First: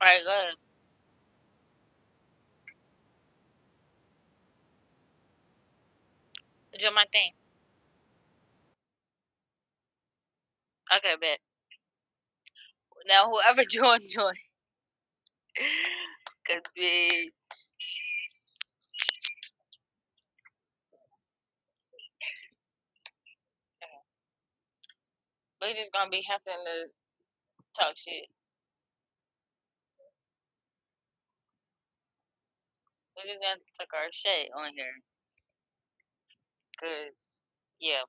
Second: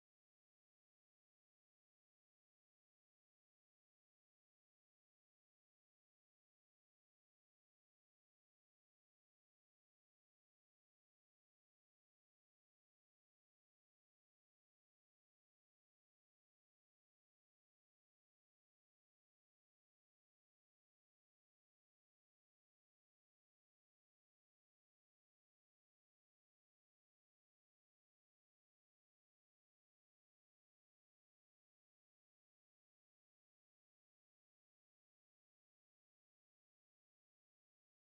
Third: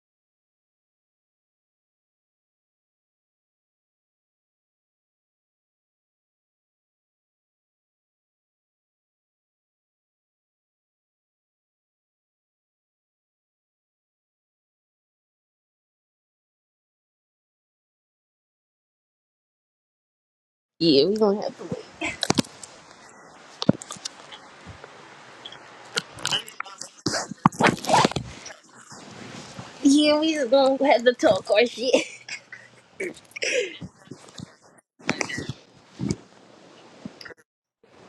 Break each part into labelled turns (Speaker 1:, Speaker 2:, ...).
Speaker 1: Alright, go ahead. Do my thing. Okay, bet. Now whoever join, join. Cause bitch,
Speaker 2: Yeah, we gonna have to wait.
Speaker 1: we just gonna be having to talk shit.
Speaker 2: Yeah, we just gonna have to talk our shit.
Speaker 1: We just gonna talk our shit on here. Cause yeah,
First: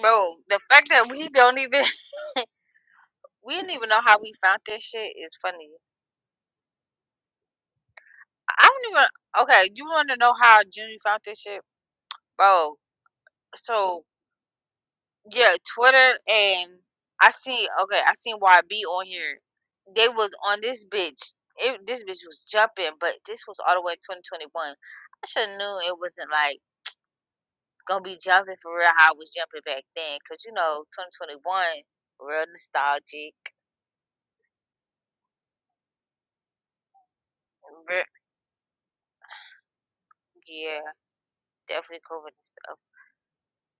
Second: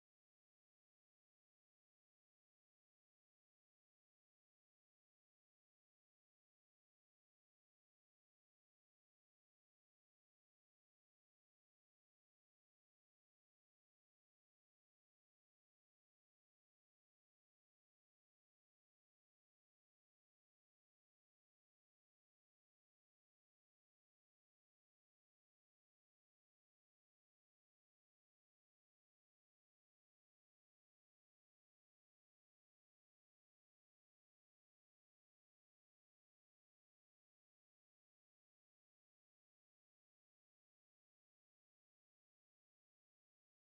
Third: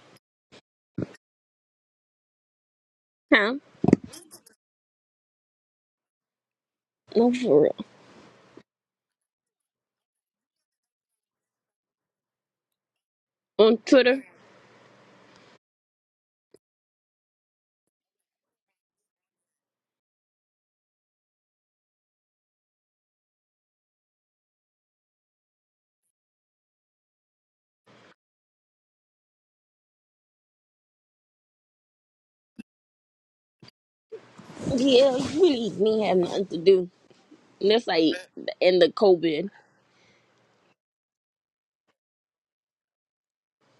Speaker 1: bro, the fact that we don't even we
Speaker 2: Huh?
Speaker 1: didn't even know how we found this shit is funny.
Speaker 2: No, for real.
Speaker 1: I I don't even. Okay, you want to know how Junior found this shit, bro?
Speaker 2: On
Speaker 1: So
Speaker 2: Twitter.
Speaker 1: Yeah, Twitter and I seen okay, I seen YB on here. They was on this bitch. It, this bitch was jumping, but this was all the way in 2021. I should have knew it wasn't like gonna be jumping for real how I was jumping back then, cause you know 2021 real nostalgic.
Speaker 2: Yeah, you really didn't have nothing to do. And that's
Speaker 1: Re
Speaker 2: like the end of COVID.
Speaker 1: yeah, definitely COVID and stuff.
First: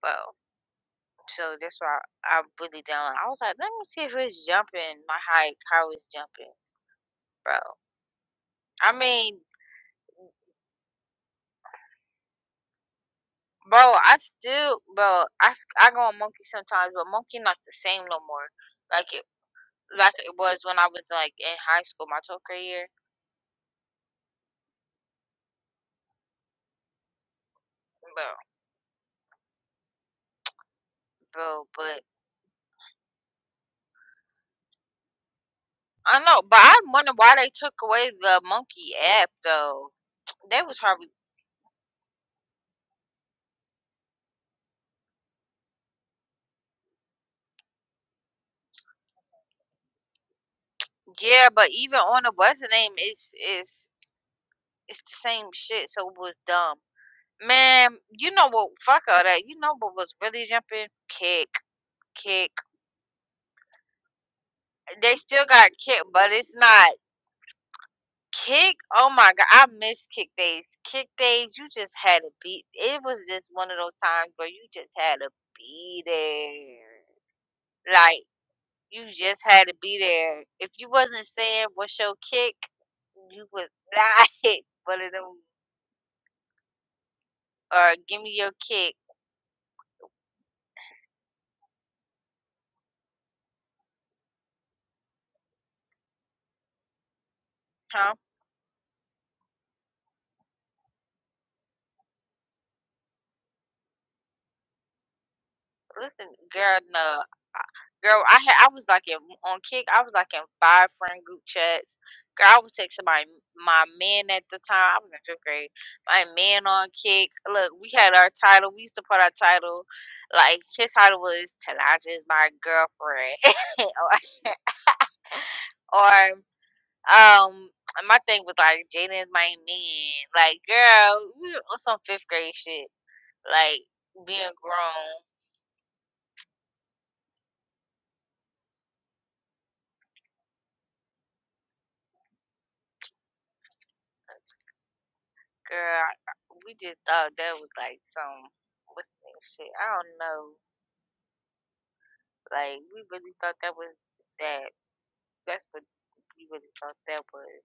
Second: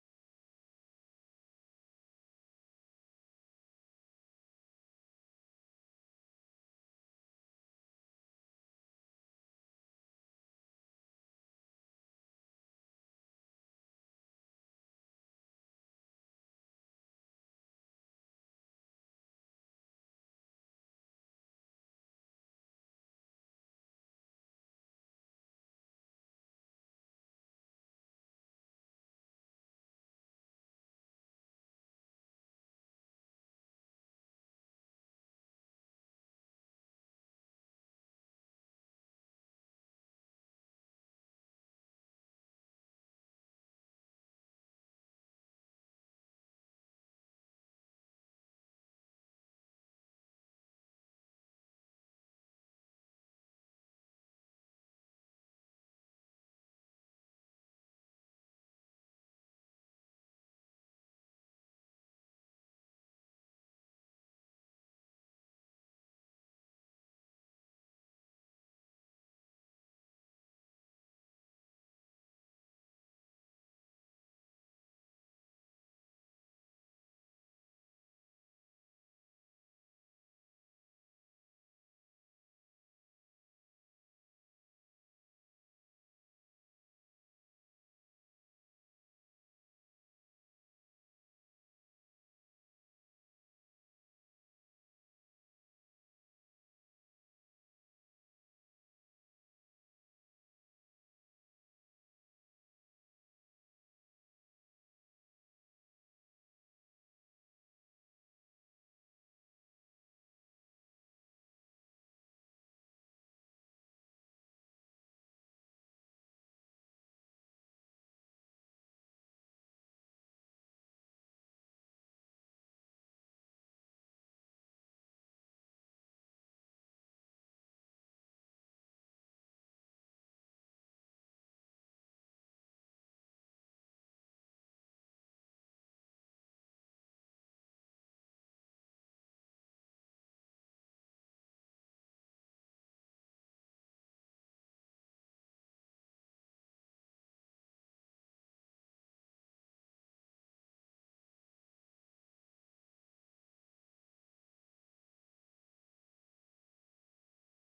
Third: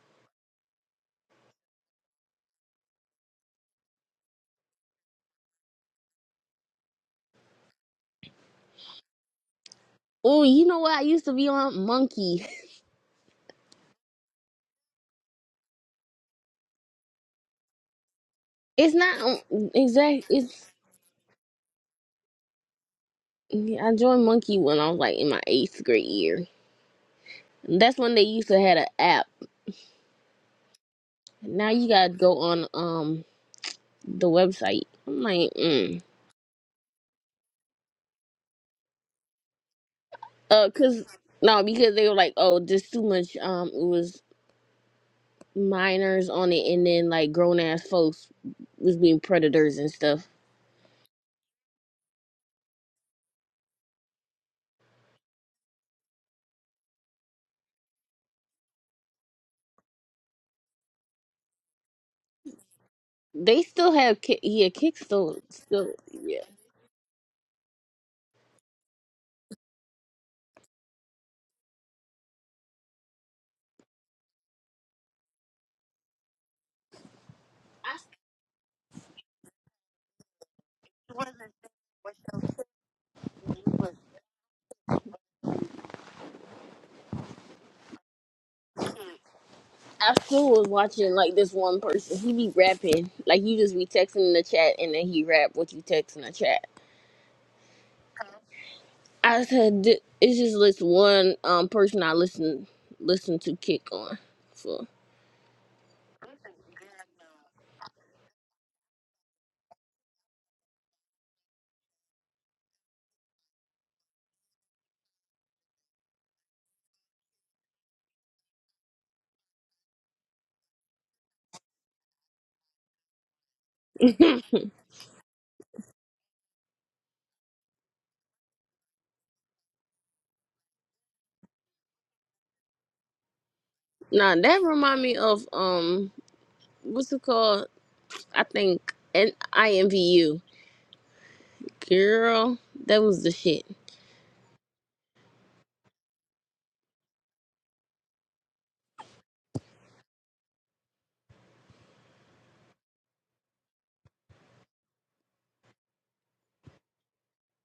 Speaker 1: Well, so that's why I, really down. I was like, let me see if it's jumping my height, how it's jumping, bro. I mean,
Speaker 2: Oh, you know what? I used to be on Monkey.
Speaker 1: Bro, I still, bro, I, s- I go on Monkey sometimes, but Monkey not the same no more.
Speaker 2: It's
Speaker 1: Like
Speaker 2: not
Speaker 1: it,
Speaker 2: on-
Speaker 1: like
Speaker 2: exact.
Speaker 1: it was
Speaker 2: It's
Speaker 1: when I was like in high school, my 12th grade year,
Speaker 2: yeah, I joined Monkey when I was like in my eighth grade year. That's when they
Speaker 1: bro,
Speaker 2: used to have an app.
Speaker 1: bro.
Speaker 2: Now you
Speaker 1: But
Speaker 2: gotta go on um the website. I'm like, mm.
Speaker 1: I know, but I wonder why they took away the Monkey app though. They
Speaker 2: uh,
Speaker 1: was
Speaker 2: cause
Speaker 1: probably
Speaker 2: no, because they were like, oh, there's too much. Um, it was minors on it and then like grown ass folks was being predators and stuff.
Speaker 1: yeah, but even on the what's the name, it's it's it's the same shit. So it was dumb, man. You know what? Fuck all that. You know what was really jumping? Kick, kick.
Speaker 2: They still have ki- yeah, Kick
Speaker 1: They
Speaker 2: still
Speaker 1: still got
Speaker 2: still
Speaker 1: kick, but
Speaker 2: yeah.
Speaker 1: it's not. Kick, oh my god, I miss kick days. Kick days, you just had to beat. It was just one of those times where you just had to be there.
Speaker 2: I,
Speaker 1: Like you just had to be there. If you wasn't saying what's your kick, you was not one of them. Or give me your kick,
Speaker 2: I still was watching like this one person. He be rapping like you just be texting in the chat and then he rap what you text in the chat.
Speaker 1: huh?
Speaker 2: I said "Th- it's just this one um person I listen listen to Kick on for.
Speaker 1: Listen, girl, no, girl, I had, I was like in on kick. I was like in five friend group chats. Girl, I was texting my my man at the time. I was in fifth grade. My man on kick. Look, we had our title. We used to put our title, like his title was "Tanaja is my girlfriend," or or um, my thing was like "Jaden is my man." Like, girl, we were on some fifth grade shit. Like
Speaker 2: Now
Speaker 1: being
Speaker 2: that remind
Speaker 1: grown.
Speaker 2: me of um what's it called? I think N I M V U girl. That was the shit.
Speaker 1: Girl, we just thought that was like some what's that shit? I don't know. Like we really thought that was that. That's what we really thought that was.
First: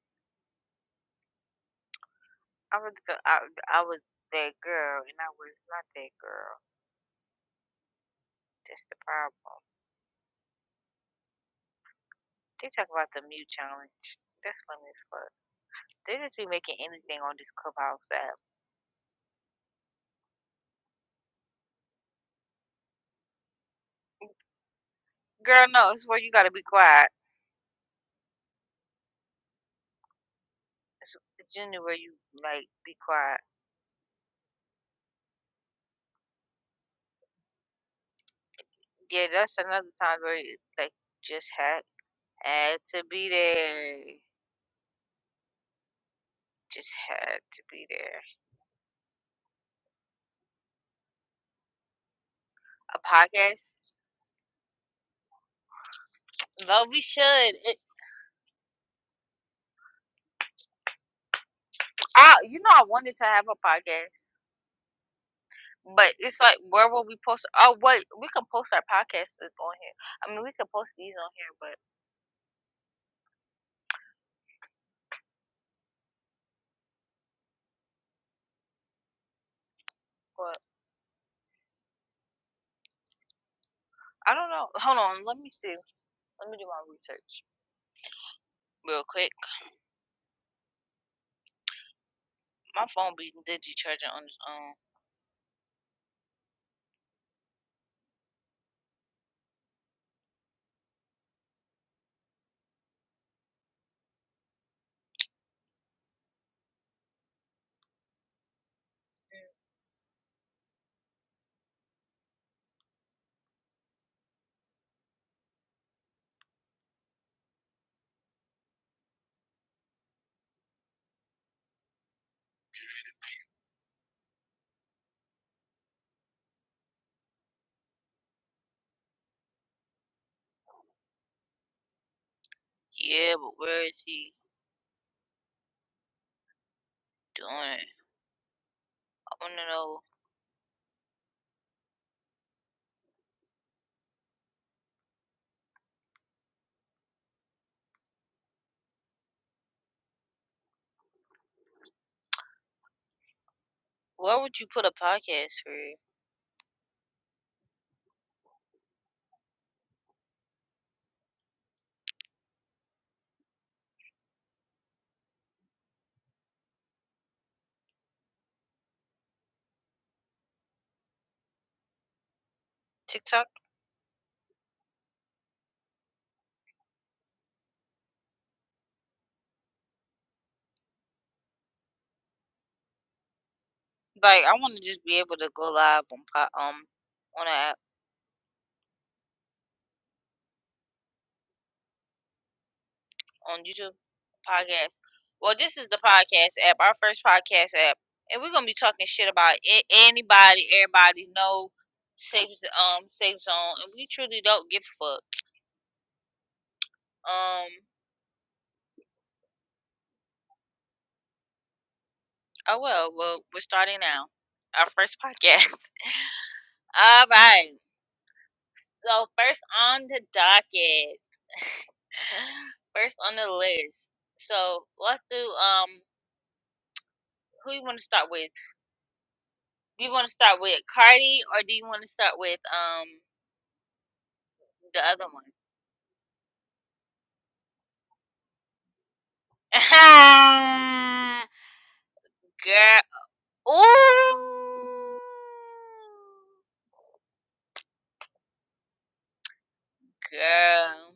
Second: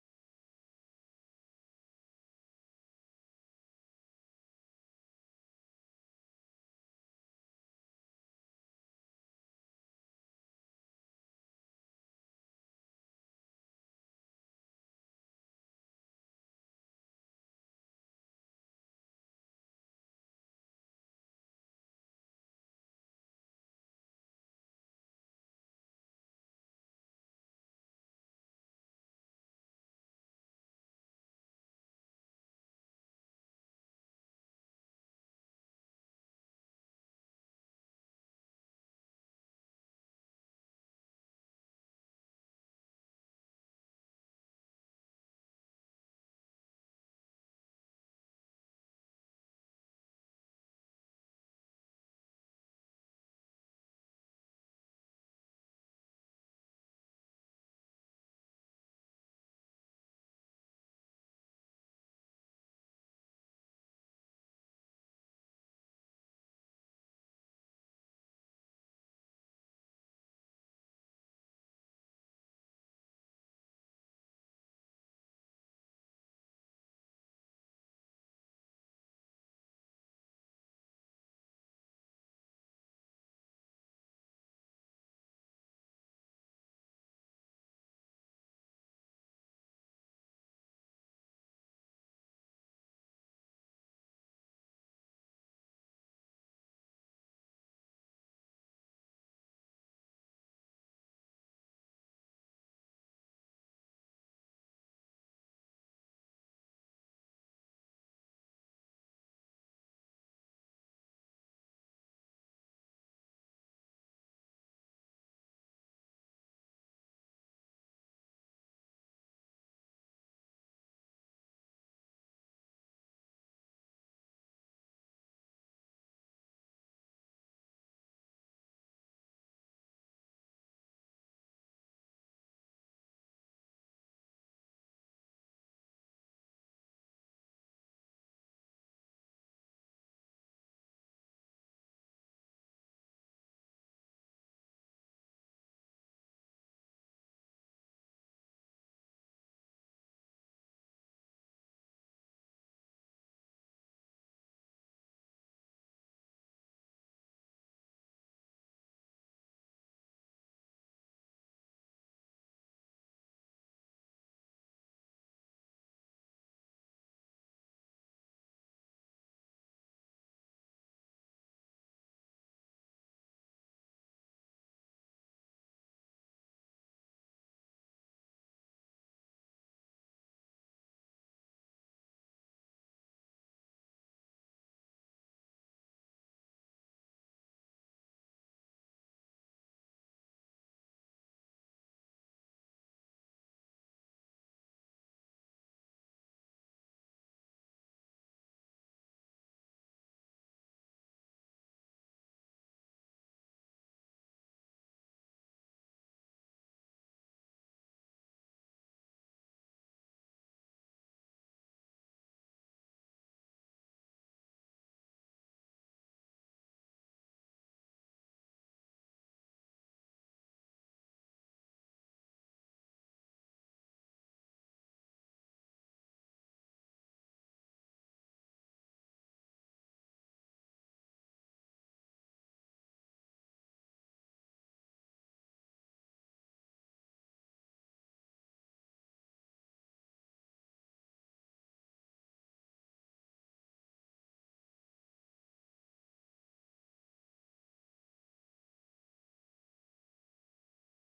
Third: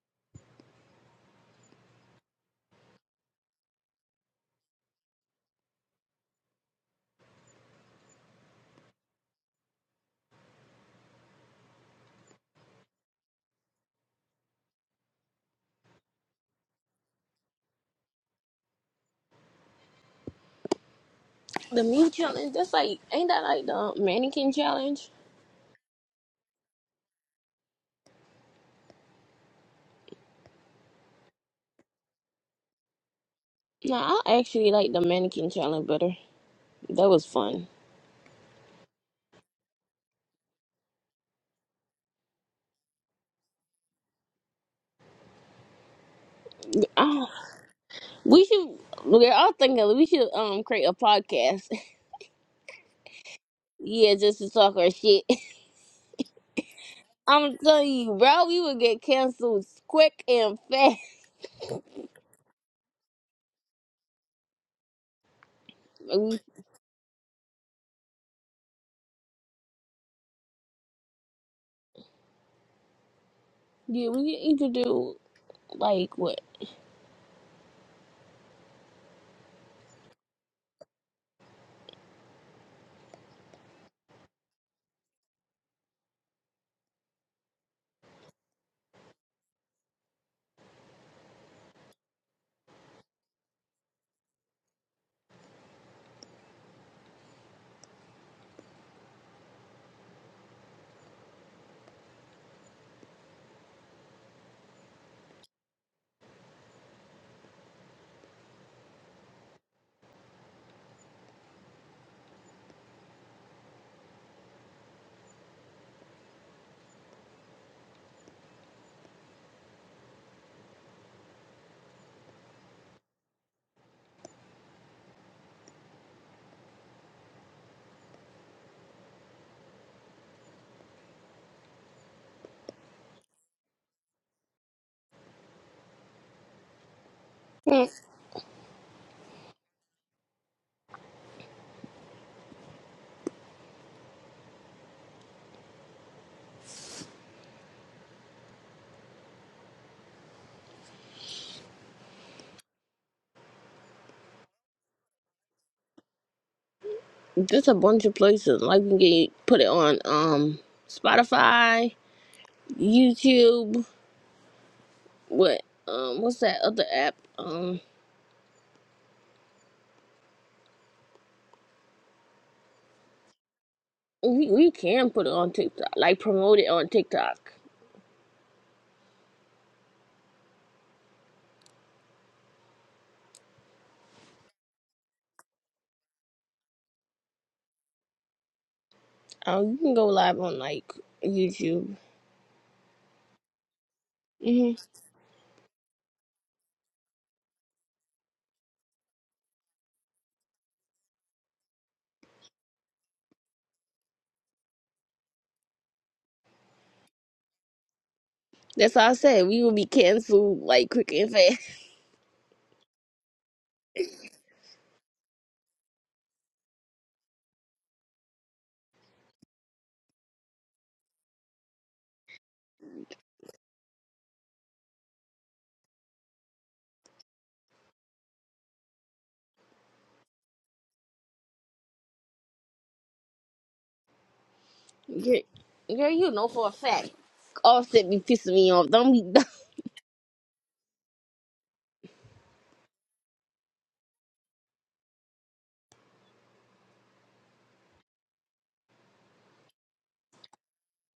Speaker 1: I was the, I, I was that girl, and I was not that girl. That's the problem. They talk about the mute challenge. That's funny as fuck. They just be making anything on this clubhouse app.
Speaker 2: The me challenge, that's like, ain't that like the mannequin challenge?
Speaker 1: Girl, no, it's where you gotta be quiet. It's generally where you like be quiet.
Speaker 2: No, I actually like the mannequin challenge better. That was fun.
Speaker 1: Yeah, that's another time where you, like just hack. Had to be there. Just
Speaker 2: Oh,
Speaker 1: had to be there.
Speaker 2: we should, we're all thinking we should um create a podcast.
Speaker 1: A podcast?
Speaker 2: yeah, just to talk our shit.
Speaker 1: Well, we should.
Speaker 2: I'm
Speaker 1: It,
Speaker 2: telling you, bro, we would get canceled quick and fast.
Speaker 1: I, you know, I wanted to have a podcast, but
Speaker 2: Like,
Speaker 1: it's like, where will we post? Oh, wait, we can post our podcast is on here. I mean, we can post these on here, but,
Speaker 2: we, yeah, we could to do like what?
Speaker 1: but I don't know. Hold on, let me see. Let me do my research real quick. My phone be digi charging on its own. Yeah, but where is he doing?
Speaker 2: Hmm,
Speaker 1: it? I want to know. Where would you put a podcast for?
Speaker 2: Just a bunch of places. Like we can get, put it on um Spotify, YouTube, what? Um, what's that other app? um?
Speaker 1: TikTok?
Speaker 2: We we can put it on TikTok, like promote it on TikTok.
Speaker 1: Like, I wanna just be able to go live on po um, on a app
Speaker 2: Um, you can go live on like YouTube.
Speaker 1: on YouTube
Speaker 2: hmm
Speaker 1: podcast. Well, this is the podcast app, our first podcast app, and we're gonna be talking shit about a anybody, everybody, no safe z um, safe zone, and we truly don't give a fuck. Um,
Speaker 2: That's all I said. We will be canceled like quick and fast.
Speaker 1: oh well, well, we're starting now. Our first podcast. All right. So first on the docket, first on the list. So let's do um, who you want to start with? Do you want to start with Cardi or do you want to start with um the other
Speaker 2: Girl,
Speaker 1: one?
Speaker 2: girl, you know for a fact. Offset be pissing me off. Don't be
Speaker 1: girl, ooh, girl.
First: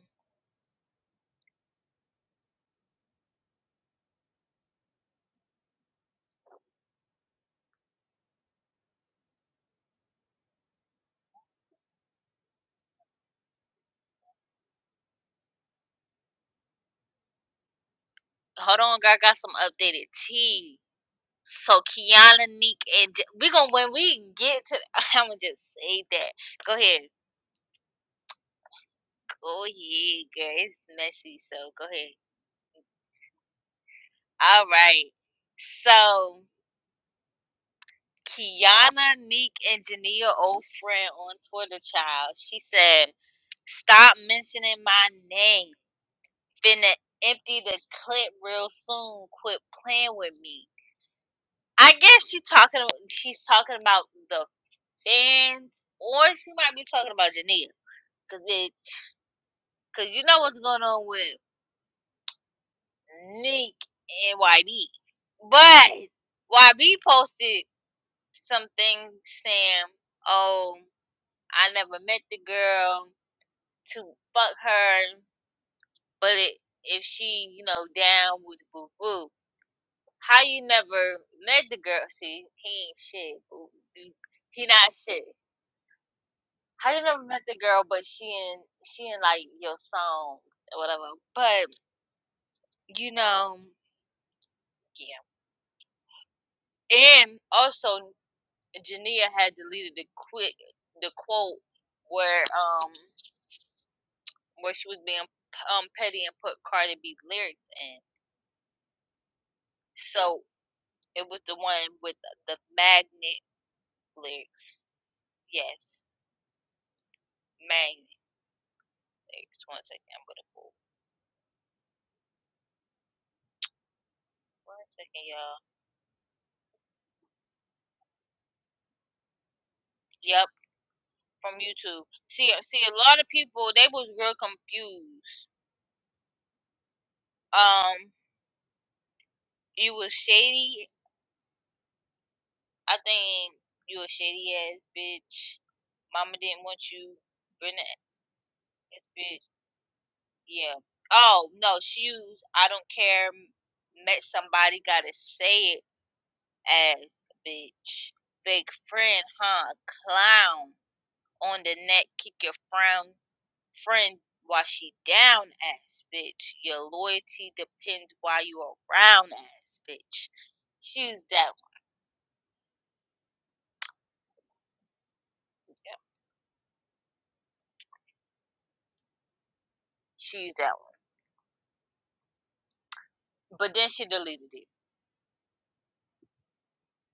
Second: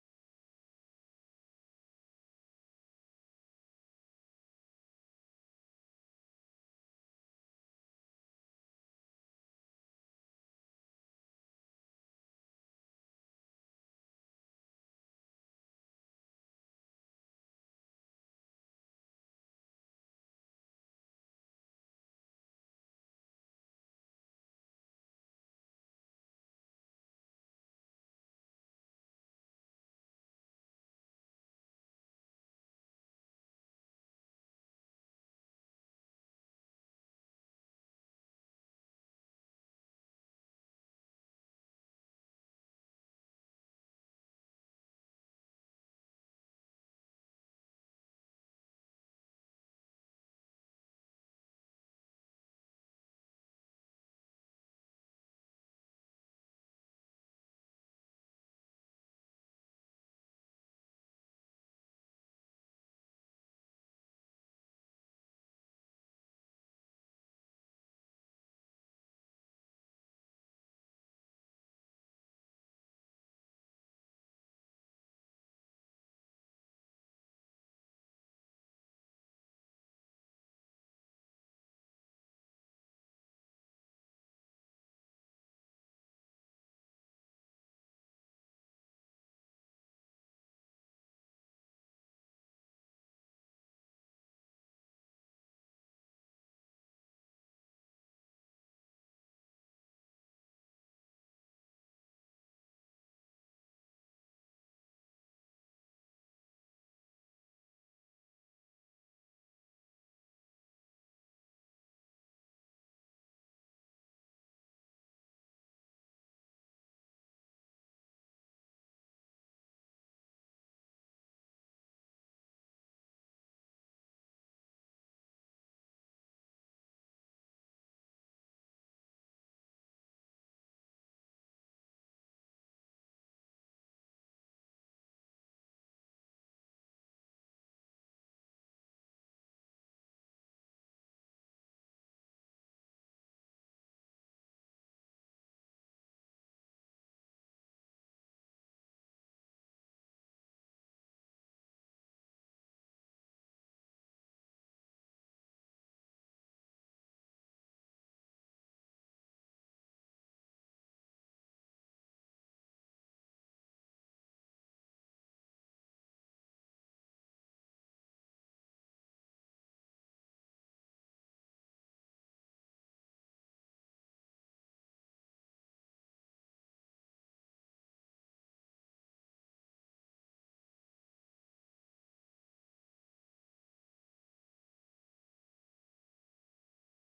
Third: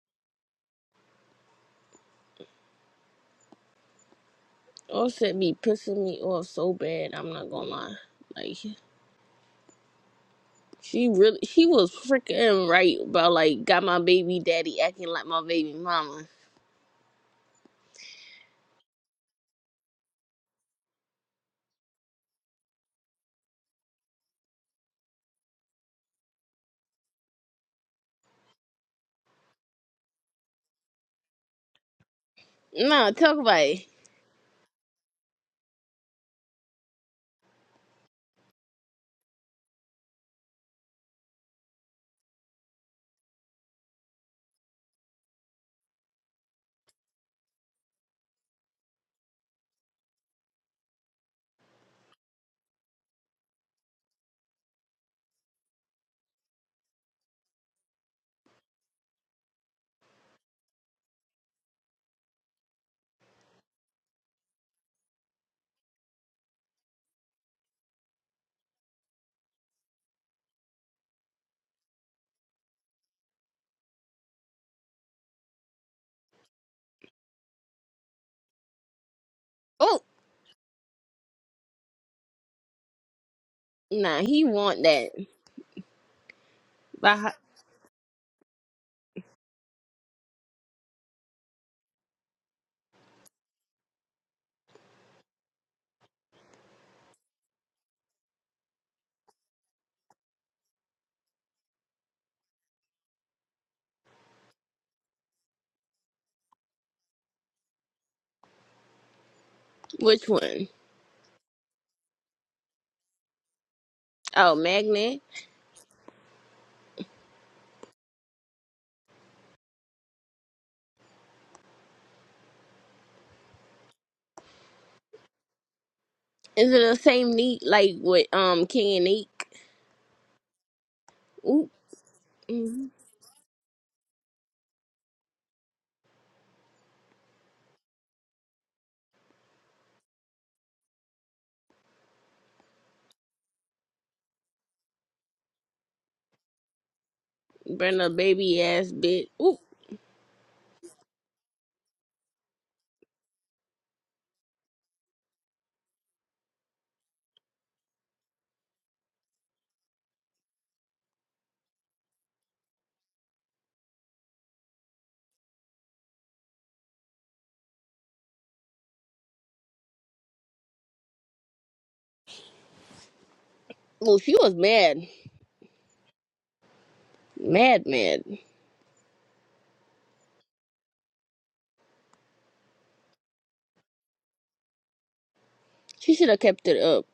Speaker 2: Offset be pissing me off so bad. I'm not gonna lie. Like she really, she was freaking right about like got my baby daddy acting like my baby mama.
Speaker 1: Hold on, girl. I got some updated tea. So Kiana, Neek, and J- we gonna when we get to. I'm gonna just say that. Go ahead, go ahead, girl. It's messy, so go ahead.
Speaker 2: Nah, talk about it.
Speaker 1: All right. So. Kiana Neek Engineer, old friend on Twitter, child. She said, "Stop mentioning my name. Finna empty the clip real soon. Quit playing with me." I guess she talking. She's talking about the fans, or she might be talking about Jania, cause it, cause you know what's going on with Neek and YB. But YB posted something saying, "Oh, I never met the girl." to fuck her, but it, if she, you know, down with boo boo,
Speaker 2: Oh,
Speaker 1: how you never met the girl? See, he ain't shit. Boo. He
Speaker 2: nah, he
Speaker 1: he
Speaker 2: want
Speaker 1: not
Speaker 2: that.
Speaker 1: shit. How you never
Speaker 2: By,
Speaker 1: met the girl, but she in she in like your song or whatever. But you know, yeah. And also, Jania had deleted the quit the quote where um where she was being um petty and put Cardi B lyrics in.
Speaker 2: which
Speaker 1: So
Speaker 2: one?
Speaker 1: It was the one with the magnet
Speaker 2: Oh,
Speaker 1: lyrics.
Speaker 2: Magnet.
Speaker 1: Yes, magnet lyrics. One second, I'm gonna pull. One second, y'all.
Speaker 2: Is it the same neat like with um King and Neek?
Speaker 1: Yep, from
Speaker 2: Oop.
Speaker 1: YouTube. See, see, a
Speaker 2: Mm-hmm.
Speaker 1: lot of people they was real confused. Um, you was shady. I think you a shady ass bitch. Mama didn't want you. Brenda
Speaker 2: Brenda baby ass
Speaker 1: ass
Speaker 2: bitch.
Speaker 1: bitch.
Speaker 2: Oop.
Speaker 1: Yeah. Oh no, she used. I don't care. Met somebody. Gotta say it ass bitch. Fake friend, huh? Clown on the neck, kick your frown friend while she down ass bitch. Your loyalty depends while you around ass bitch. She's that one.
Speaker 2: Well, she was mad.
Speaker 1: Yeah.
Speaker 2: Mad mad.
Speaker 1: She's that one. But then she deleted it.
Speaker 2: She should have kept it up.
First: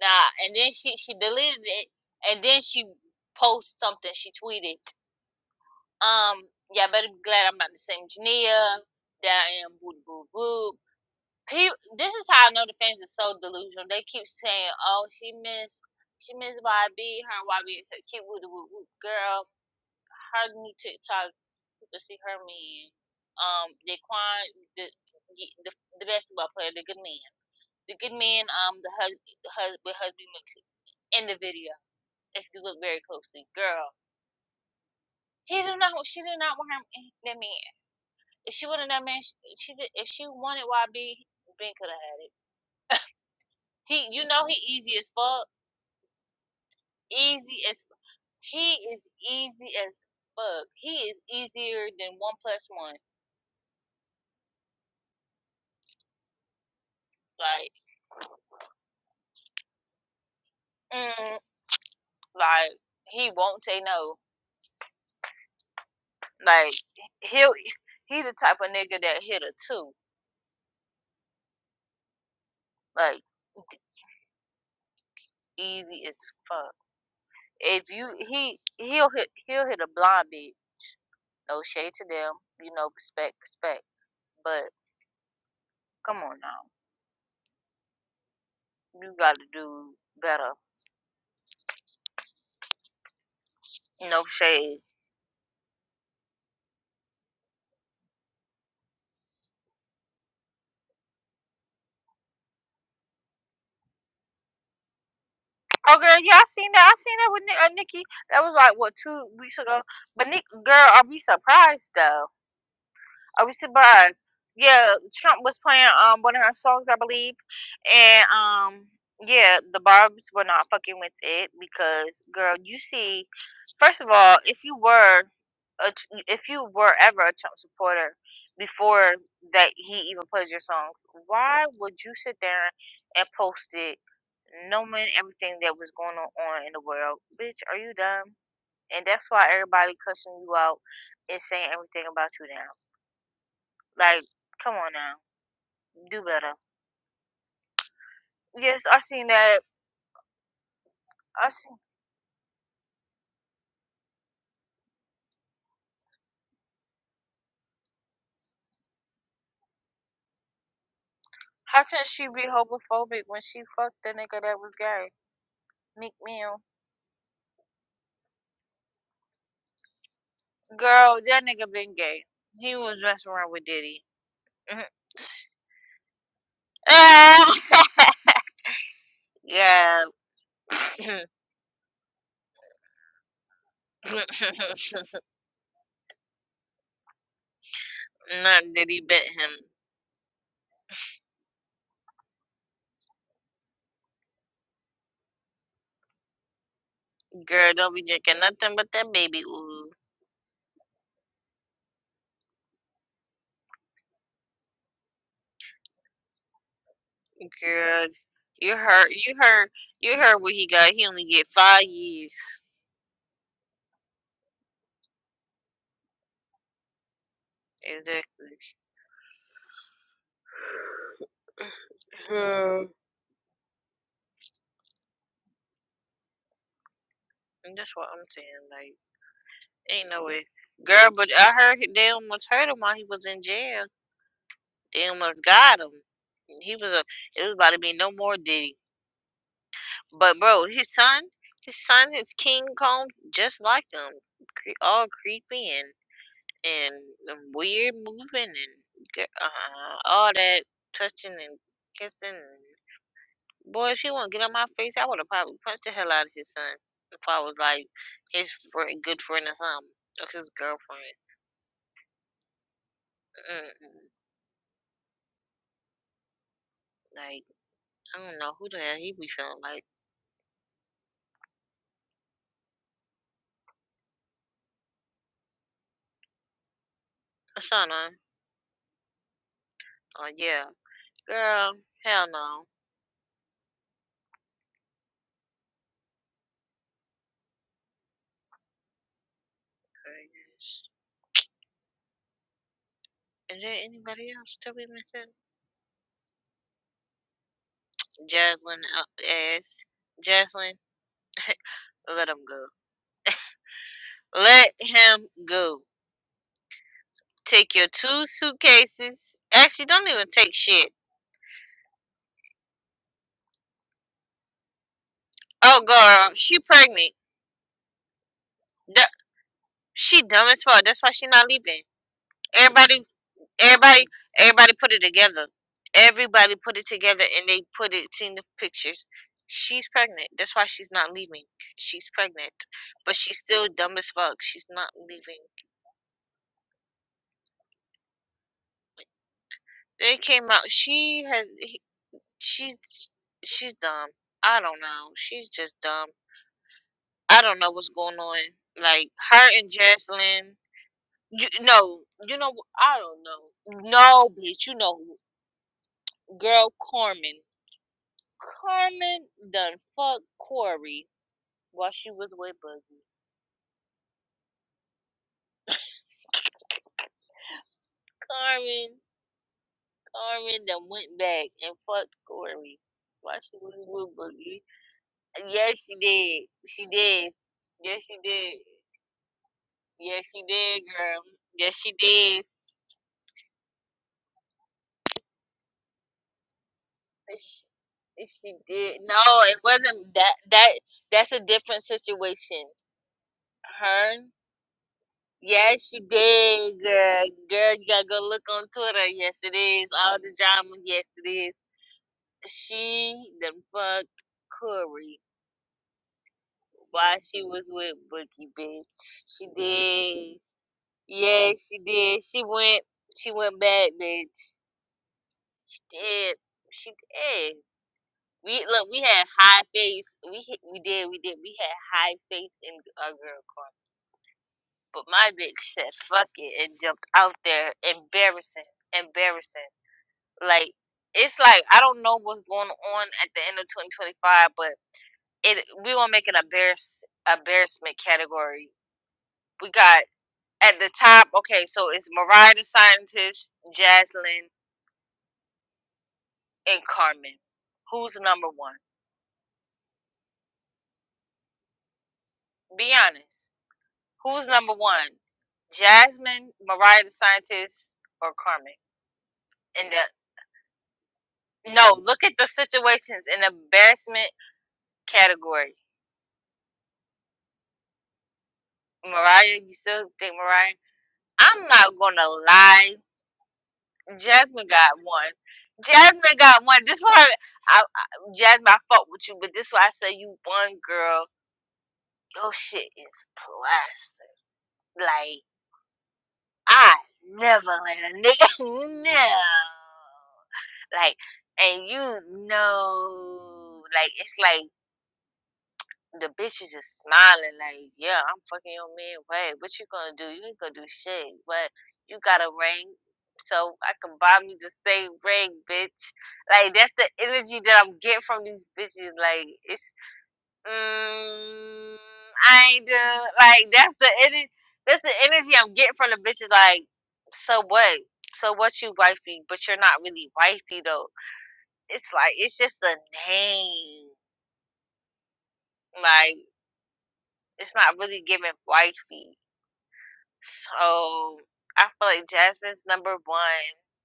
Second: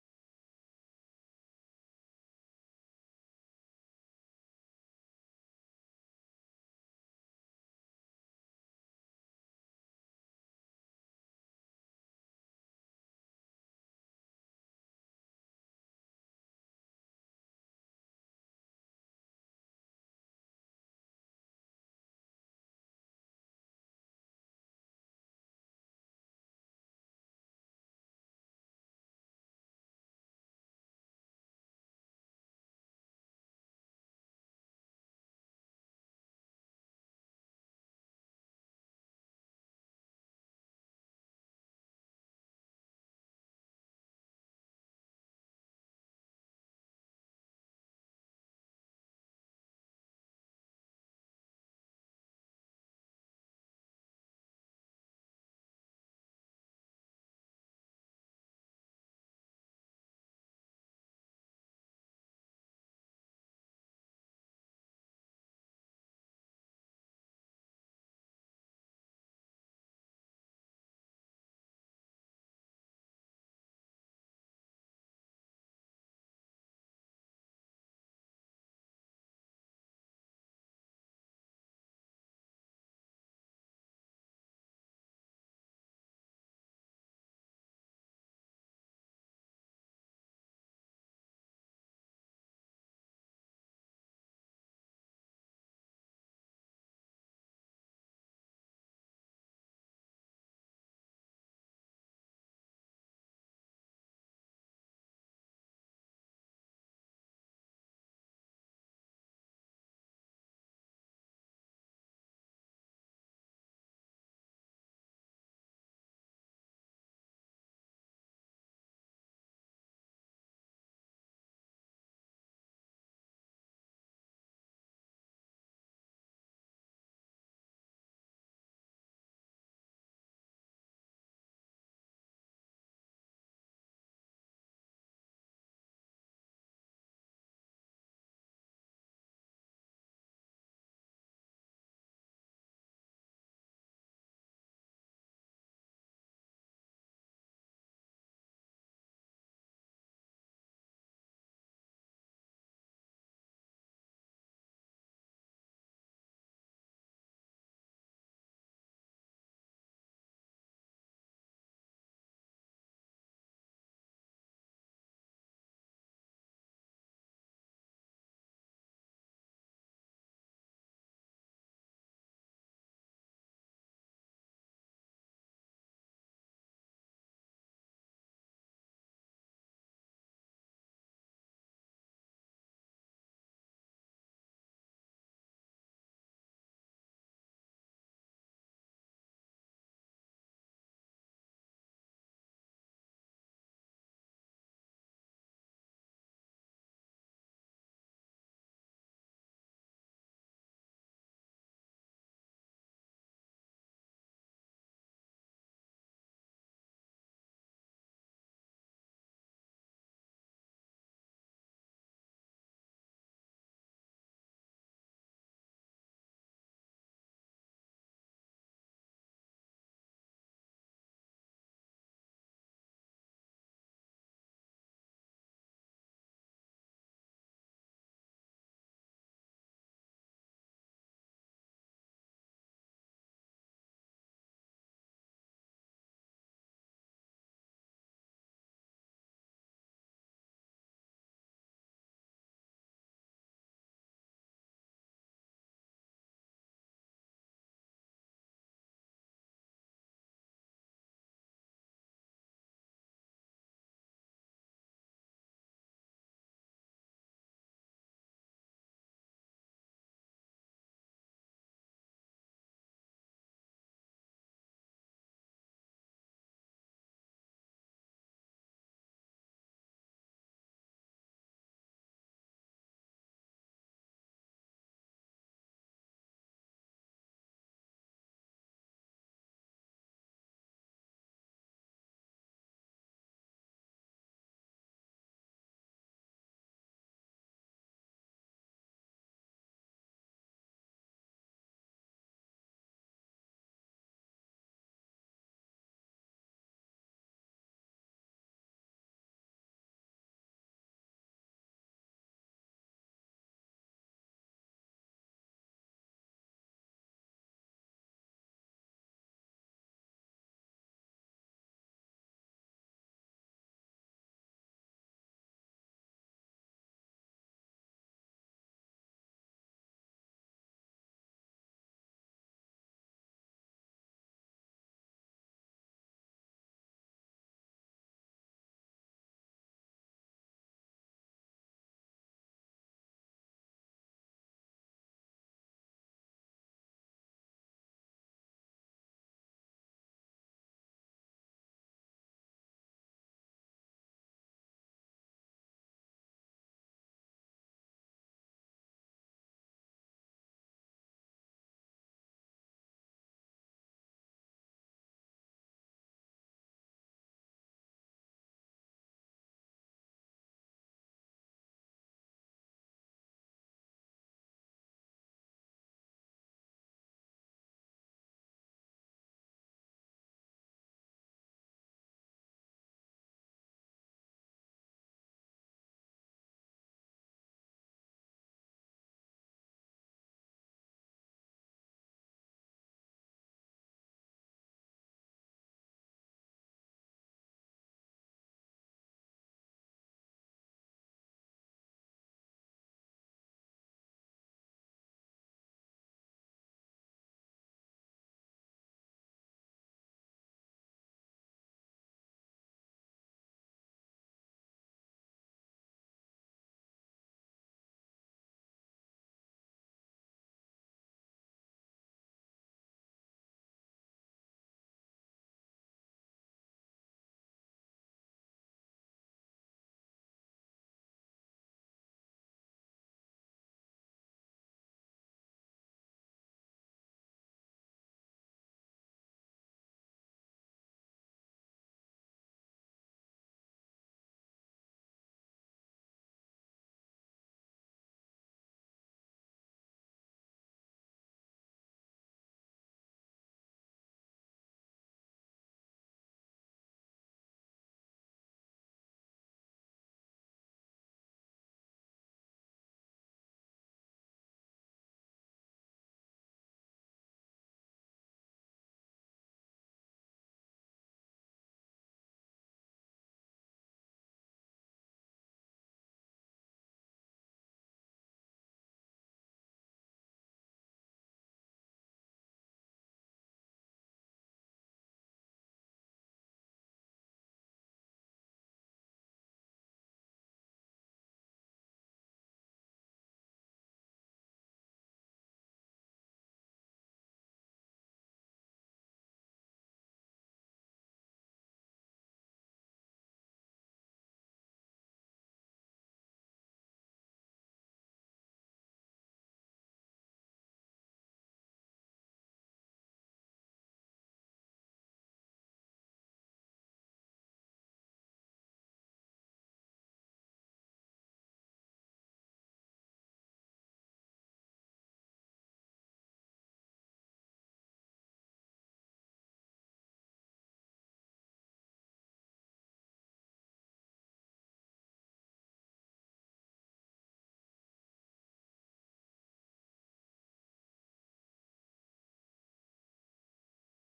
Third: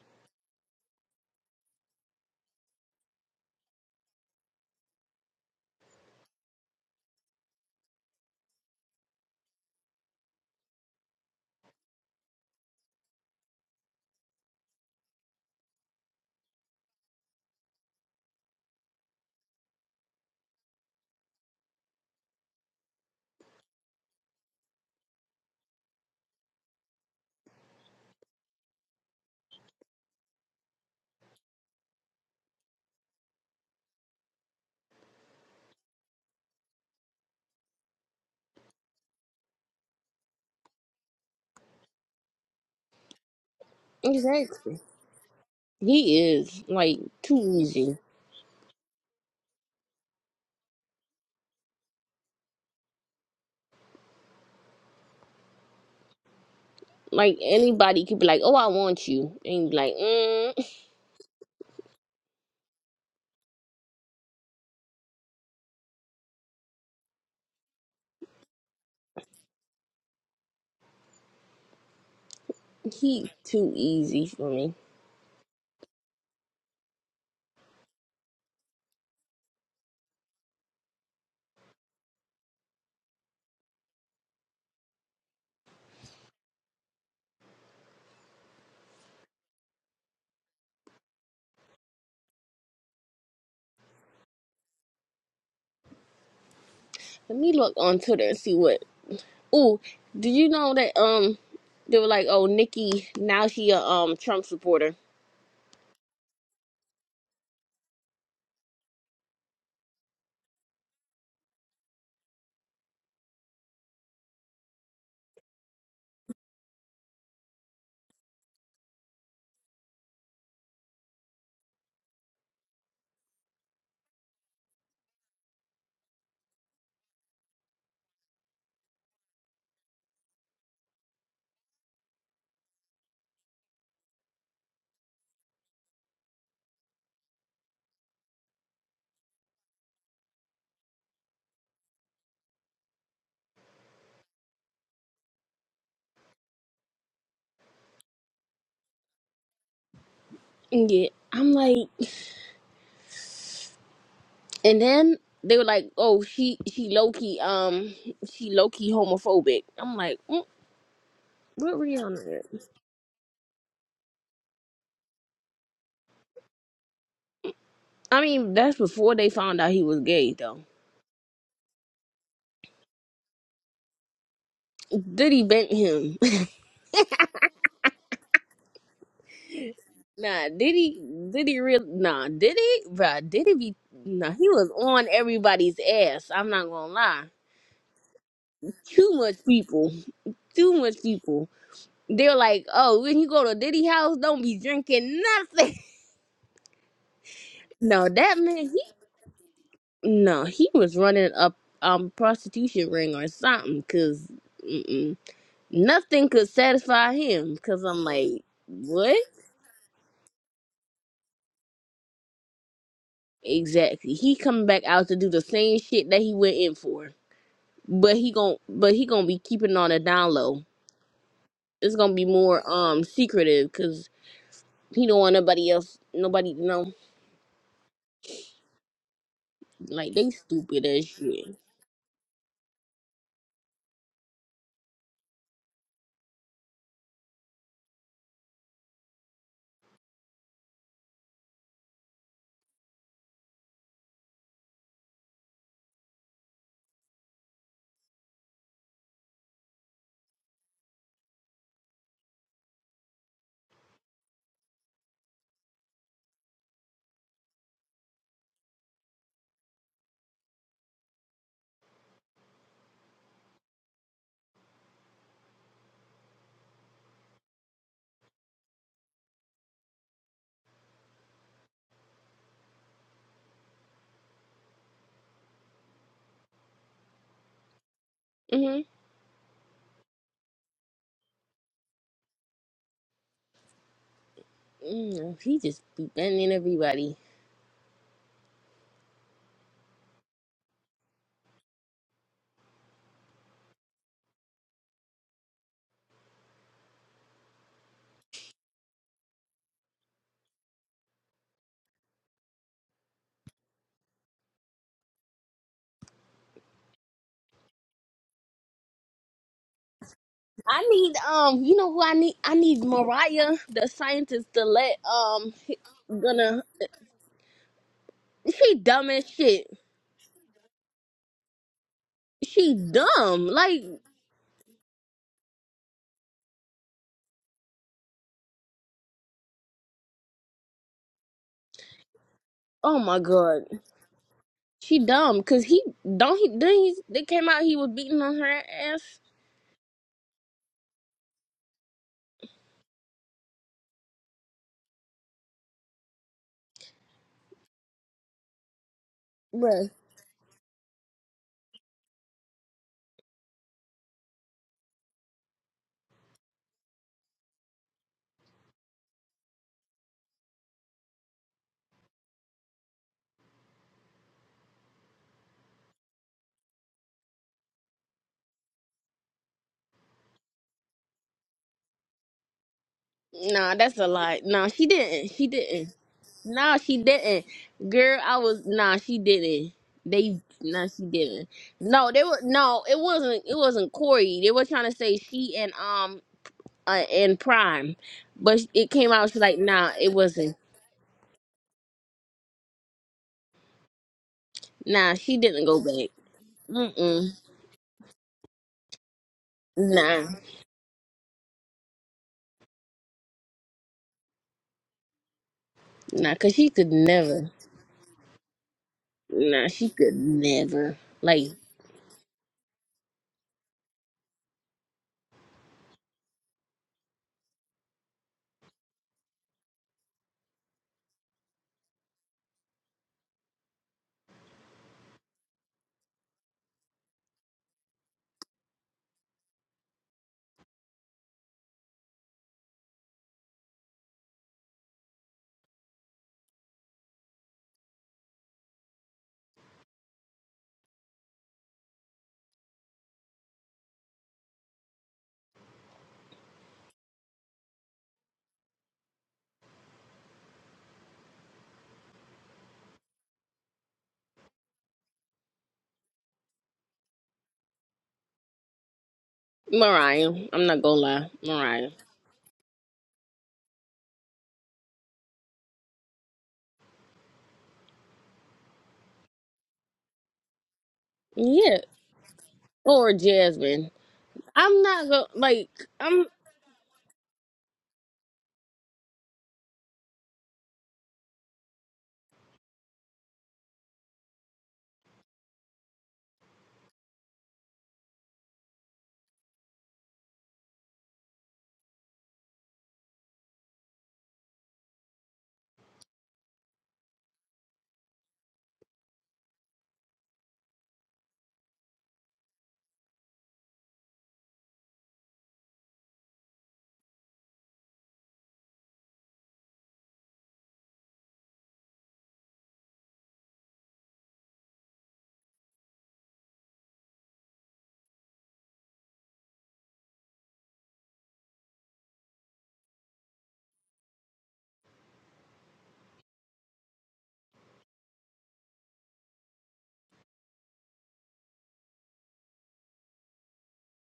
Speaker 1: Nah, and then she she deleted it, and then she posted something. She tweeted, um, yeah, I better be glad I'm not the same Jania that I am. Boo boo boo. He, this is how I know the fans are so delusional. They keep saying, "Oh, she missed, she missed YB. Her and YB is a cute woo woo woo girl. Her new TikTok, you can see her man. Um, Daquan, the the the, the basketball player, the good man, the good man. Um, the husband, the husband, husband in the video. If you look very closely, girl, he did not. She did not want her that man. If she wanted that man, she, she did, if she wanted YB, Ben could have had it. He, you know, he
Speaker 2: Exactly.
Speaker 1: easy as fuck
Speaker 2: He is like too
Speaker 1: Easy as
Speaker 2: easy.
Speaker 1: he is easy as fuck. He is easier than one plus one.
Speaker 2: Like
Speaker 1: Like,
Speaker 2: anybody could be like, Oh, I want you and be like, mm,
Speaker 1: mm, like he won't say no. Like he'll he the type of nigga that hit a two. Like
Speaker 2: he too easy for me.
Speaker 1: easy as fuck. If you he he'll hit he'll hit a blind beat. No shade to them. You know, respect, respect. But come on now, you got to do better. No shade
Speaker 2: Let me look on Twitter and see what Ooh, did you know that um they were like, Oh, Nikki, now she a um Trump supporter.
Speaker 1: Oh, girl, yeah, I seen that. I seen that with Nick, uh, Nikki. That was like what two weeks ago. But Nick, girl, are we surprised though? Are we surprised? Yeah, Trump was playing um one of her songs, I believe, and um yeah, the Barb's were not fucking with it because girl, you see, first of all, if you were a, tr- if you were ever a Trump supporter before that he even plays your song, why would you sit there and post it knowing everything that was going on, on in the world. Bitch, are you dumb? And that's why everybody cussing you out and saying everything about you now. Like, come on now, do better. Yes, I seen that.
Speaker 2: Yeah.
Speaker 1: I
Speaker 2: I'm
Speaker 1: seen.
Speaker 2: like And then they were like, "Oh, she she low key um she low key homophobic." I'm like, mm, "What
Speaker 1: How can she
Speaker 2: Rihanna?"
Speaker 1: be
Speaker 2: At?
Speaker 1: homophobic when she fucked the nigga that was gay? Meek Mill.
Speaker 2: I mean, that's before they found out he was gay, though.
Speaker 1: Girl, that nigga been gay. He was messing around with Diddy. Mm-hmm.
Speaker 2: Diddy bent him.
Speaker 1: yeah.
Speaker 2: nah, Diddy Diddy real nah Diddy bruh, Diddy be nah he was on everybody's ass. I'm not gonna lie.
Speaker 1: Not Diddy
Speaker 2: Too
Speaker 1: bit
Speaker 2: much
Speaker 1: him.
Speaker 2: people. Too much people. They're like, "Oh, when you go to Diddy house, don't be drinking nothing."
Speaker 1: Girl, don't be
Speaker 2: no, that
Speaker 1: drinking
Speaker 2: man, he
Speaker 1: nothing but that baby ooze.
Speaker 2: No, he was running a um prostitution ring or something, cause mm-mm, nothing could satisfy him. Cause I'm
Speaker 1: Girl,
Speaker 2: like,
Speaker 1: you heard,
Speaker 2: what
Speaker 1: you heard, you heard what he got. He only get five years.
Speaker 2: exactly? He coming back out to do the same shit that he went in for, but
Speaker 1: Exactly.
Speaker 2: he gon' but he gonna be keeping on a down low. It's gonna be more
Speaker 1: Hmm.
Speaker 2: um secretive, cause he don't want nobody else, nobody to know.
Speaker 1: And that's what I'm saying. Like, ain't
Speaker 2: Like
Speaker 1: no
Speaker 2: they
Speaker 1: way,
Speaker 2: stupid as
Speaker 1: girl. But I
Speaker 2: shit.
Speaker 1: heard he- they almost hurt him while he was in jail. They almost got him. And He was a. It was about to be no more Diddy. But bro, his son, his son is King Kong, just like him. Cre- all creepy and them weird moving and g- uh, all that touching and kissing. And boy, if she wouldn't get on my face, I would have probably punched the hell out of his son if I was like his friend, good friend or something, or his girlfriend. Mm-mm. Like I don't know who the hell he be feeling like. Asana.
Speaker 2: Mhm.
Speaker 1: Oh yeah, girl. Hell no.
Speaker 2: Mm, he just be bending everybody.
Speaker 1: Goodness. Is there anybody else that we missing? Jaslyn uh, ass. Jaslyn, let him go. Let him go. Take your two suitcases. Actually, don't even take
Speaker 2: I
Speaker 1: shit.
Speaker 2: need um, you know who I need? I need Mariah, the scientist, to let um, he-
Speaker 1: Oh, girl, she
Speaker 2: gonna
Speaker 1: pregnant.
Speaker 2: she dumb
Speaker 1: Du-
Speaker 2: as shit.
Speaker 1: she dumb as fuck. That's why she not leaving.
Speaker 2: She
Speaker 1: Everybody,
Speaker 2: dumb. Like
Speaker 1: everybody, everybody put it together. Everybody put it together, and they put it in the pictures. She's pregnant. That's why she's not leaving. She's pregnant,
Speaker 2: oh
Speaker 1: but
Speaker 2: my
Speaker 1: she's
Speaker 2: god,
Speaker 1: still dumb as fuck. She's not
Speaker 2: she
Speaker 1: leaving.
Speaker 2: dumb. Cause he don't he then he they came out he was beating on her ass.
Speaker 1: They came out. She has. he- She's. She's dumb. I don't know. She's just dumb. I don't know what's going on. Like her and
Speaker 2: Bruh.
Speaker 1: Jaslyn, you no, you know wh- I don't know. No, bitch, you know who- girl Carmen. Carmen done fucked Corey while she was with Boogie. Carmen, Carmen done went back and fucked Corey while she was
Speaker 2: Nah, that's a
Speaker 1: with
Speaker 2: lie.
Speaker 1: Boogie.
Speaker 2: Nah, she didn't. She
Speaker 1: Yes,
Speaker 2: didn't.
Speaker 1: she did.
Speaker 2: Nah,
Speaker 1: She
Speaker 2: she
Speaker 1: did.
Speaker 2: didn't.
Speaker 1: Yes, she
Speaker 2: Girl, I
Speaker 1: did.
Speaker 2: was nah, she didn't.
Speaker 1: Yes,
Speaker 2: They
Speaker 1: she did,
Speaker 2: nah, she
Speaker 1: girl.
Speaker 2: didn't.
Speaker 1: Yes, she
Speaker 2: No, they
Speaker 1: did.
Speaker 2: were no. It wasn't. It wasn't Corey. They were trying to say she and um uh, in
Speaker 1: And She,
Speaker 2: Prime,
Speaker 1: and she
Speaker 2: but it
Speaker 1: did.
Speaker 2: came
Speaker 1: No,
Speaker 2: out. She's like,
Speaker 1: it
Speaker 2: nah, it
Speaker 1: wasn't that.
Speaker 2: wasn't.
Speaker 1: That that's a different situation. Her.
Speaker 2: Nah, she didn't go
Speaker 1: Yes, she
Speaker 2: back.
Speaker 1: did, girl.
Speaker 2: Mm-mm.
Speaker 1: Girl, you gotta go look on Twitter. Yes, it is. All
Speaker 2: Nah,
Speaker 1: the drama. Yes, it is. She done fucked Corey
Speaker 2: nah, cause she could
Speaker 1: while she
Speaker 2: never.
Speaker 1: was with Bookie, bitch. She
Speaker 2: Nah, she could
Speaker 1: did.
Speaker 2: never. Like
Speaker 1: Yes, she did. She went. She went back, bitch. Yeah, she did. We look, we had high faith. We hit- we did, we did. We had high faith in our girl car. But my bitch said fuck it and jumped out there. Embarrassing, embarrassing. Like it's like I don't know what's going on at the end of 2025, but it we gonna make an embarrass embarrassment category. We got at the top. Okay, so it's Mariah the Scientist, Jaslyn, and Carmen. Who's number one? Be honest. Who's number one? Jasmine, Mariah the Scientist, or Carmen? And the
Speaker 2: Mariah, I'm not gonna lie, Mariah.
Speaker 1: no, look at the situations in the embarrassment category. Mariah, you still think Mariah? I'm
Speaker 2: Yeah,
Speaker 1: not gonna lie.
Speaker 2: or Jasmine.
Speaker 1: Jasmine
Speaker 2: I'm
Speaker 1: got
Speaker 2: not gonna
Speaker 1: one.
Speaker 2: like. I'm.
Speaker 1: Jasmine got one. This one, I, I, I- Jasmine, I fuck with you, but this why I say you one girl. Your shit is plastered. Like I never let a nigga no. Like, and you know, like it's like the bitch is just smiling, like, yeah, I'm fucking your man. What? What you gonna do? You ain't gonna do shit. What? You got a ring, so I can buy me the same ring, bitch. Like that's the energy that I'm getting from these bitches. Like it's, mm, I ain't do like that's the energy. That's the energy I'm getting from the bitches. Like, so what? So what you wifey? But you're not really wifey though it's like it's just a name. Like it's not really giving wifey. So I feel like Jasmine's number one.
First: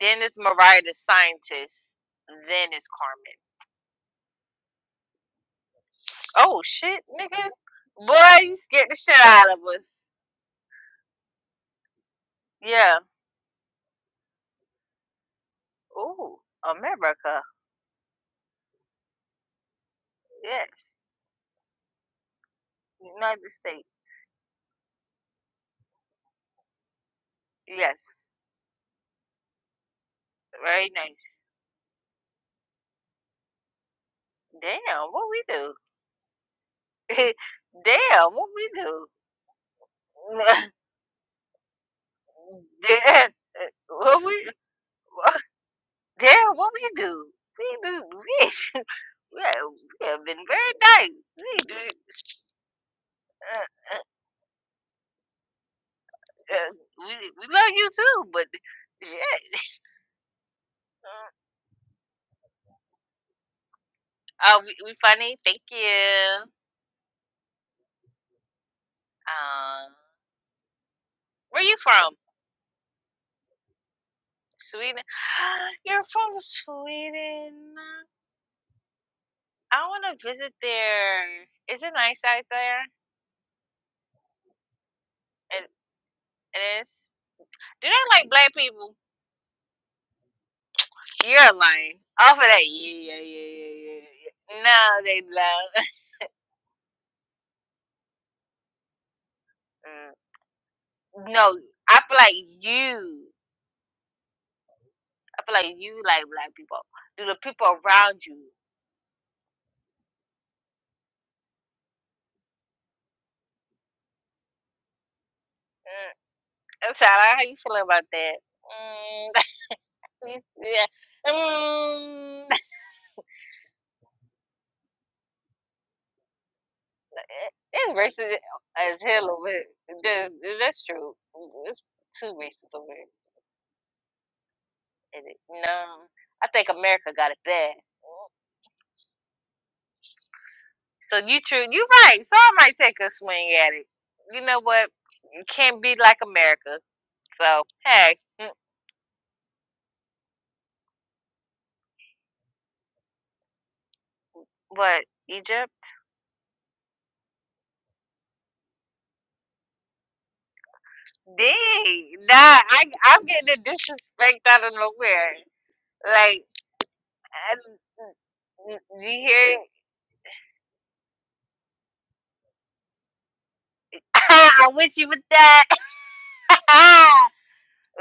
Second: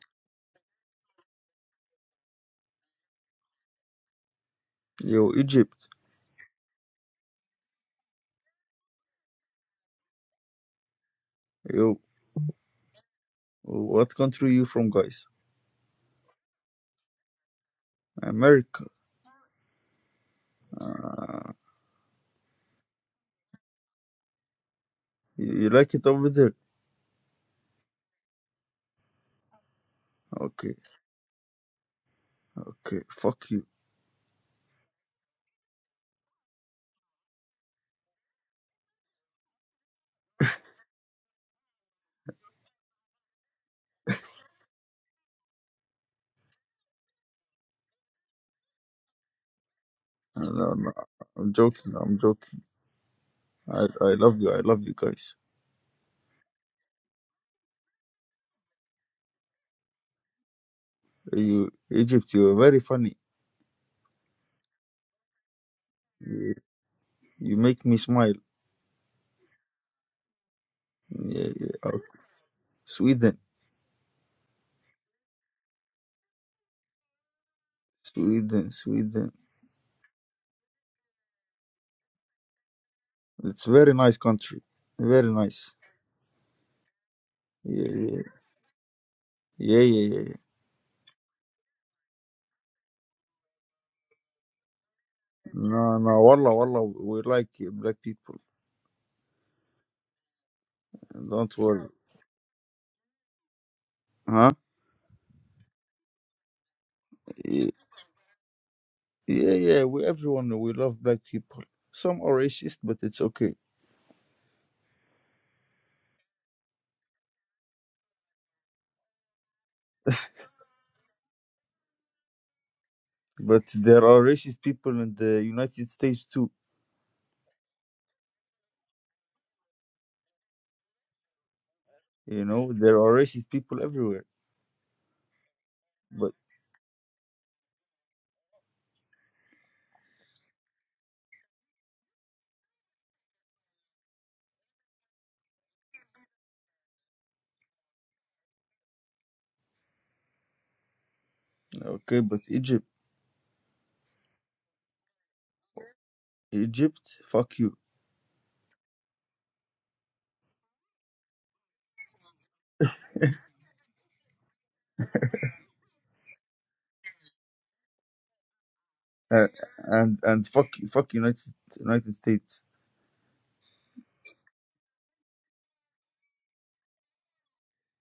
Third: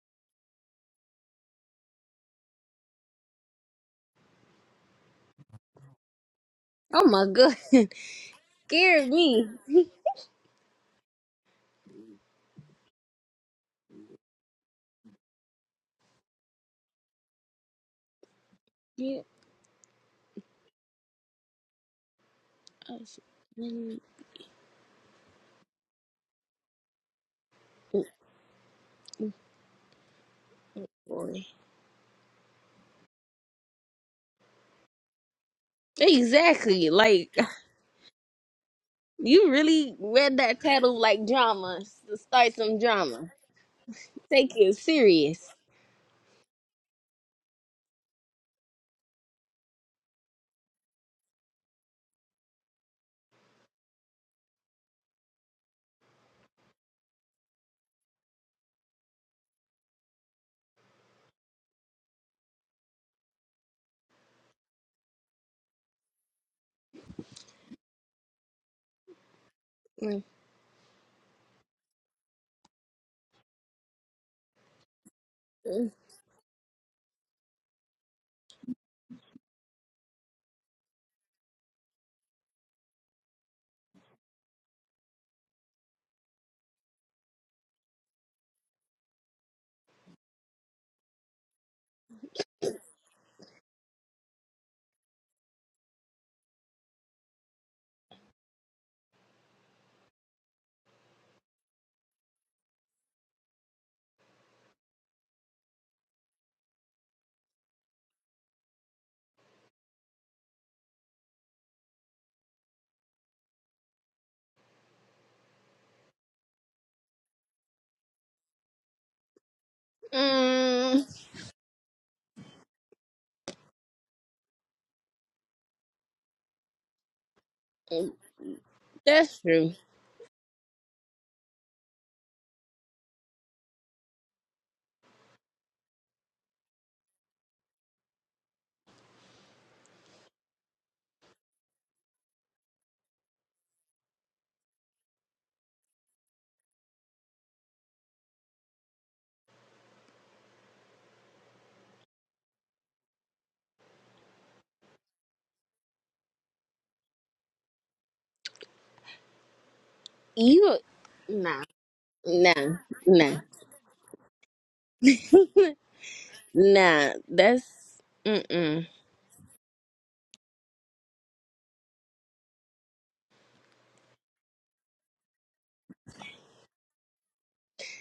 Speaker 1: Then it's Mariah the scientist. Then it's Carmen.
Speaker 3: Yo, Egypt.
Speaker 1: Oh shit,
Speaker 2: Oh my
Speaker 1: nigga.
Speaker 2: god,
Speaker 1: Boy, you scared the
Speaker 2: scared
Speaker 1: shit out
Speaker 2: me.
Speaker 1: of us.
Speaker 3: Yo,
Speaker 1: Yeah.
Speaker 3: what country you from, guys?
Speaker 1: Ooh, America.
Speaker 3: America.
Speaker 2: yeah.
Speaker 1: Yes.
Speaker 2: I
Speaker 1: United
Speaker 2: should-
Speaker 1: States.
Speaker 2: mm,
Speaker 3: You, you like it over there?
Speaker 2: oh,
Speaker 1: Yes.
Speaker 3: Okay,
Speaker 1: Very nice.
Speaker 2: boy.
Speaker 3: okay. Fuck you.
Speaker 1: Damn, what we do?
Speaker 2: Exactly. Like
Speaker 1: Damn, what we
Speaker 2: you really read
Speaker 1: do?
Speaker 2: that title like drama to start some drama.
Speaker 1: Damn, what we,
Speaker 2: Take you
Speaker 1: what,
Speaker 2: serious.
Speaker 1: damn, what we do? We do, we, we have, we have been
Speaker 3: No,
Speaker 1: very
Speaker 3: no, no,
Speaker 1: nice.
Speaker 3: I'm
Speaker 1: We, do-
Speaker 3: joking. I'm joking.
Speaker 1: uh,
Speaker 3: I,
Speaker 1: uh,
Speaker 3: I love you. I love you guys.
Speaker 1: uh, we, we love you too, but shit. Uh,
Speaker 3: You, Egypt. You are very funny.
Speaker 1: Oh, we, we funny. Thank you.
Speaker 3: You, you make me smile.
Speaker 1: Um,
Speaker 3: Yeah,
Speaker 1: where
Speaker 3: yeah.
Speaker 1: you
Speaker 3: okay.
Speaker 1: from?
Speaker 3: Sweden,
Speaker 1: Sweden.
Speaker 2: Mm,
Speaker 1: You're from Sweden.
Speaker 3: Sweden, Sweden.
Speaker 1: I want to visit there. Is it nice out there?
Speaker 3: It's very nice country. Very
Speaker 1: It,
Speaker 3: nice.
Speaker 1: it is.
Speaker 3: Yeah,
Speaker 1: Do they
Speaker 3: yeah,
Speaker 1: like black people?
Speaker 3: yeah, yeah, yeah. yeah.
Speaker 1: You're lying. Off of that, yeah, yeah, yeah, yeah, yeah. yeah. No, they love.
Speaker 3: No, no. Wallah, wallah. We like black people.
Speaker 1: Mm.
Speaker 3: Don't
Speaker 1: no,
Speaker 3: worry.
Speaker 1: I feel like you.
Speaker 3: Huh?
Speaker 1: I feel like you like black people. Do the
Speaker 3: Yeah.
Speaker 1: people around you?
Speaker 3: Yeah, yeah. We everyone we love black people. Some are racist, but it's okay.
Speaker 1: Mm. I'm sorry. How you feeling about that? Mm. You- yeah. Mm.
Speaker 3: But there are racist people in the United States too.
Speaker 1: It's racist as hell
Speaker 2: that's
Speaker 1: over here.
Speaker 2: true.
Speaker 1: That- That's true. It's too
Speaker 3: You know,
Speaker 1: racist over
Speaker 3: there
Speaker 1: here.
Speaker 3: are racist people everywhere.
Speaker 1: It is. No,
Speaker 3: But
Speaker 1: I think America got it bad. So you true, you right. So I might take a swing at it. You know what? You can't be like America. So hey, Mm,
Speaker 3: okay, but Egypt,
Speaker 1: What, Egypt?
Speaker 3: Egypt, fuck you,
Speaker 2: You nah,
Speaker 1: dang,
Speaker 2: nah,
Speaker 1: nah, I I'm
Speaker 2: nah,
Speaker 1: getting a disrespect out of nowhere. Like,
Speaker 2: nah.
Speaker 1: I,
Speaker 2: That's
Speaker 1: you
Speaker 2: mm-mm.
Speaker 3: and
Speaker 1: hear? it?
Speaker 3: and, and fuck fuck United United States.
Speaker 1: I wish you would that.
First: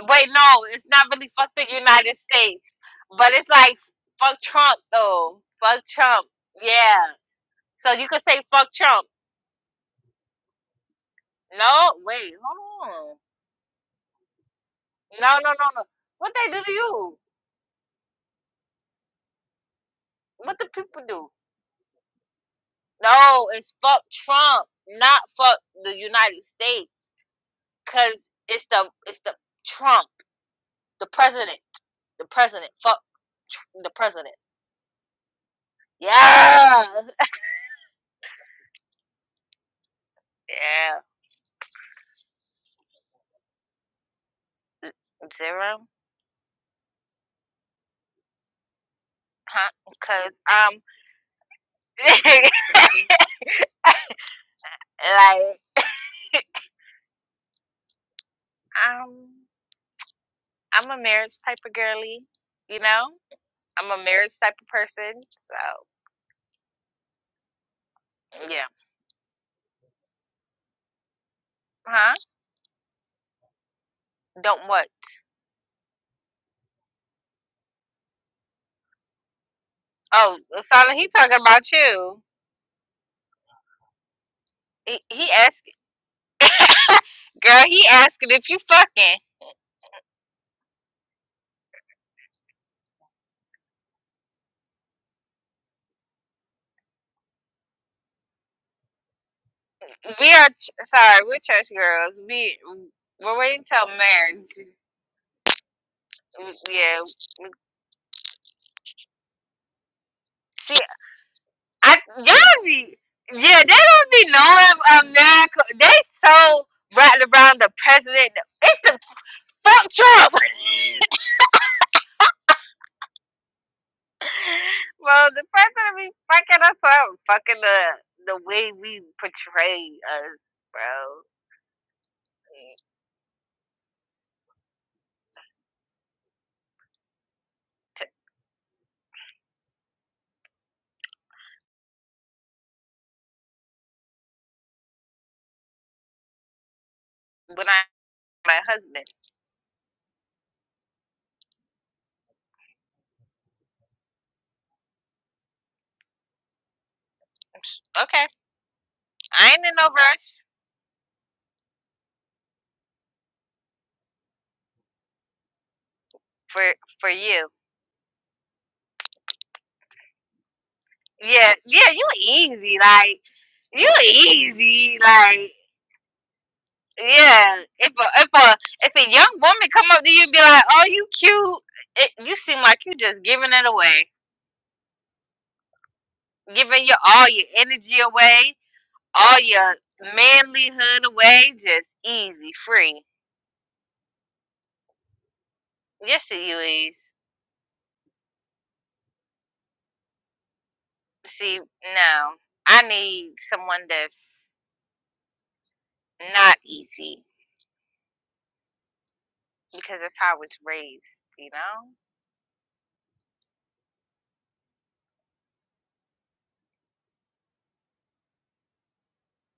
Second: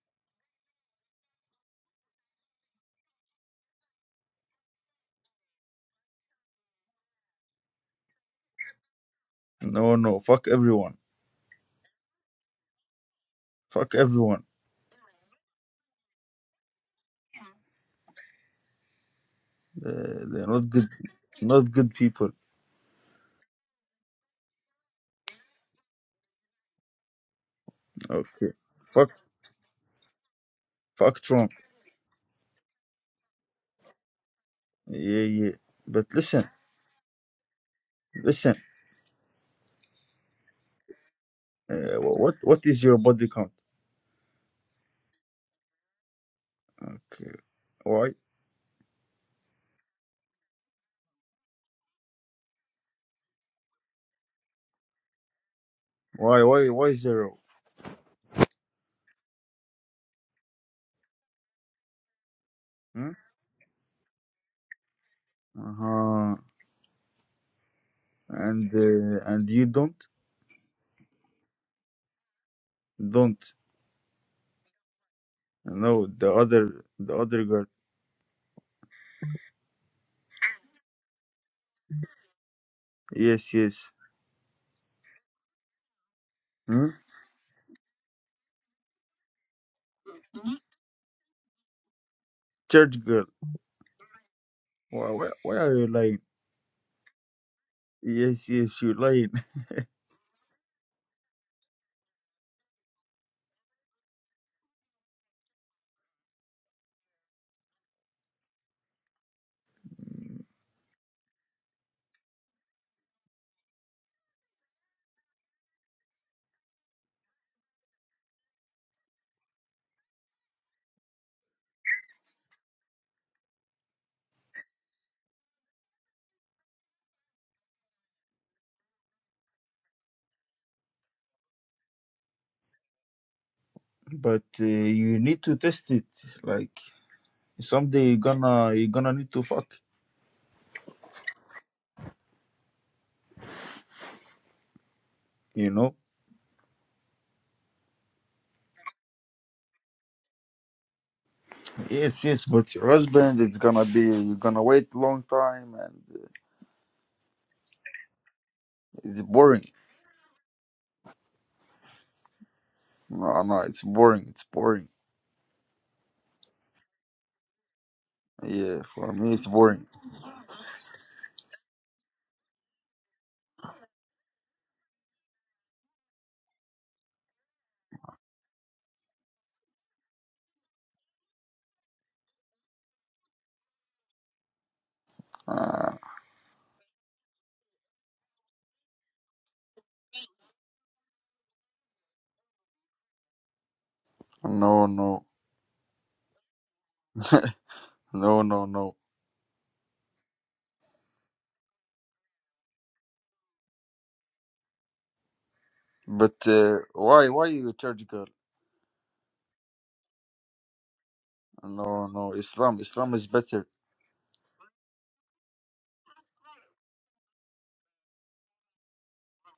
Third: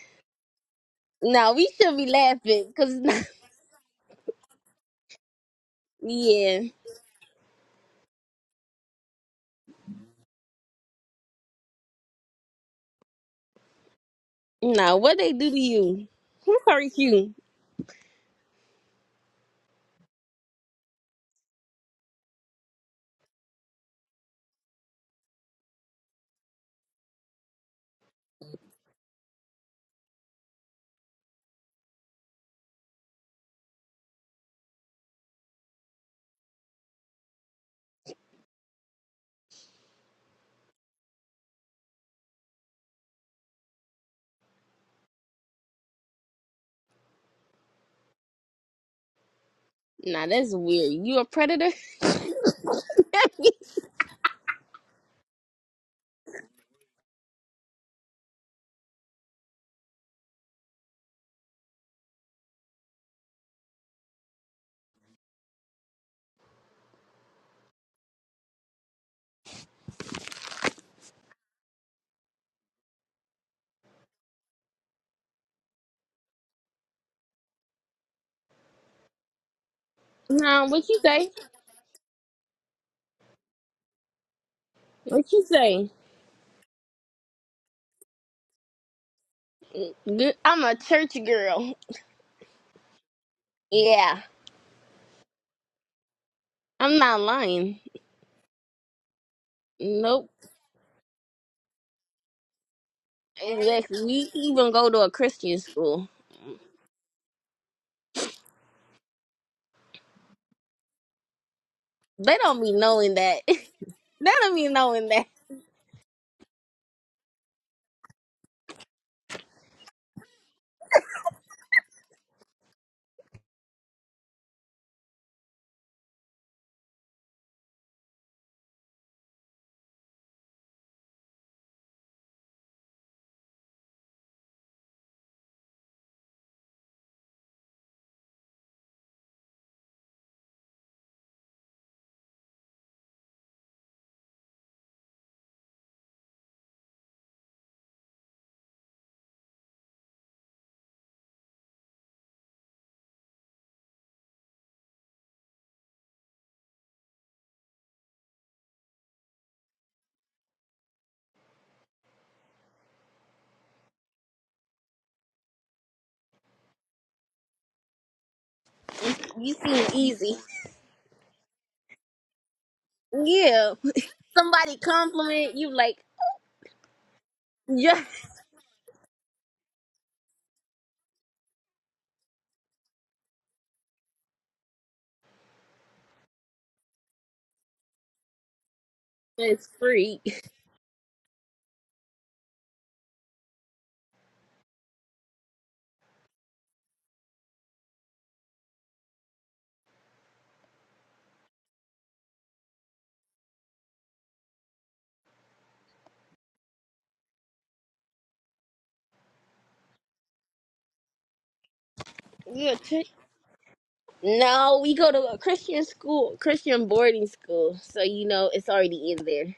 Speaker 1: Wait, no, it's not really fuck
Speaker 2: Nah,
Speaker 1: the
Speaker 2: we should be
Speaker 1: United
Speaker 2: laughing,
Speaker 1: States,
Speaker 2: cause
Speaker 1: but it's like fuck Trump though. Fuck Trump.
Speaker 2: yeah,
Speaker 1: Yeah. So you could say fuck Trump.
Speaker 3: No, no, fuck everyone,
Speaker 1: No, wait, hold on.
Speaker 3: fuck everyone.
Speaker 2: nah. What they
Speaker 1: No, no,
Speaker 2: do to
Speaker 1: no, no.
Speaker 2: you?
Speaker 1: What they
Speaker 2: Who
Speaker 1: do to
Speaker 2: hurt
Speaker 1: you?
Speaker 2: you?
Speaker 3: Uh, they're
Speaker 1: What the
Speaker 3: not good,
Speaker 1: people do?
Speaker 3: not good people.
Speaker 1: No, it's fuck Trump, not fuck the United States, cause
Speaker 3: Okay,
Speaker 1: it's the
Speaker 3: fuck
Speaker 1: it's the Trump, the
Speaker 3: fuck Trump.
Speaker 1: president, the president, fuck the president.
Speaker 3: Yeah, yeah. But listen,
Speaker 1: Yeah,
Speaker 3: listen.
Speaker 1: yeah,
Speaker 3: Uh, wh- what what is your body count?
Speaker 1: zero,
Speaker 3: Okay. why?
Speaker 1: huh?
Speaker 2: Nah,
Speaker 1: Cause
Speaker 2: that's
Speaker 1: um,
Speaker 2: weird. You a predator?
Speaker 1: like
Speaker 3: Why, why, why zero?
Speaker 1: um, I'm a marriage type of girly, you
Speaker 3: Hmm?
Speaker 1: know. I'm a marriage type of person, so
Speaker 3: Uh-huh.
Speaker 1: yeah,
Speaker 3: And uh, and you don't,
Speaker 1: huh?
Speaker 3: don't.
Speaker 1: Don't what?
Speaker 3: No, the other, the other girl.
Speaker 1: Oh,
Speaker 2: Nah, what
Speaker 1: Silent,
Speaker 2: you
Speaker 1: he
Speaker 2: say?
Speaker 1: talking about you.
Speaker 3: Yes, yes.
Speaker 1: He, he
Speaker 2: What you say?
Speaker 3: Hmm?
Speaker 1: asked, girl, he asking if you fucking.
Speaker 2: Good- I'm a church girl.
Speaker 3: Church girl.
Speaker 2: Yeah,
Speaker 3: Why, why, why are you lying?
Speaker 2: I'm not lying.
Speaker 3: Yes, yes, you're lying.
Speaker 2: Nope.
Speaker 1: We are ch- sorry, we're church girls. We we're waiting till
Speaker 2: Exactly. We
Speaker 1: marriage.
Speaker 2: even go to a Christian school.
Speaker 1: Yeah, see, I
Speaker 2: They don't
Speaker 1: y'all
Speaker 2: be
Speaker 1: be
Speaker 2: knowing that.
Speaker 1: yeah, they don't be
Speaker 2: they don't be
Speaker 1: knowing
Speaker 2: knowing that.
Speaker 1: America. They so rattled around the president. It's the fuck Trump. well, the president be fucking us up, fucking the the way we portray us, bro.
Speaker 3: But uh, you need to test it. Like someday you're gonna, you're gonna need to fuck. You know?
Speaker 1: when I my husband.
Speaker 3: Yes, yes. But your husband, it's gonna be, you're gonna wait long time, and uh,
Speaker 1: Okay,
Speaker 3: it's
Speaker 1: I ain't
Speaker 3: boring.
Speaker 1: in no rush
Speaker 3: No, no, it's boring. It's boring.
Speaker 1: for for you.
Speaker 3: Yeah, for me, it's
Speaker 2: You seem
Speaker 3: boring.
Speaker 2: easy.
Speaker 1: Yeah, yeah, you easy like
Speaker 2: Yeah.
Speaker 1: you
Speaker 2: Somebody
Speaker 1: easy like
Speaker 2: compliment you like,
Speaker 1: yeah. If
Speaker 2: yeah,
Speaker 1: a if a if a young woman come up to you and be like, "Oh, you cute," it, you seem like you just giving it away,
Speaker 3: Uh,
Speaker 1: giving your all your energy away, all
Speaker 2: it's
Speaker 1: your
Speaker 2: free.
Speaker 1: manlyhood away, just easy free.
Speaker 3: No, no,
Speaker 1: Yes, it you is.
Speaker 3: no, no, no.
Speaker 1: See, no, I need someone that's
Speaker 3: But
Speaker 1: not
Speaker 3: uh,
Speaker 1: easy
Speaker 3: why, why you church girl?
Speaker 1: because that's how I was raised, you know?
Speaker 3: No, no.
Speaker 2: Yeah.
Speaker 3: Islam,
Speaker 2: Chri-
Speaker 3: Islam is better.
Speaker 2: No, we go to a Christian school, Christian boarding school, so you know it's already in there.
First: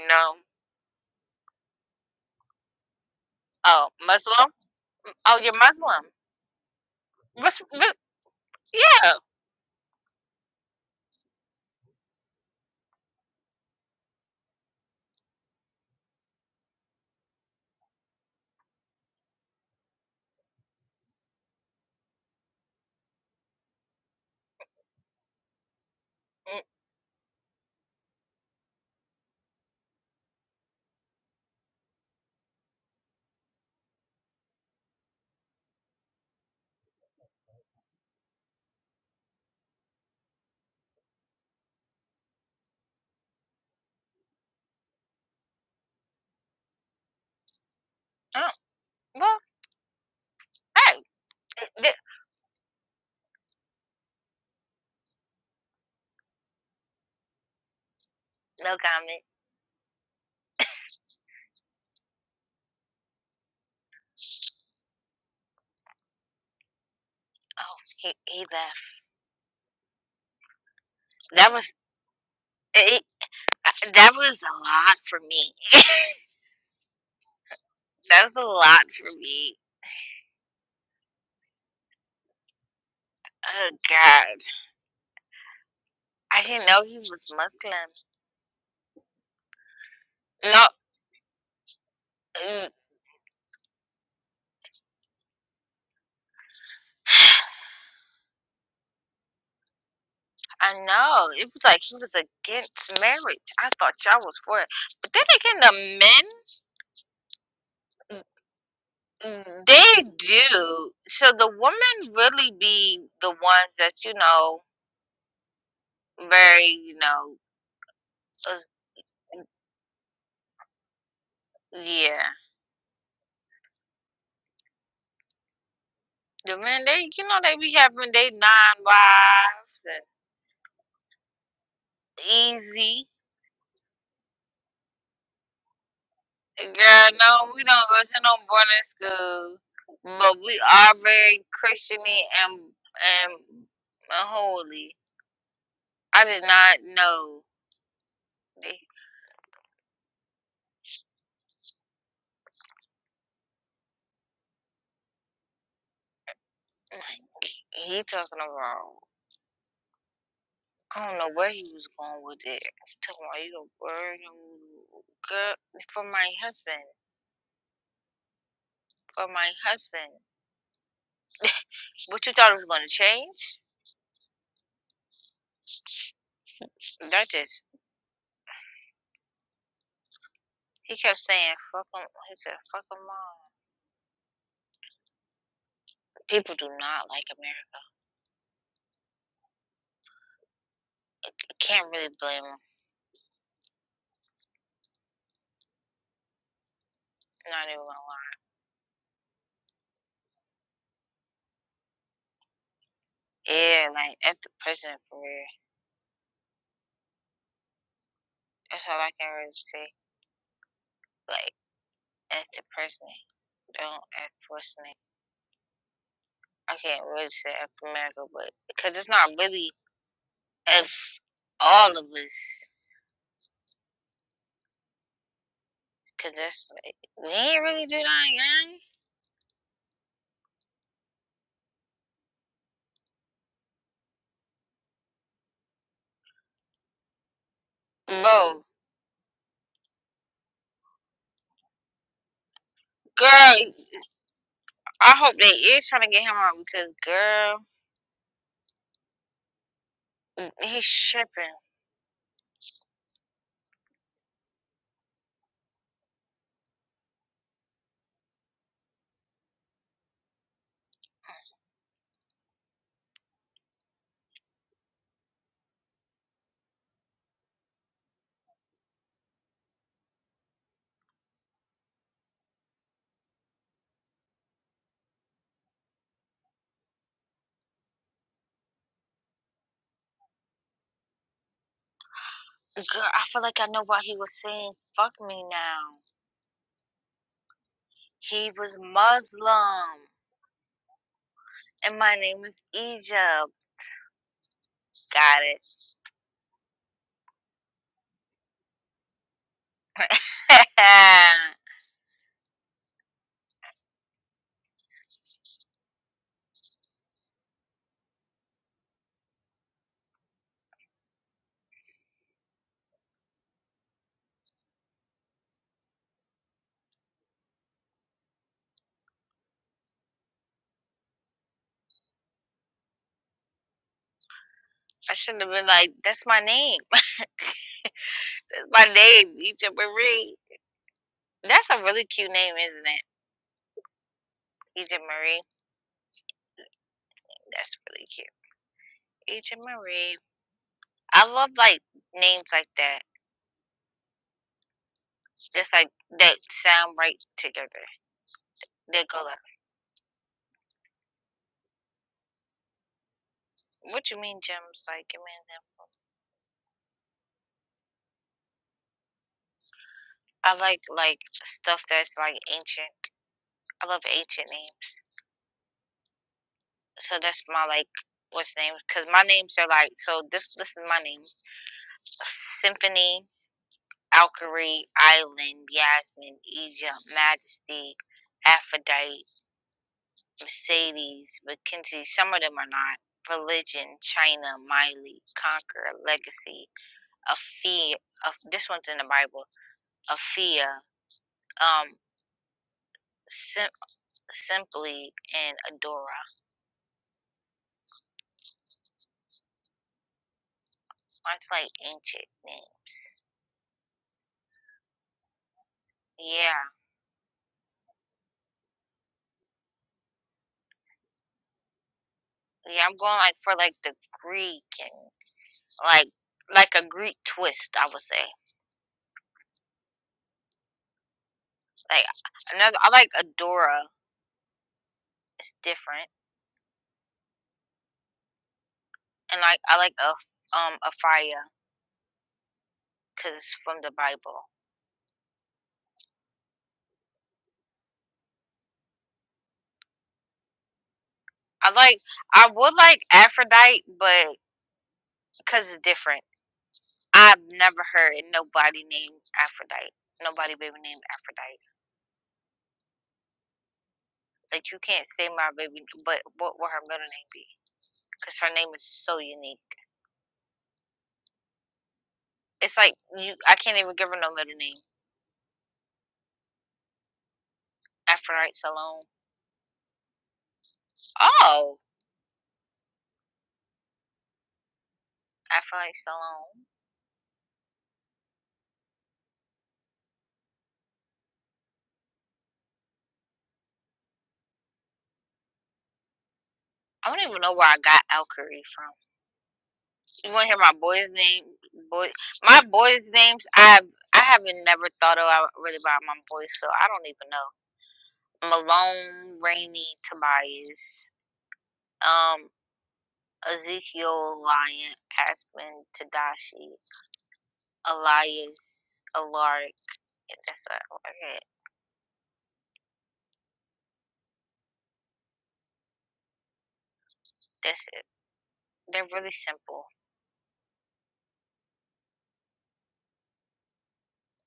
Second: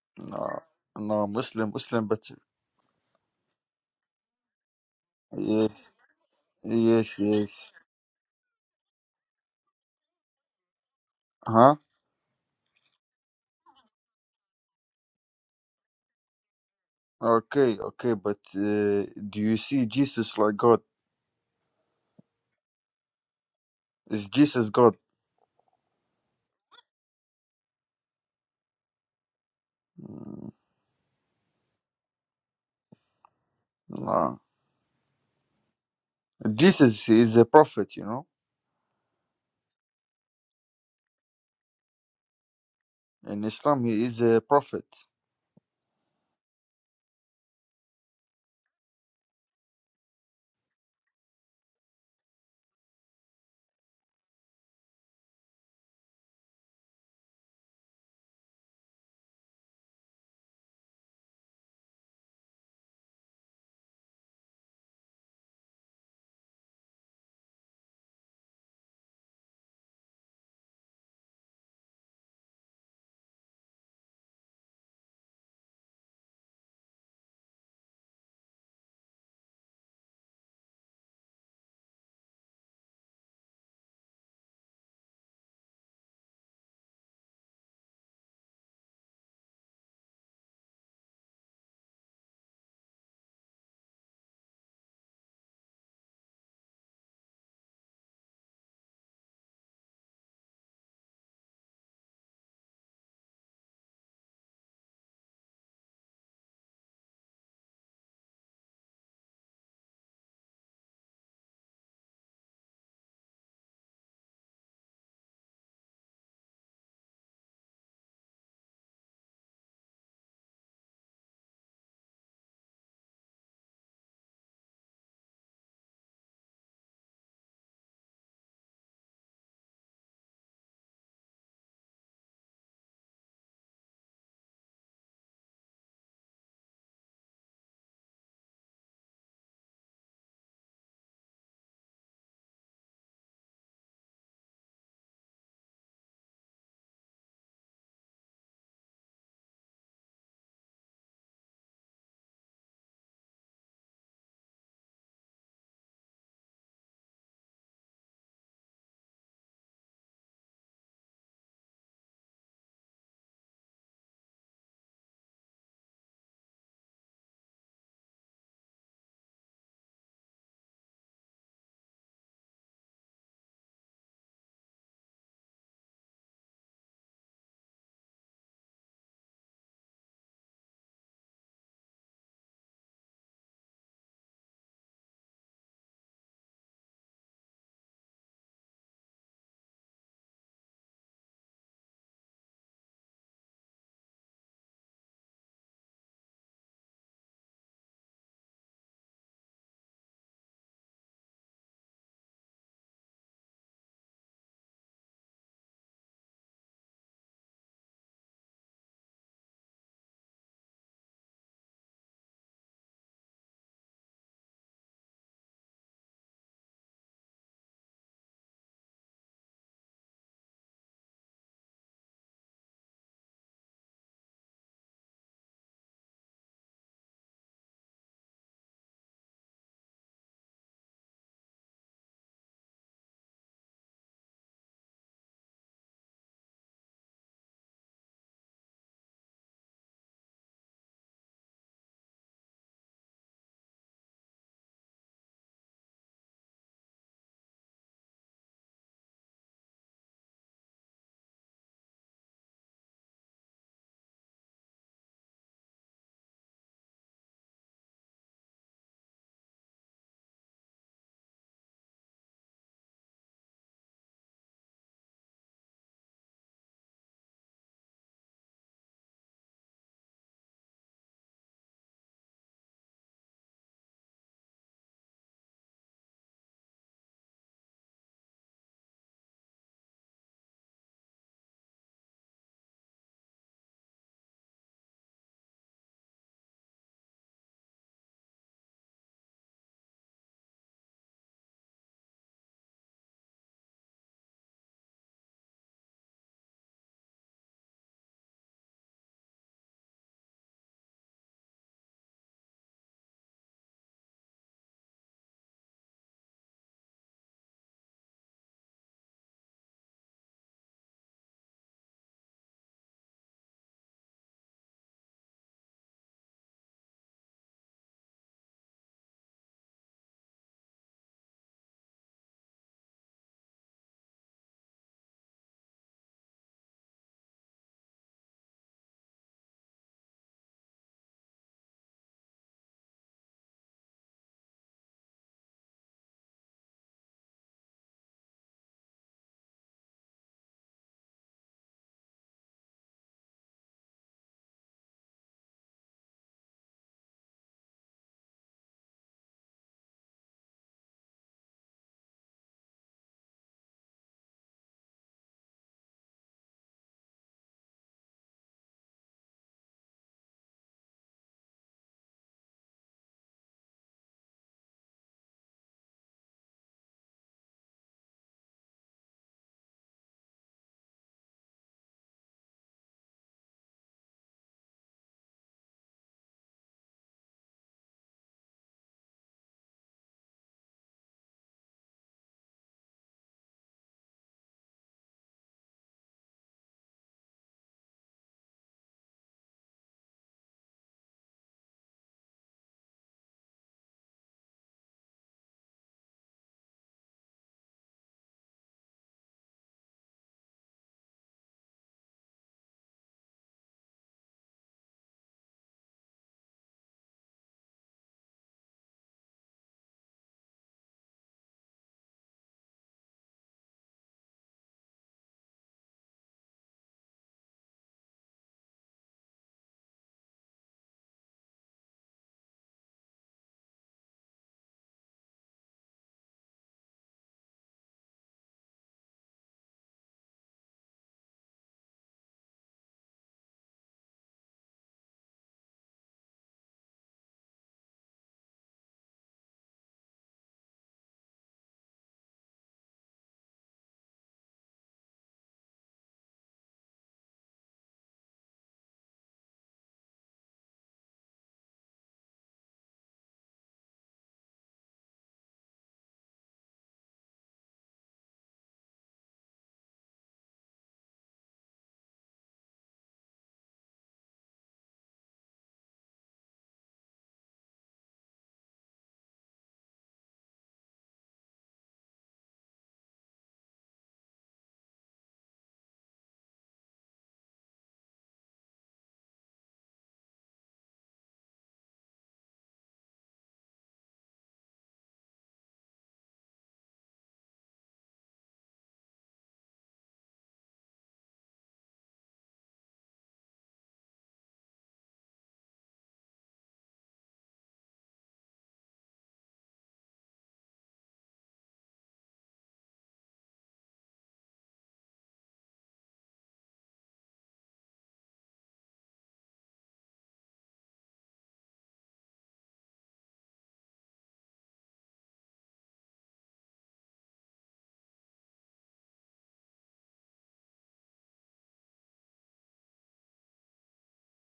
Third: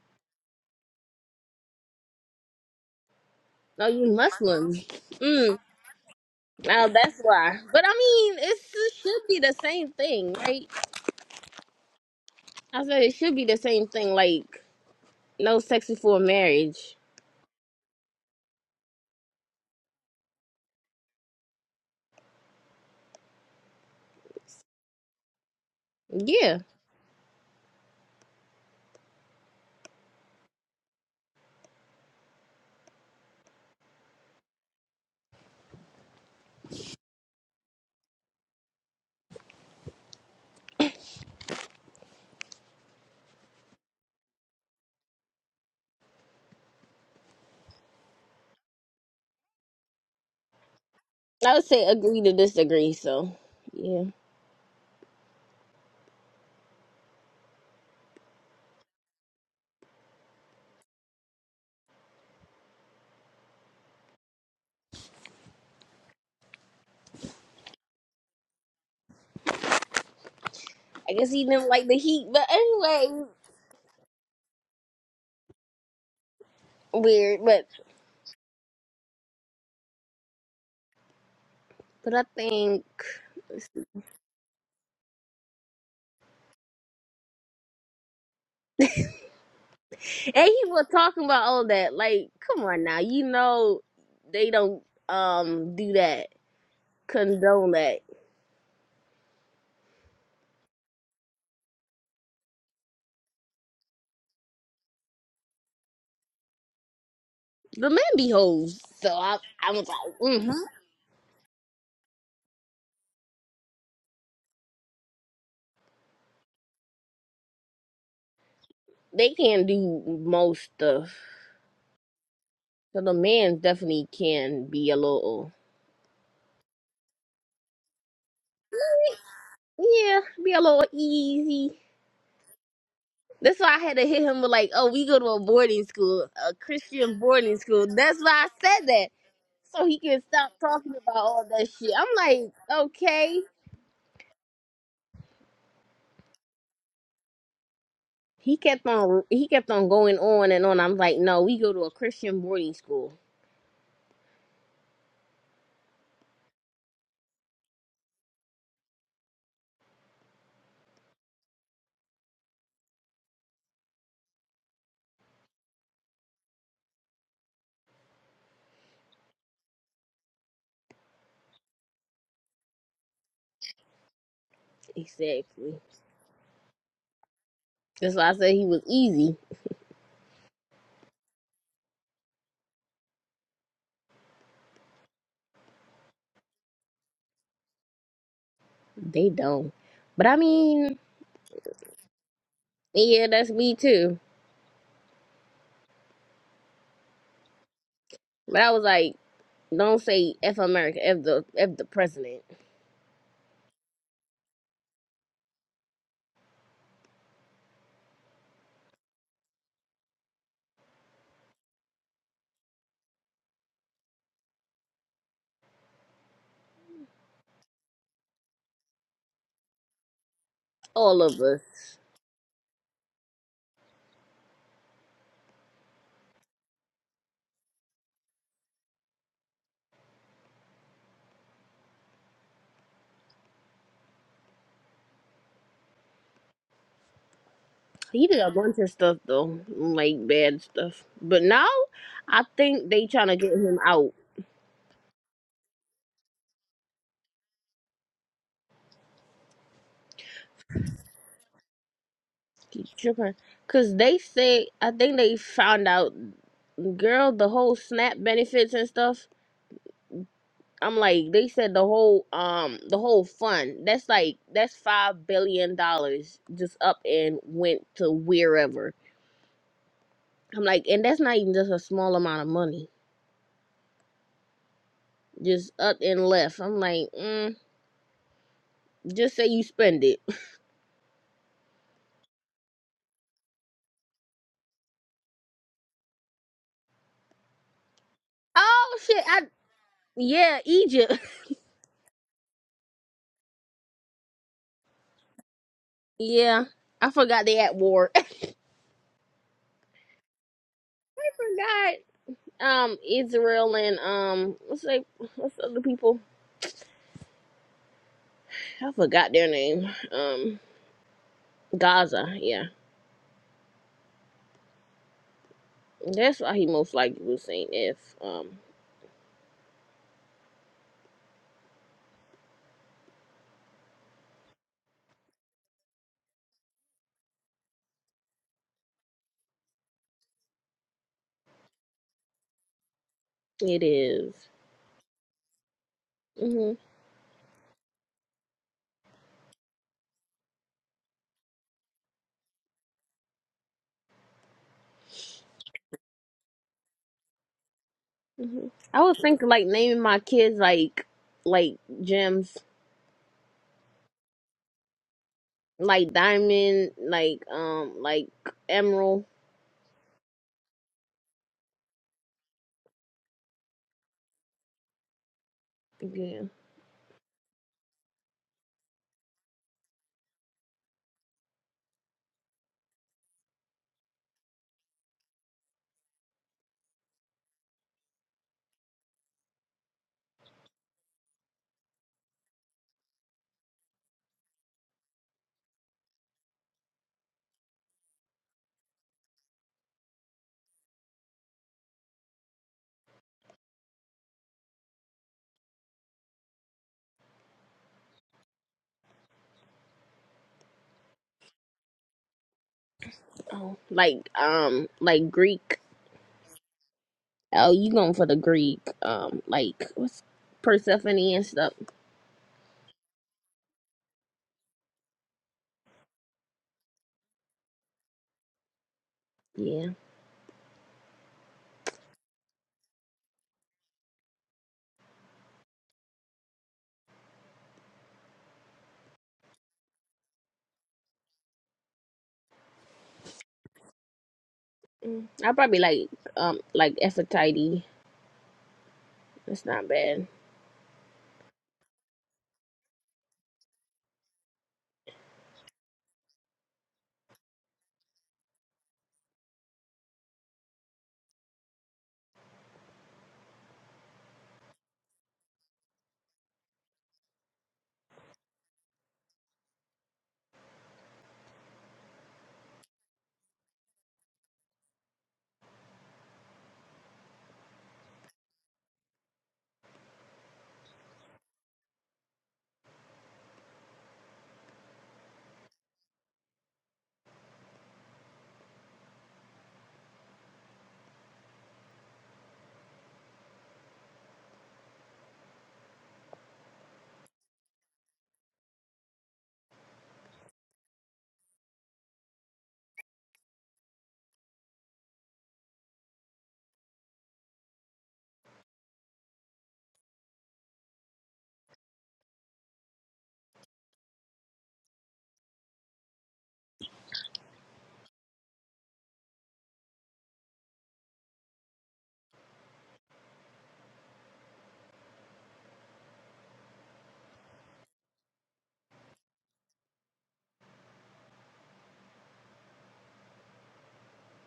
Speaker 1: You know,
Speaker 3: No, no. Muslim, Muslim better.
Speaker 2: No,
Speaker 1: oh,
Speaker 2: you
Speaker 1: Muslim?
Speaker 2: Muslim.
Speaker 1: Oh, you're
Speaker 2: Mm.
Speaker 3: Yes,
Speaker 1: Muslim.
Speaker 2: Now
Speaker 3: yes,
Speaker 2: that's why.
Speaker 1: What's,
Speaker 3: yes.
Speaker 2: But I
Speaker 1: what,
Speaker 2: mean, it's, it
Speaker 1: yeah.
Speaker 2: should be the same thing, right?
Speaker 3: Huh?
Speaker 2: I said it should be the same thing. Like no sex before marriage.
Speaker 3: Okay, okay. But uh, do you see Jesus like God? Is Jesus God?
Speaker 2: Yeah.
Speaker 1: Mm,
Speaker 3: Mm, No. Jesus is a prophet, you know. In Islam, he is a prophet.
Speaker 1: Oh, well, hey.
Speaker 2: I would say
Speaker 1: th-
Speaker 2: agree to disagree. So. yeah.
Speaker 1: No comment. Oh, he, he left.
Speaker 2: I guess he
Speaker 1: That
Speaker 2: didn't
Speaker 1: was,
Speaker 2: like the heat, but
Speaker 1: it,
Speaker 2: anyway,
Speaker 1: that was a lot for me.
Speaker 2: weird. But
Speaker 1: That was a lot for me.
Speaker 2: but I think, and
Speaker 1: Oh, God. I didn't know he was Muslim.
Speaker 2: he
Speaker 1: No,
Speaker 2: was talking about all that. Like, come
Speaker 1: mm,
Speaker 2: on now, you know they don't um do that, condone that.
Speaker 1: I know. It was like he was against marriage. I thought y'all was for it. But then again, the
Speaker 2: The man
Speaker 1: men.
Speaker 2: be hoes, so I
Speaker 1: Mm.
Speaker 2: I was
Speaker 1: They
Speaker 2: like, mm-hmm.
Speaker 1: do. So the women really be the ones that, you know, very, you know, uh,
Speaker 2: they can do most stuff.
Speaker 1: yeah.
Speaker 2: So the man definitely can be a little,
Speaker 1: The men, they, you know, they be having they nine wives
Speaker 2: yeah, be a little easy.
Speaker 1: and easy.
Speaker 2: That's why I had to hit him with like, oh, we go to a boarding school, a
Speaker 1: Girl,
Speaker 2: Christian
Speaker 1: no,
Speaker 2: boarding
Speaker 1: we
Speaker 2: school.
Speaker 1: don't go to
Speaker 2: That's
Speaker 1: no
Speaker 2: why I said
Speaker 1: boarding
Speaker 2: that.
Speaker 1: school,
Speaker 2: so he can
Speaker 1: but
Speaker 2: stop
Speaker 1: we are
Speaker 2: talking about
Speaker 1: very
Speaker 2: all that shit. I'm
Speaker 1: Christiany
Speaker 2: like,
Speaker 1: and and,
Speaker 2: okay.
Speaker 1: and holy. I did not know.
Speaker 2: He
Speaker 1: They,
Speaker 2: kept on he kept on going on and on. I'm like, no, we go to a Christian boarding school.
Speaker 1: he talking about. I don't know where he was going with it. Talking about you gonna burn him, girl for my husband. For my husband. What you thought it was gonna change?
Speaker 2: Exactly.
Speaker 1: That just
Speaker 2: That's why I said he was easy.
Speaker 1: he kept saying fuck him he said fuck him all." People do not like America.
Speaker 2: They don't. But I mean,
Speaker 1: I can't really blame him.
Speaker 2: yeah, that's me too.
Speaker 1: Not even gonna lie.
Speaker 2: But I was like, don't say F America, F the F the president.
Speaker 1: Yeah, like that's the president for real. That's all I can really say. Like that's the president. Don't act personally. I can't really say F America, but because it's not really F
Speaker 2: All of us.
Speaker 1: all of us. Cause that's like, we ain't really do that, gang.
Speaker 2: He did a
Speaker 1: Bro,
Speaker 2: bunch of stuff though. Like bad stuff. But now I think they trying to get
Speaker 1: girl,
Speaker 2: him out.
Speaker 1: I hope they is trying to get him out because girl, mm, he's tripping.
Speaker 2: Tripping, cause they say I think they found out, girl, the whole SNAP benefits and stuff. I'm like, they said the whole um the whole fund. That's like that's five billion dollars just up and went to wherever. I'm like, and that's not even just a small amount of money, just up and left. I'm like, mm, just say you spend it.
Speaker 1: Girl, I feel like I know why he was saying "fuck me" now. He was
Speaker 2: Oh shit! I
Speaker 1: Muslim,
Speaker 2: yeah, Egypt.
Speaker 1: and my name is Egypt. Got it.
Speaker 2: Yeah, I forgot they at war. I
Speaker 1: I
Speaker 2: forgot. um Israel and um what's they what's the other people? I forgot their name. Um Gaza, yeah. That's why he most likely was saying if um
Speaker 1: shouldn't have been like, "That's my name. That's my name, Egypt Marie." That's a really cute name, isn't it?
Speaker 2: it is.
Speaker 1: Egypt Marie.
Speaker 2: Mhm.
Speaker 1: That's really cute. Egypt Marie. I love like names like that. Just like that sound right together.
Speaker 2: Mhm. I
Speaker 1: They
Speaker 2: was
Speaker 1: go
Speaker 2: thinking
Speaker 1: like,
Speaker 2: like naming my kids like like gems,
Speaker 1: "What you mean gems?" Like, I mean them.
Speaker 2: like diamond, like um like emerald.
Speaker 1: I like like stuff that's like ancient. I love ancient names.
Speaker 2: Yeah.
Speaker 1: So that's my like what's name? Because my names are like so. This this is my name: Symphony, Alkari, Island, Yasmin, Egypt, Majesty, Aphrodite, Mercedes, Mackenzie. Some of them are not. Religion, China, Miley, Conquer, Legacy, a fear of this one's in the Bible, a fear, um, sim- simply and Adora. That's like ancient name.
Speaker 2: Oh, like um like Greek.
Speaker 1: Yeah,
Speaker 2: Oh, you going for the Greek um like what's Persephone and stuff.
Speaker 1: yeah. I'm going like for like the Greek and like like a Greek twist. I would say
Speaker 2: Yeah.
Speaker 1: like another. I like Adora. It's different, and like I like a um a fire because it's from the Bible.
Speaker 2: Mm, I probably like um like Aphrodite. That's not bad.
Speaker 1: I like I would like Aphrodite, but because it's different. I've never heard nobody named Aphrodite. Nobody baby named Aphrodite. Like you can't say my baby, but what will her middle name be? Because her name is so unique. It's like you, I can't even give her no middle name. Aphrodite Salome. Oh, Aphrodite Salome. I don't even know where I got Alkery from. You want to hear my boy's name? Boy, my boys' names. I I haven't never thought about really about my boys, so I don't even know. Malone, Rainey, Tobias. Um. Ezekiel Lyon, Aspen Tadashi, Elias Alaric. That's a, okay. That's it. They're really simple.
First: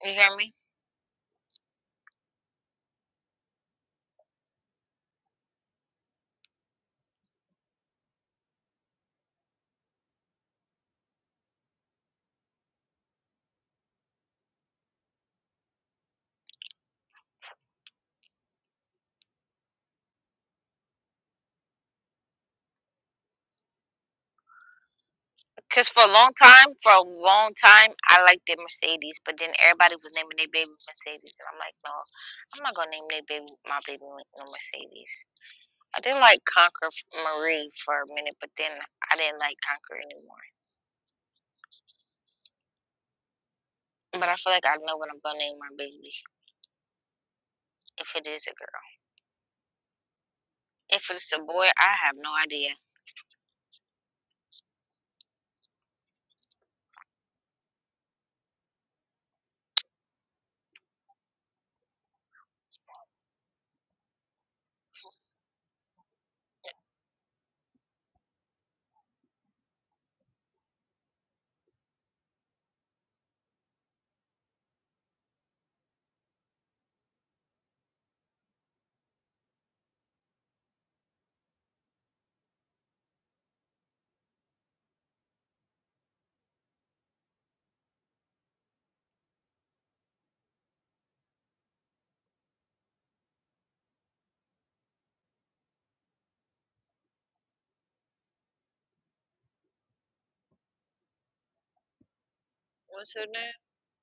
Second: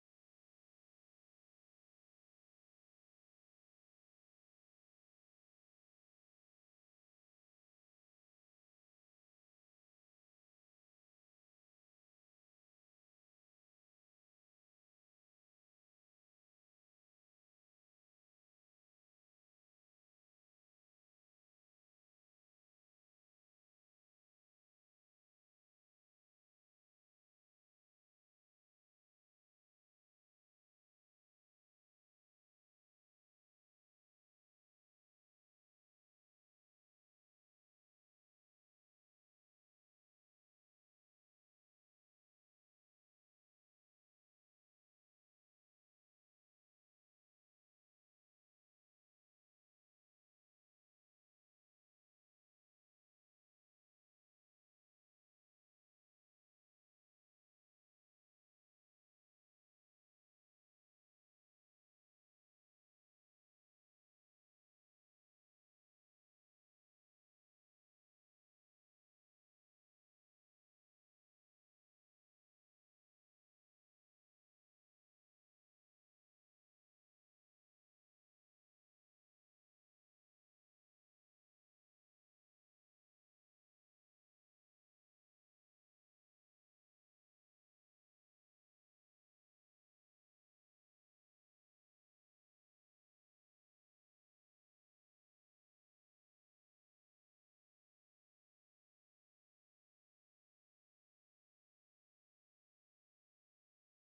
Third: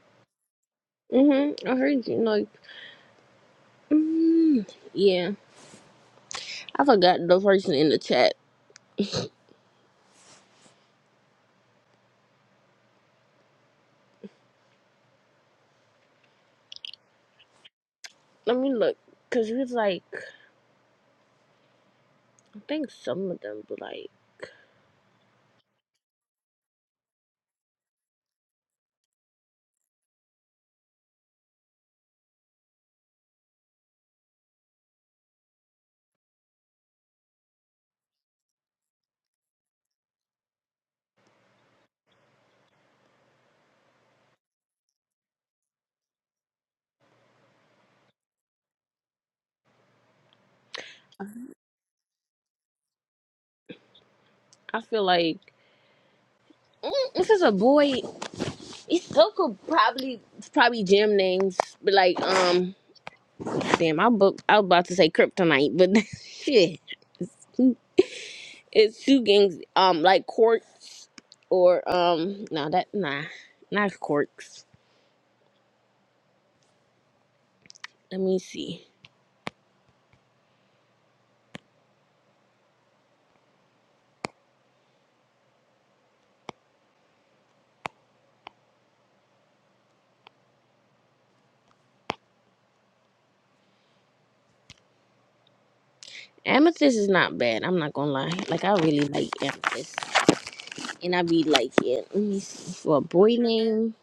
Speaker 1: You hear me?
Speaker 2: Mhm. I heard you like. Mm, yeah, I forgot the person in the chat. Let me look, cause he was like, I think some of them, but like,
Speaker 1: Because for a long time, for a long time, I liked the Mercedes, but then everybody was naming their baby Mercedes, and I'm like, no, I'm not gonna name their baby my baby no Mercedes. I did like Conquer Marie for a minute, but then I didn't like Conquer anymore. But I feel like I know what I'm gonna name my baby if it is a girl. If it's a boy, I have no idea.
Speaker 2: I feel like mm, if it's a boy, it still could probably it's probably gym names, but like um, damn, I book I was about to say Kryptonite, but shit, it's two gangs um like Quartz or um no that nah not Quartz. Let me see. Amethyst is not bad. I'm not gonna lie. Like I really like amethyst, and I be like it. Let me see for a
Speaker 1: What's her
Speaker 2: boy
Speaker 1: name?
Speaker 2: name.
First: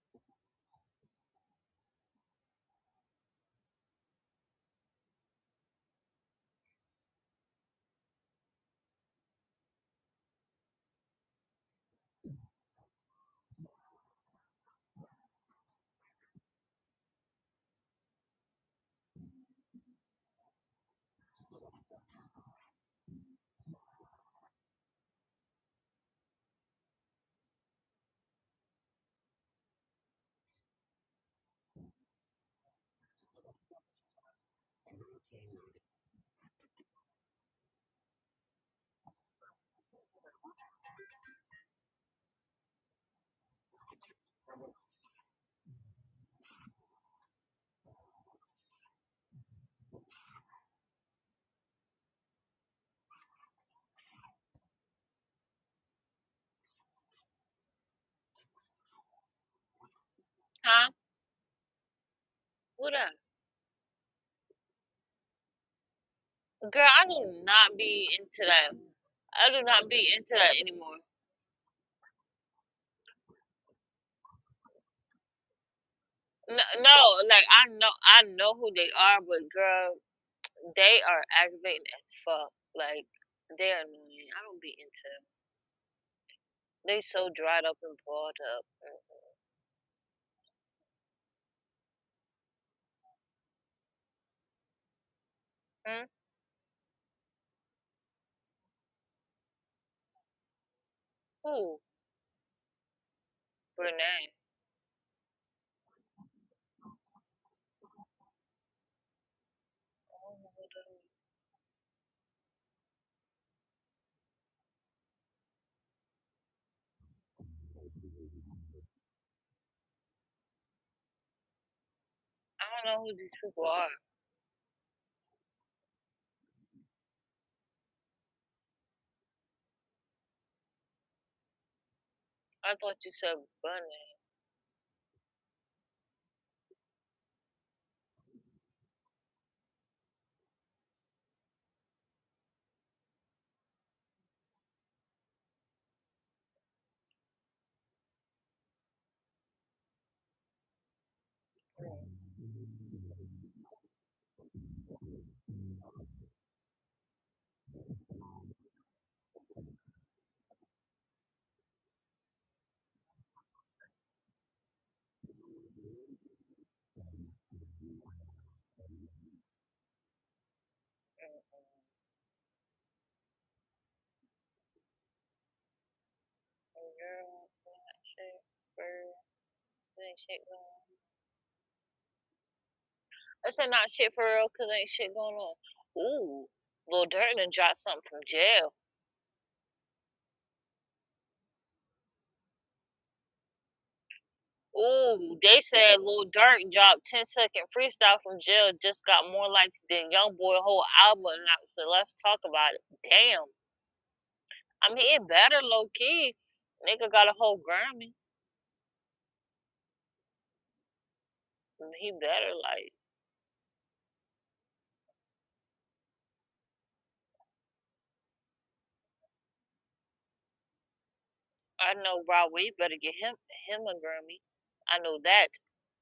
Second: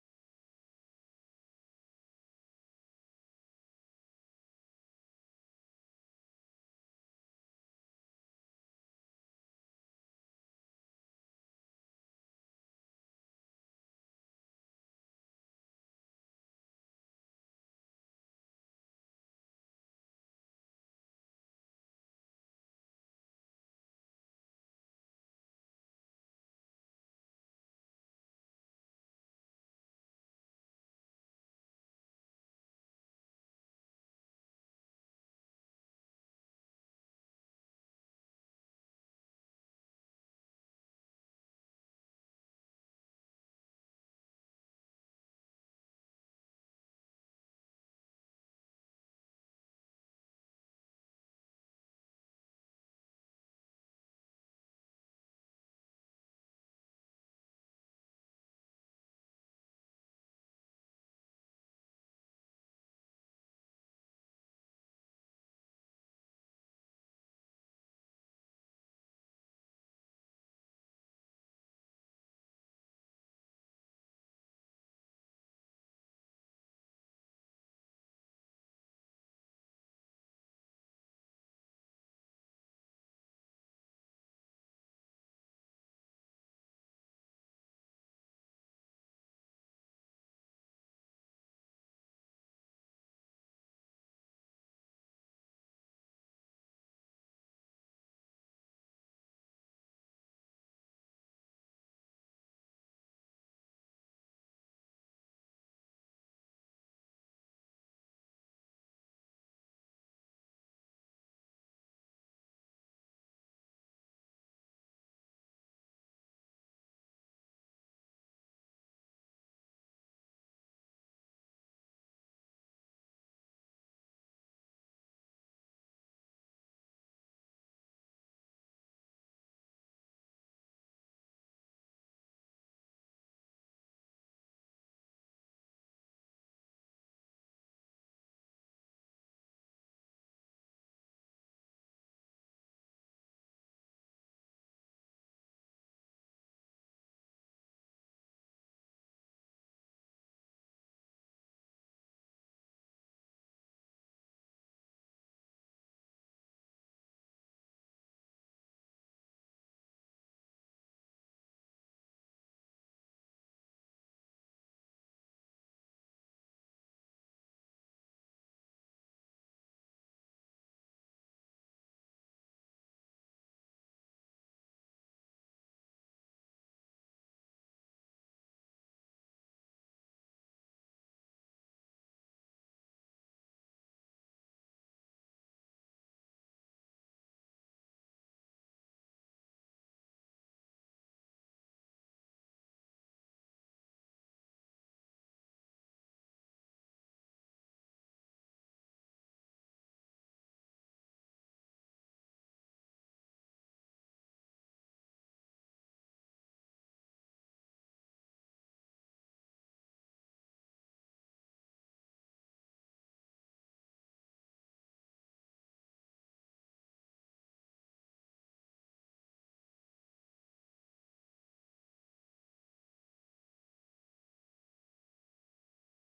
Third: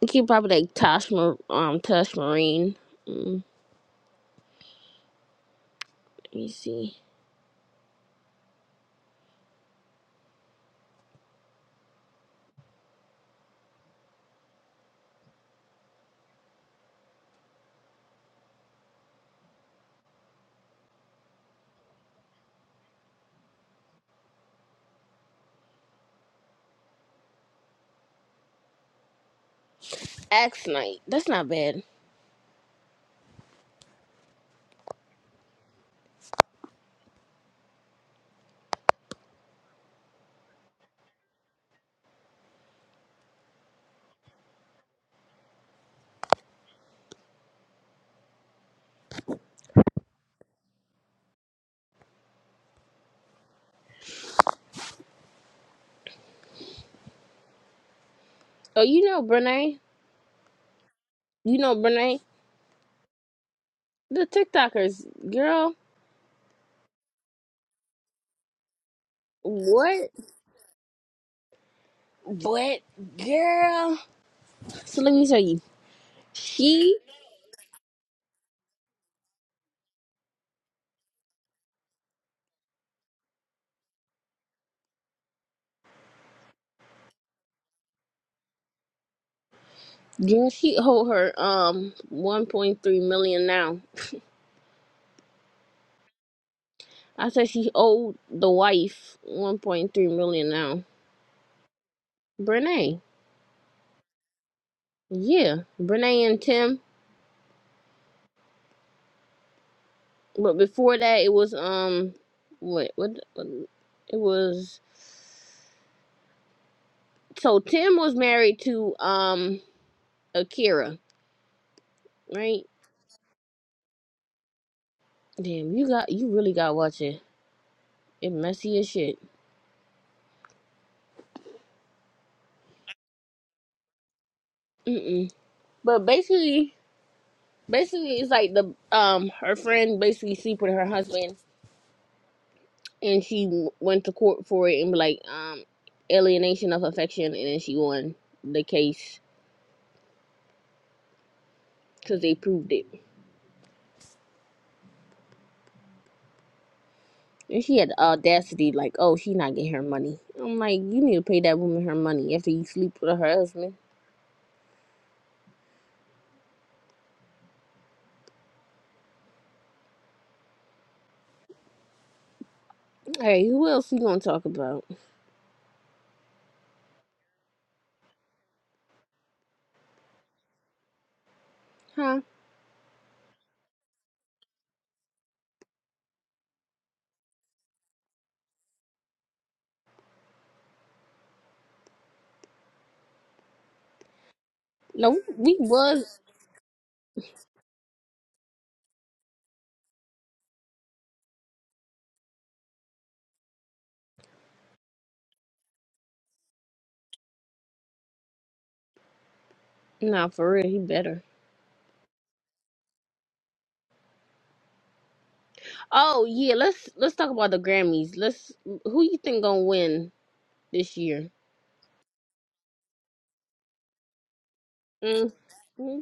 Speaker 2: You can probably like Tosh, Mar- um, Tosh Marine. Mm, let me see. Axe Knight. That's not bad. Oh, you know Brene.
Speaker 1: Huh?
Speaker 2: You know Brene.
Speaker 1: What up?
Speaker 2: The TikTokers, girl.
Speaker 1: Girl, I do not be into that. I do not be
Speaker 2: What?
Speaker 1: into that anymore.
Speaker 2: What, girl? So let me tell you.
Speaker 1: No,
Speaker 2: She,
Speaker 1: no, like I know, I know who they are, but girl, they are aggravating as fuck. Like they're annoying. I don't be into them. They so dried up and balled up.
Speaker 2: girl, she hold her um 1.3 million now.
Speaker 1: Hmm?
Speaker 2: I said she owed the wife 1.3 million dollars now.
Speaker 1: Who?
Speaker 2: Brene.
Speaker 1: Brene.
Speaker 2: Yeah. Brene and Tim.
Speaker 1: I don't know
Speaker 2: But
Speaker 1: who
Speaker 2: before
Speaker 1: them-
Speaker 2: that it was um what what, what it was so Tim was married to um Akira, right?
Speaker 1: I don't know who these people are.
Speaker 2: Damn, you got you really got to watch it. It messy as shit.
Speaker 1: I thought you said Bunny.
Speaker 2: Mm-mm. But basically basically it's like the um her friend basically sleep with her husband and she w- went to court for it and be like um alienation of affection and then she won the case because they proved it and she had the audacity like oh she not getting her money i'm like you need to pay that woman her money after you sleep with her husband hey who else we gonna talk about
Speaker 1: Girl, shit, bird, ain't shit going
Speaker 2: huh
Speaker 1: I said, not shit for real, cause ain't shit going on. Ooh, Lil Durk done dropped something from jail.
Speaker 2: no
Speaker 1: Ooh,
Speaker 2: we
Speaker 1: they said
Speaker 2: was
Speaker 1: Lil Durk dropped 10 second freestyle from jail, just got more likes than Youngboy whole album. Now, so let's talk about it. Damn, I mean it better low key. Nigga got a whole Grammy.
Speaker 2: nah for real he better
Speaker 1: He better like
Speaker 2: oh yeah let's let's talk about the grammys let's who you think gonna win this year
Speaker 1: I know Rob Wade better get him him a Grammy. I know
Speaker 2: mm,
Speaker 1: that.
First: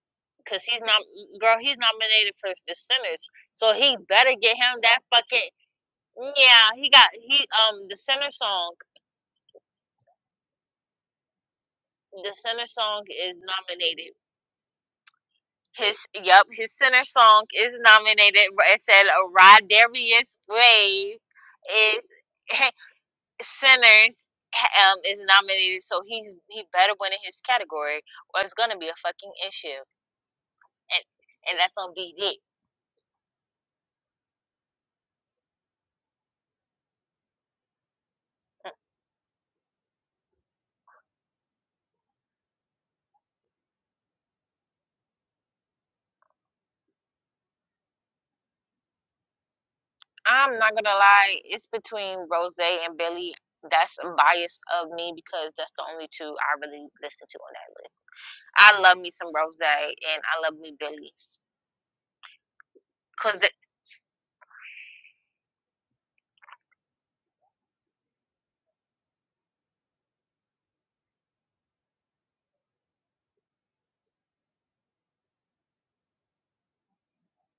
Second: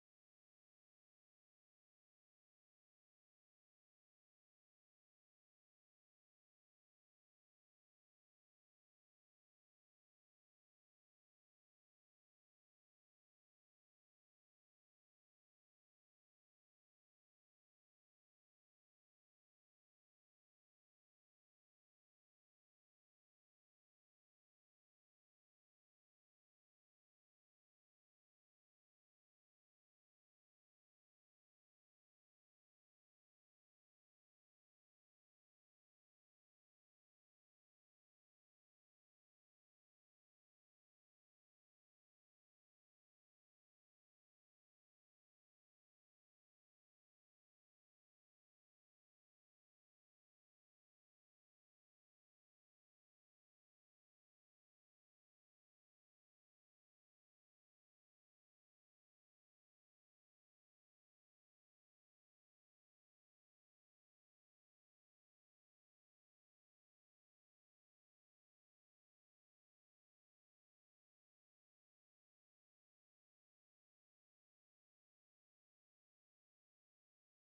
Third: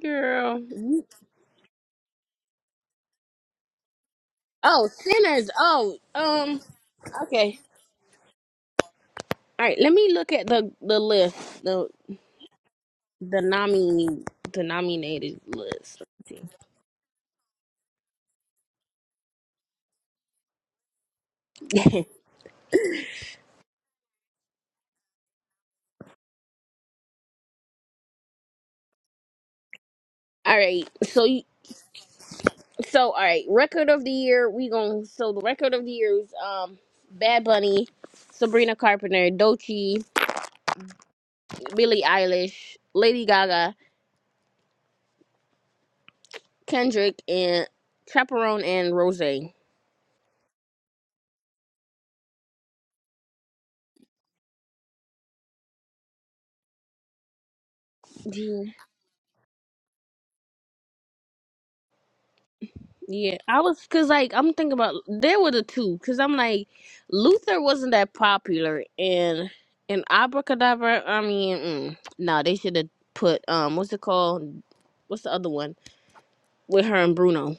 Speaker 2: girl
Speaker 1: Cause he's not
Speaker 2: you-
Speaker 1: girl, he's nominated for the Sinners. So he better get him
Speaker 2: oh
Speaker 1: that
Speaker 2: sinners
Speaker 1: fucking
Speaker 2: oh um
Speaker 1: Yeah, he got he
Speaker 2: okay
Speaker 1: um the center song.
Speaker 2: All right, let me look at the the list, the
Speaker 1: The center song is
Speaker 2: the
Speaker 1: nominated.
Speaker 2: nomi denominated list.
Speaker 1: His
Speaker 2: Let
Speaker 1: yep,
Speaker 2: me
Speaker 1: his center song is nominated. It said uh, Rod Darius Brave
Speaker 2: see.
Speaker 1: is centers um is nominated, so he's he better win in his category, or it's gonna be a fucking issue,
Speaker 2: all right,
Speaker 1: and
Speaker 2: so you,
Speaker 1: and that's on BD.
Speaker 2: so all right, record of the year we going to so the record of the year is um Bad Bunny, Sabrina Carpenter, Dochi, Billie Eilish, Lady Gaga, Kendrick, and Chaperone and Rose.
Speaker 1: I'm not gonna lie, it's between Rose and Billy. That's biased of me because that's the only two I really listen to on that list. I love me some Rose and I love me Billy.
Speaker 2: Yeah,
Speaker 1: Cause the,
Speaker 2: I was cause like I'm thinking about there were the two cause I'm like Luther wasn't that popular and and Abracadabra. I mean, mm, no, they should have put um what's it called? What's the other one with her and Bruno?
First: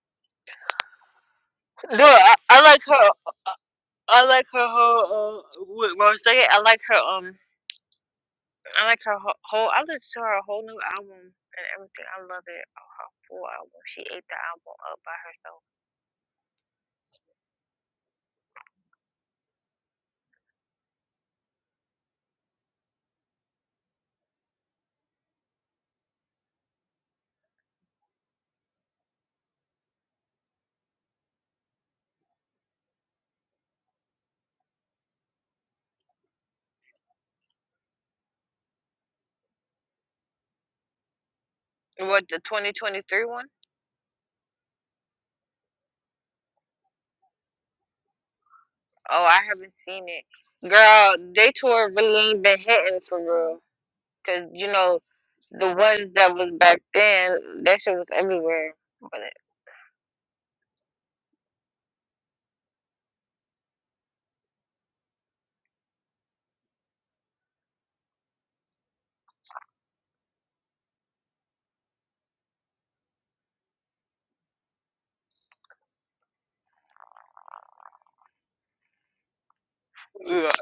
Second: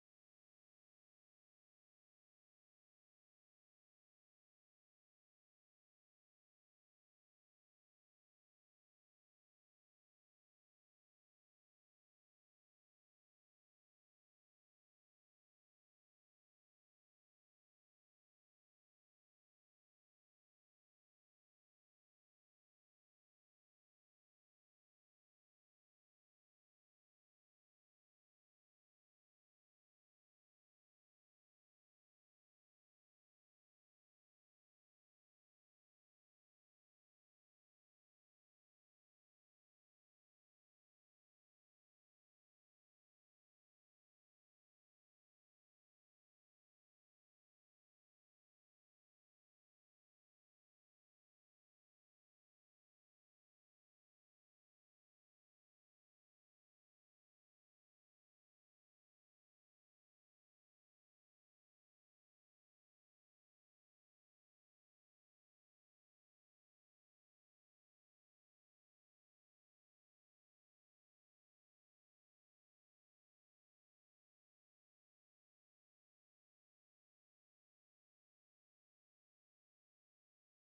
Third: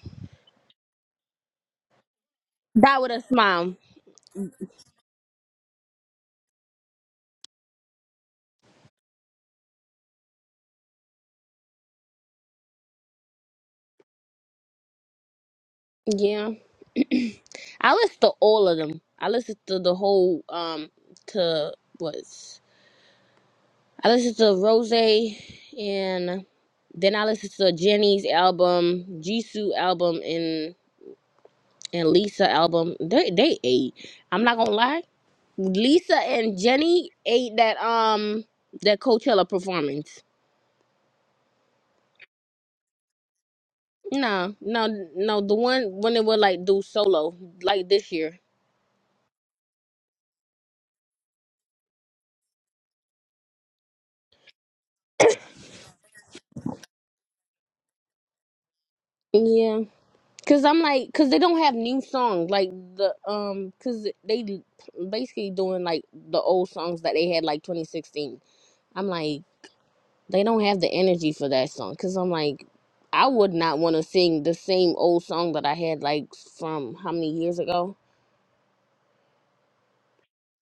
Speaker 1: No, I, I like
Speaker 2: that
Speaker 1: her.
Speaker 2: with a
Speaker 1: I
Speaker 2: smile.
Speaker 1: I like her whole. Uh, with Rose. I like her. Um, I like her whole, whole. I listened to her whole new album and everything. I love it. Oh, her full album. She ate the album up by herself.
Speaker 2: Yeah, I listened to all of them. I listened to the whole um to what's I listened to Rose and then I listened to Jenny's album, Jisoo album, and Lisa album. They they ate. I'm not gonna lie. Lisa and Jenny ate that um that Coachella performance.
Speaker 1: What the 2023 one?
Speaker 2: No, no, no. The one when they would like do solo like this year.
Speaker 1: Oh, I haven't seen it. Girl, they tour really ain't been hitting for real. Cause you know the ones that was back then, that shit was everywhere. But it,
Speaker 2: Yeah, cause I'm like, cause they don't have new songs like the um, cause they basically doing like the old songs that they had like 2016. I'm like. They don't have the energy for that song because I'm like, I would not want to sing the same old song that I had like from how many years ago.
Speaker 1: yeah.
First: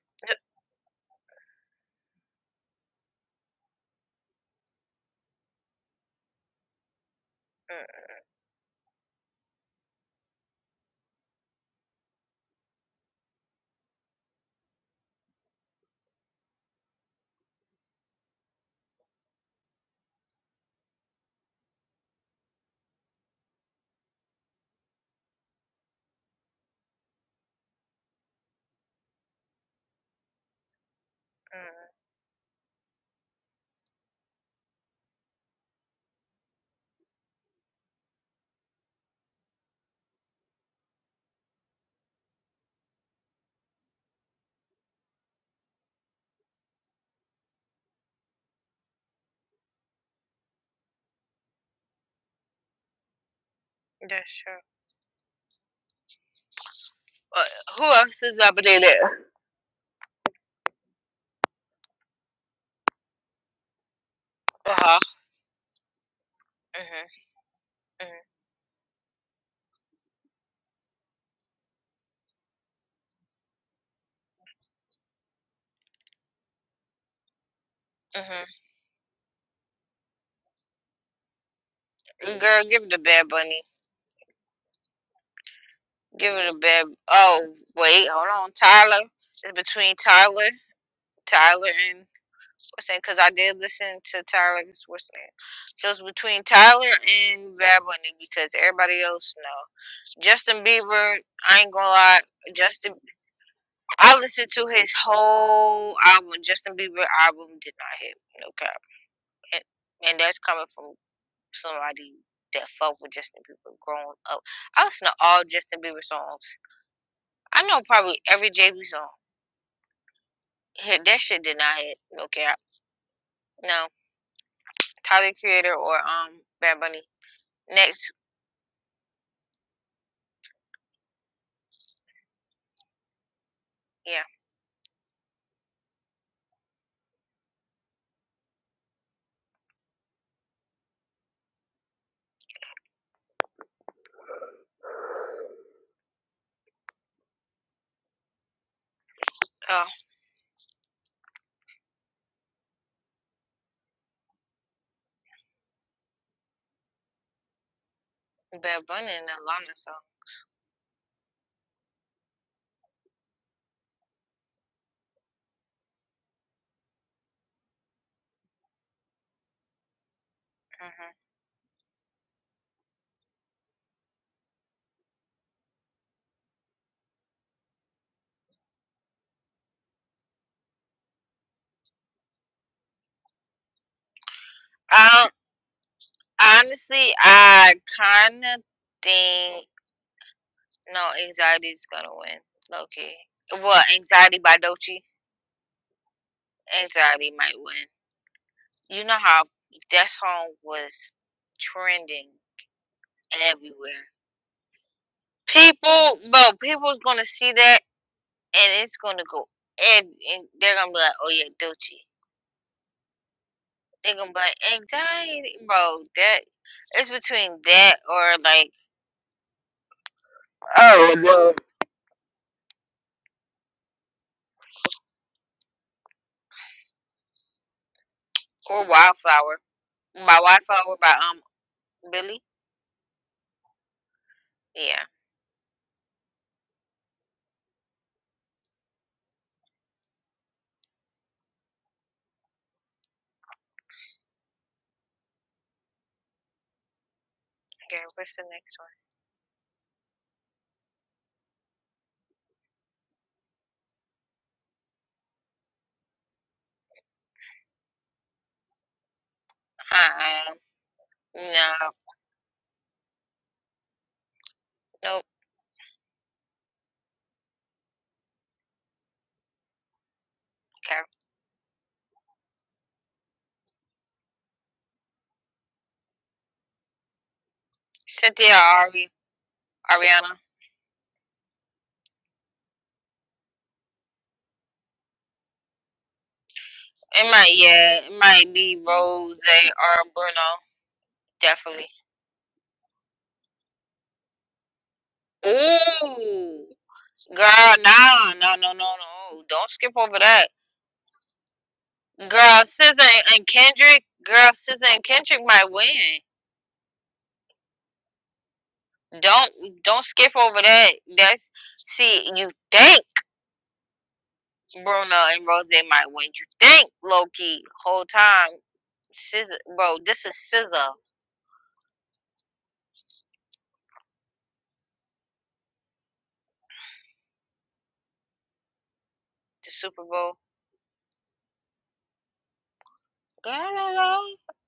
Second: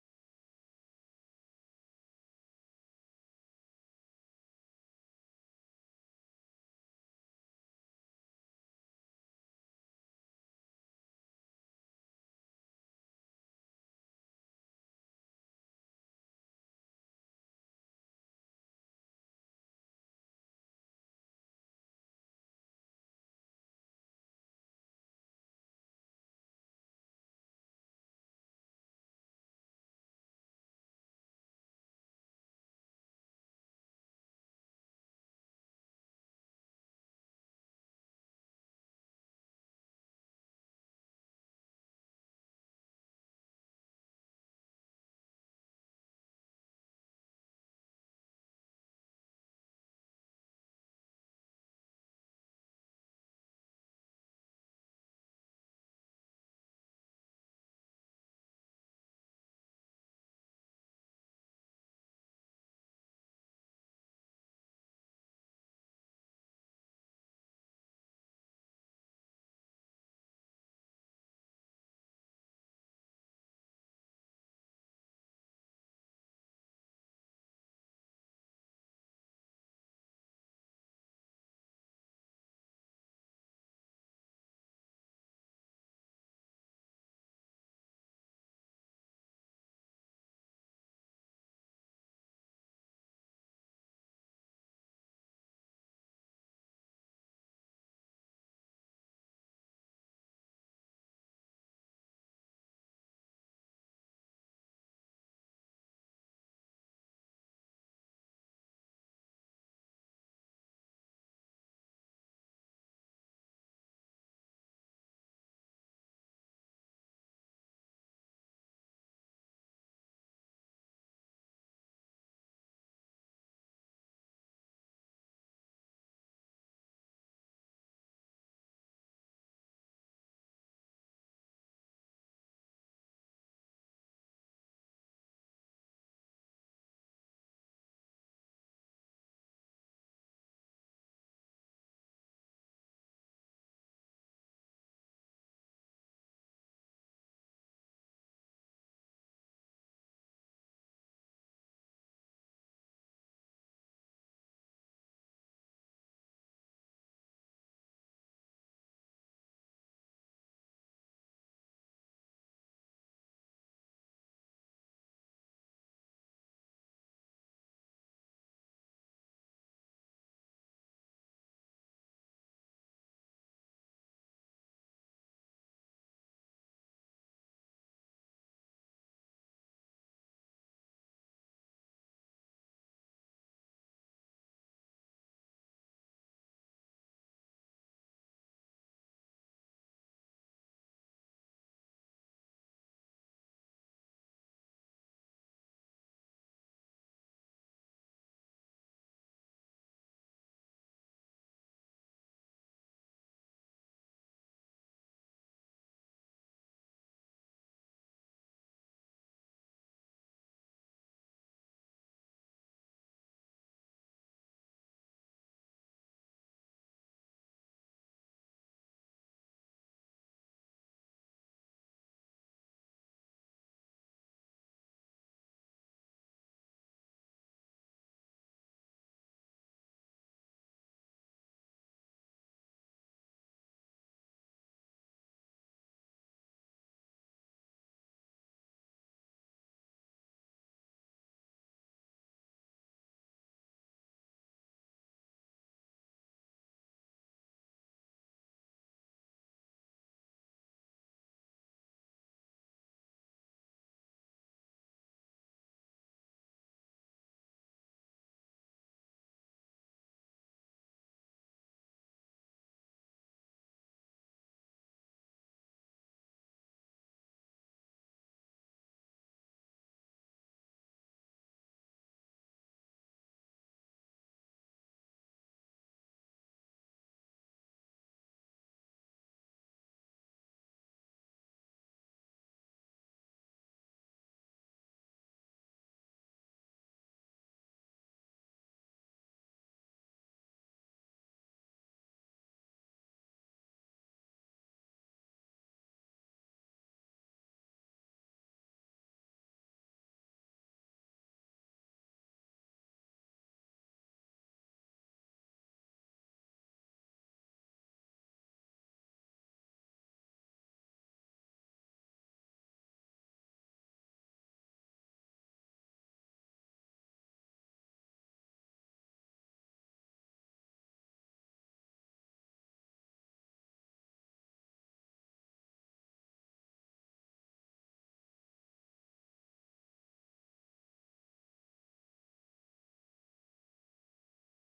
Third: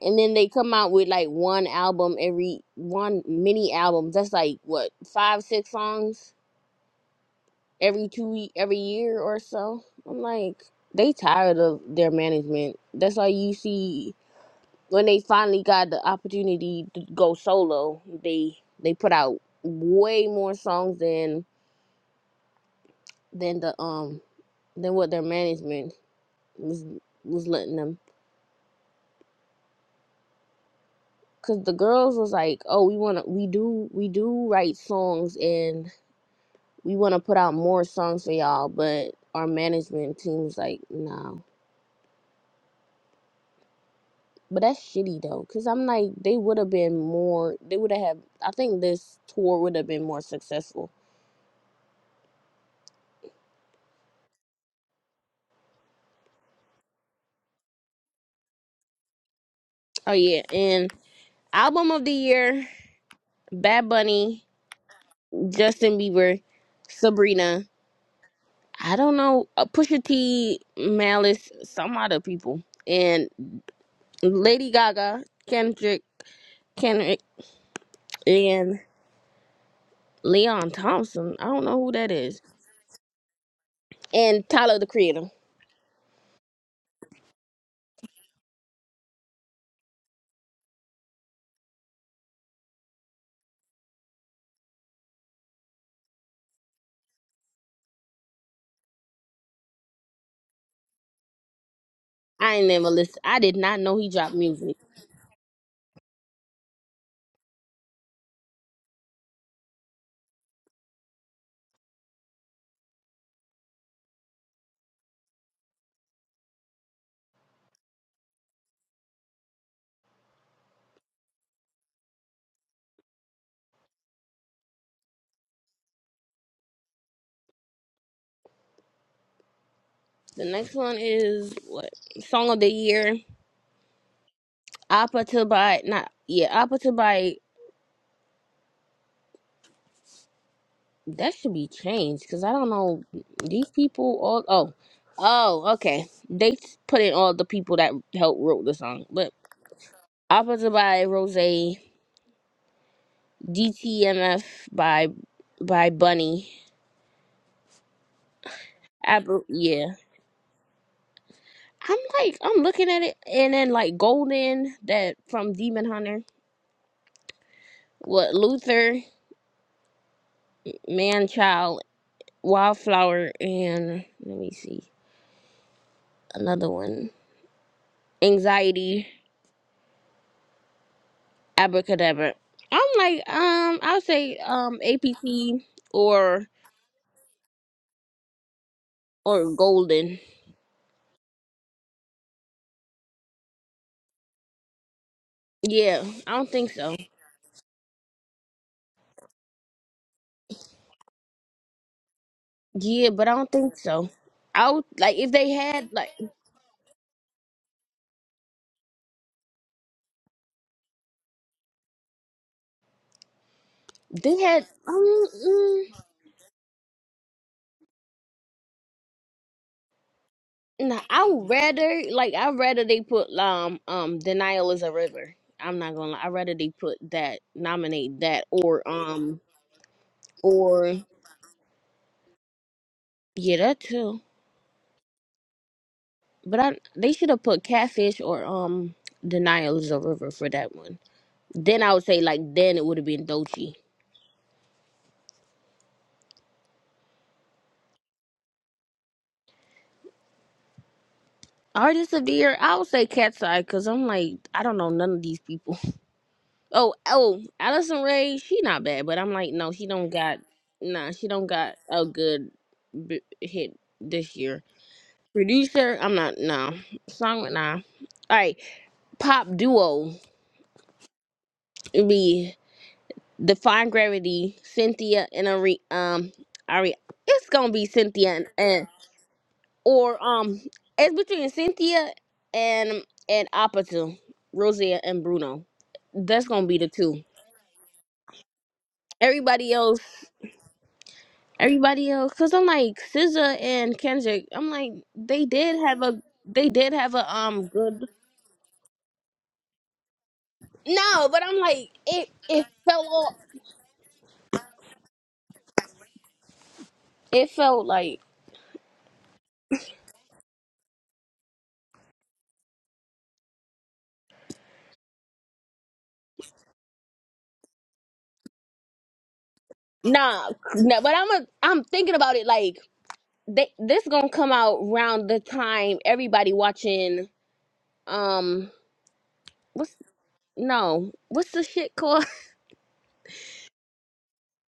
Speaker 2: And then they come out with like one album every one mini album. That's like what five six songs every two ye- every year or so. I'm like, they tired of their management. That's why you see when they finally got the opportunity to go solo, they they put out way more songs than than the um than what their management was was letting them because the
Speaker 1: mm-mm,
Speaker 2: girls was like oh we want to we do we do write songs and we want to put out more songs for y'all but our management team was like no but that's shitty though because i'm like they would have been more they would have had i think this tour would have been more successful
Speaker 1: that's true. Uh, who else is up in there?
Speaker 2: oh yeah and album of the year bad bunny
Speaker 1: Uh huh.
Speaker 2: justin bieber
Speaker 1: Mhm.
Speaker 2: sabrina I don't know, uh, Pusha T, Malice, some other people, and Lady Gaga, Kendrick, Kendrick,
Speaker 1: Mhm.
Speaker 2: and Leon Thompson. I don't know who that
Speaker 1: Mhm.
Speaker 2: is,
Speaker 1: Girl, give it a Bad Bunny.
Speaker 2: and Tyler the Creator.
Speaker 1: Give it a Bad. Oh wait, hold on. Tyler. It's between Tyler, Tyler and what's name? Because I did listen to Tyler. What's name? So it's between Tyler and Bad Bunny because everybody else no. Justin Bieber. I ain't gonna lie.
Speaker 2: I ain't never
Speaker 1: Justin.
Speaker 2: listen. I did not know he
Speaker 1: I
Speaker 2: dropped
Speaker 1: listened to
Speaker 2: music.
Speaker 1: his whole album. Justin Bieber album did not hit. No cap. And, and that's coming from somebody that fuck with Justin Bieber growing up. I listen to all Justin Bieber songs. I know probably every JB song. Hit that shit did not hit. No cap. No. Tyler the Creator or um Bad Bunny. Next,
Speaker 2: The next one is what song of the year?
Speaker 1: yeah.
Speaker 2: Appa to by not yeah Appa to by that should be changed because I don't know these people all oh oh okay they put in all the people that helped wrote the song but
Speaker 1: Oh,
Speaker 2: Opposite by Rose. DTMF by by Bunny.
Speaker 1: Bad Bunny and the
Speaker 2: Apple,
Speaker 1: Lana
Speaker 2: yeah.
Speaker 1: song.
Speaker 2: I'm like I'm looking at it, and then like Golden that from Demon Hunter. What Luther, Man Child, Wildflower, and let me see another one. Anxiety, Abracadabra. I'm like um I'll say um
Speaker 1: hmm Um,
Speaker 2: APC or
Speaker 1: honestly, I kind of
Speaker 2: or
Speaker 1: think
Speaker 2: Golden.
Speaker 1: no anxiety is gonna win. Low key. Well, anxiety by Dolce.
Speaker 2: Yeah, I don't think so.
Speaker 1: Anxiety might win. You know how that song was trending
Speaker 2: Yeah, but I don't think
Speaker 1: everywhere.
Speaker 2: so. I would, like if they had like.
Speaker 1: People, bro, people's gonna see that and it's gonna go ev- and they're gonna be like, oh yeah, Dolce. They're gonna
Speaker 2: They
Speaker 1: be
Speaker 2: had
Speaker 1: like,
Speaker 2: um,
Speaker 1: anxiety,
Speaker 2: mm,
Speaker 1: bro. That it's between that or like,
Speaker 2: no.
Speaker 1: oh,
Speaker 2: I would
Speaker 1: well,
Speaker 2: rather like I would rather they put um um denial is a river. I'm not gonna. lie. I would rather they put that nominate that or
Speaker 1: or
Speaker 2: um
Speaker 1: Wildflower by Wildflower
Speaker 2: or
Speaker 1: by um Billy.
Speaker 2: yeah that too.
Speaker 1: Yeah.
Speaker 2: But I they should have put catfish or um denial is a river for that one. Then I would say like then it would have been Dochi.
Speaker 1: Okay, what's the next one?
Speaker 2: Artist of the year, I would say Cat's Eye because I'm like I don't know none of these people. Oh, oh, Allison Ray, she not bad, but I'm like, no, she don't got,
Speaker 1: Uh,
Speaker 2: nah, she don't got
Speaker 1: no,
Speaker 2: a good b- hit this year.
Speaker 1: nope.
Speaker 2: Producer, I'm not, no. Song, nah. All right, pop duo
Speaker 1: Okay,
Speaker 2: would be Define Gravity, Cynthia and Ari, um, Ari, it's gonna be Cynthia and,
Speaker 1: Cynthia or
Speaker 2: and
Speaker 1: Ari,
Speaker 2: or,
Speaker 1: Ariana.
Speaker 2: um, it's between Cynthia and, and Apatu, Rosia and Bruno. That's gonna be the two.
Speaker 1: It might, yeah, it might be Rose
Speaker 2: Everybody else.
Speaker 1: or Bruno, definitely.
Speaker 2: everybody else because i'm like SZA and kendrick i'm like they did have a
Speaker 1: Ooh.
Speaker 2: they did have a um
Speaker 1: Girl,
Speaker 2: good
Speaker 1: nah, no, no, no, no. Don't skip over that.
Speaker 2: no but i'm like it
Speaker 1: Girl,
Speaker 2: it
Speaker 1: SZA
Speaker 2: felt
Speaker 1: and
Speaker 2: all
Speaker 1: and Kendrick. Girl, SZA and Kendrick might win.
Speaker 2: it felt like
Speaker 1: Don't don't skip over that. That's see, you think Bruno and Rose might win. You think Loki whole time. SZA, bro, this is
Speaker 2: nah
Speaker 1: SZA.
Speaker 2: no
Speaker 1: The
Speaker 2: but i'm a, i'm thinking about it like they this gonna come out round the time everybody watching um what's
Speaker 1: Super Bowl.
Speaker 2: no what's the shit called
Speaker 1: Girl, I don't know.